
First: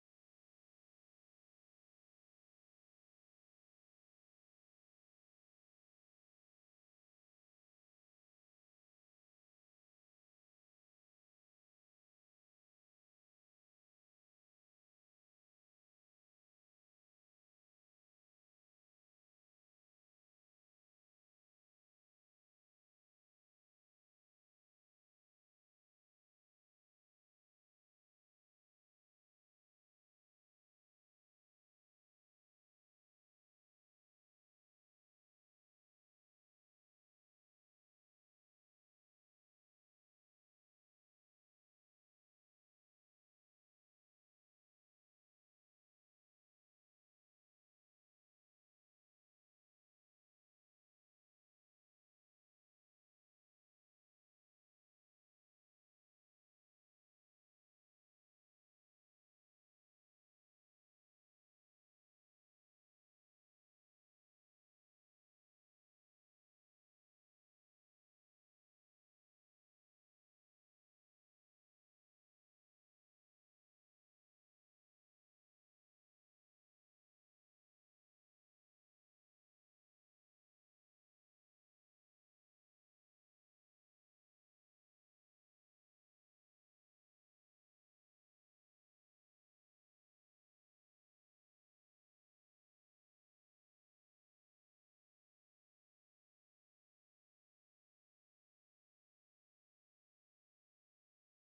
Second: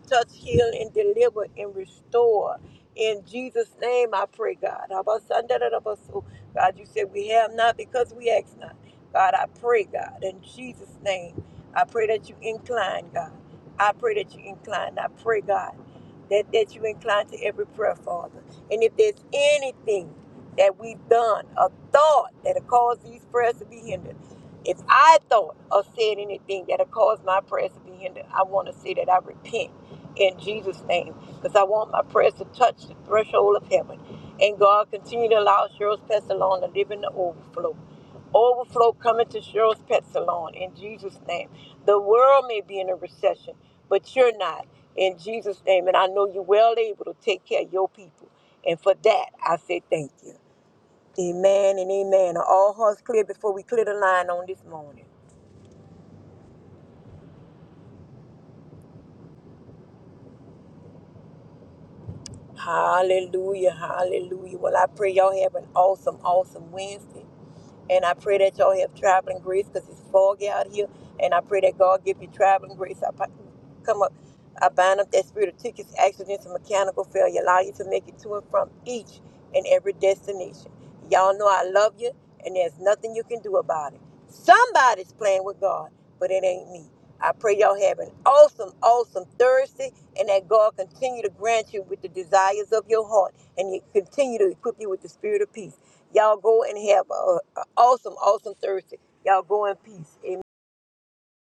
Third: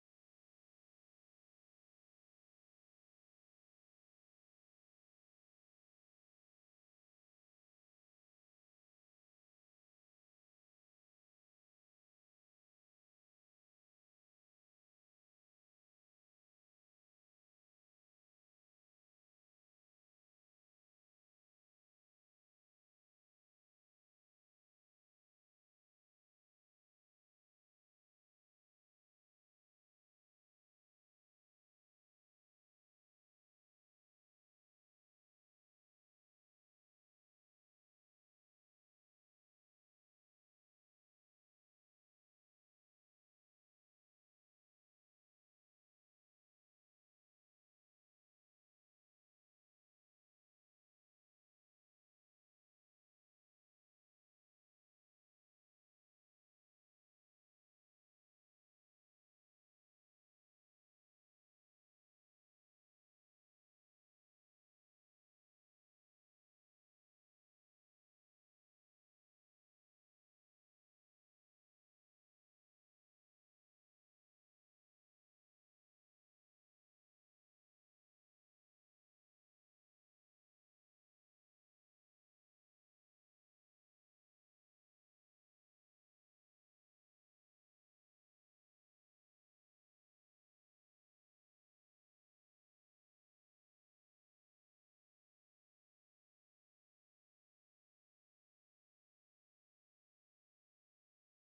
touch, heal, and deliver and restore. In Jesus' name, I pray, God. Abasandarabaso. God, you said we have not because we ask not. God, I pray, God, in Jesus' name, I pray that you incline, God. I pray that you incline. I pray, God, that, that you incline to every prayer, Father. And if there's anything that we've done or thought that'll cause these prayers to be hindered, if I thought or said anything that'll cause my prayers to be hindered, I want to say that I repent in Jesus' name because I want my prayers to touch the threshold of heaven. And God, continue to allow Cheryl's Pet Salon to live in the overflow. Overflow coming to Cheryl's Pet Salon in Jesus' name. The world may be in a recession, but you're not in Jesus' name. And I know you're well able to take care of your people. And for that, I say thank you. Amen and amen. Are all hearts clear before we clear the line on this morning? Hallelujah, hallelujah. Well, I pray y'all have an awesome, awesome Wednesday. And I pray that y'all have traveling grace because it's foggy out here. And I pray that God give you traveling grace. I come up, I bind up that spirit of tickets, accidents, and mechanical failure. Allow you to make it to and from each and every destination. Y'all know I love you, and there's nothing you can do about it. Somebody's playing with God, but it ain't me. I pray y'all have an awesome, awesome Thursday, and that God continue to grant you with the desires of your heart, and He continue to equip you with the spirit of peace. Y'all go and have a, awesome, awesome Thursday. Y'all go in peace. Amen.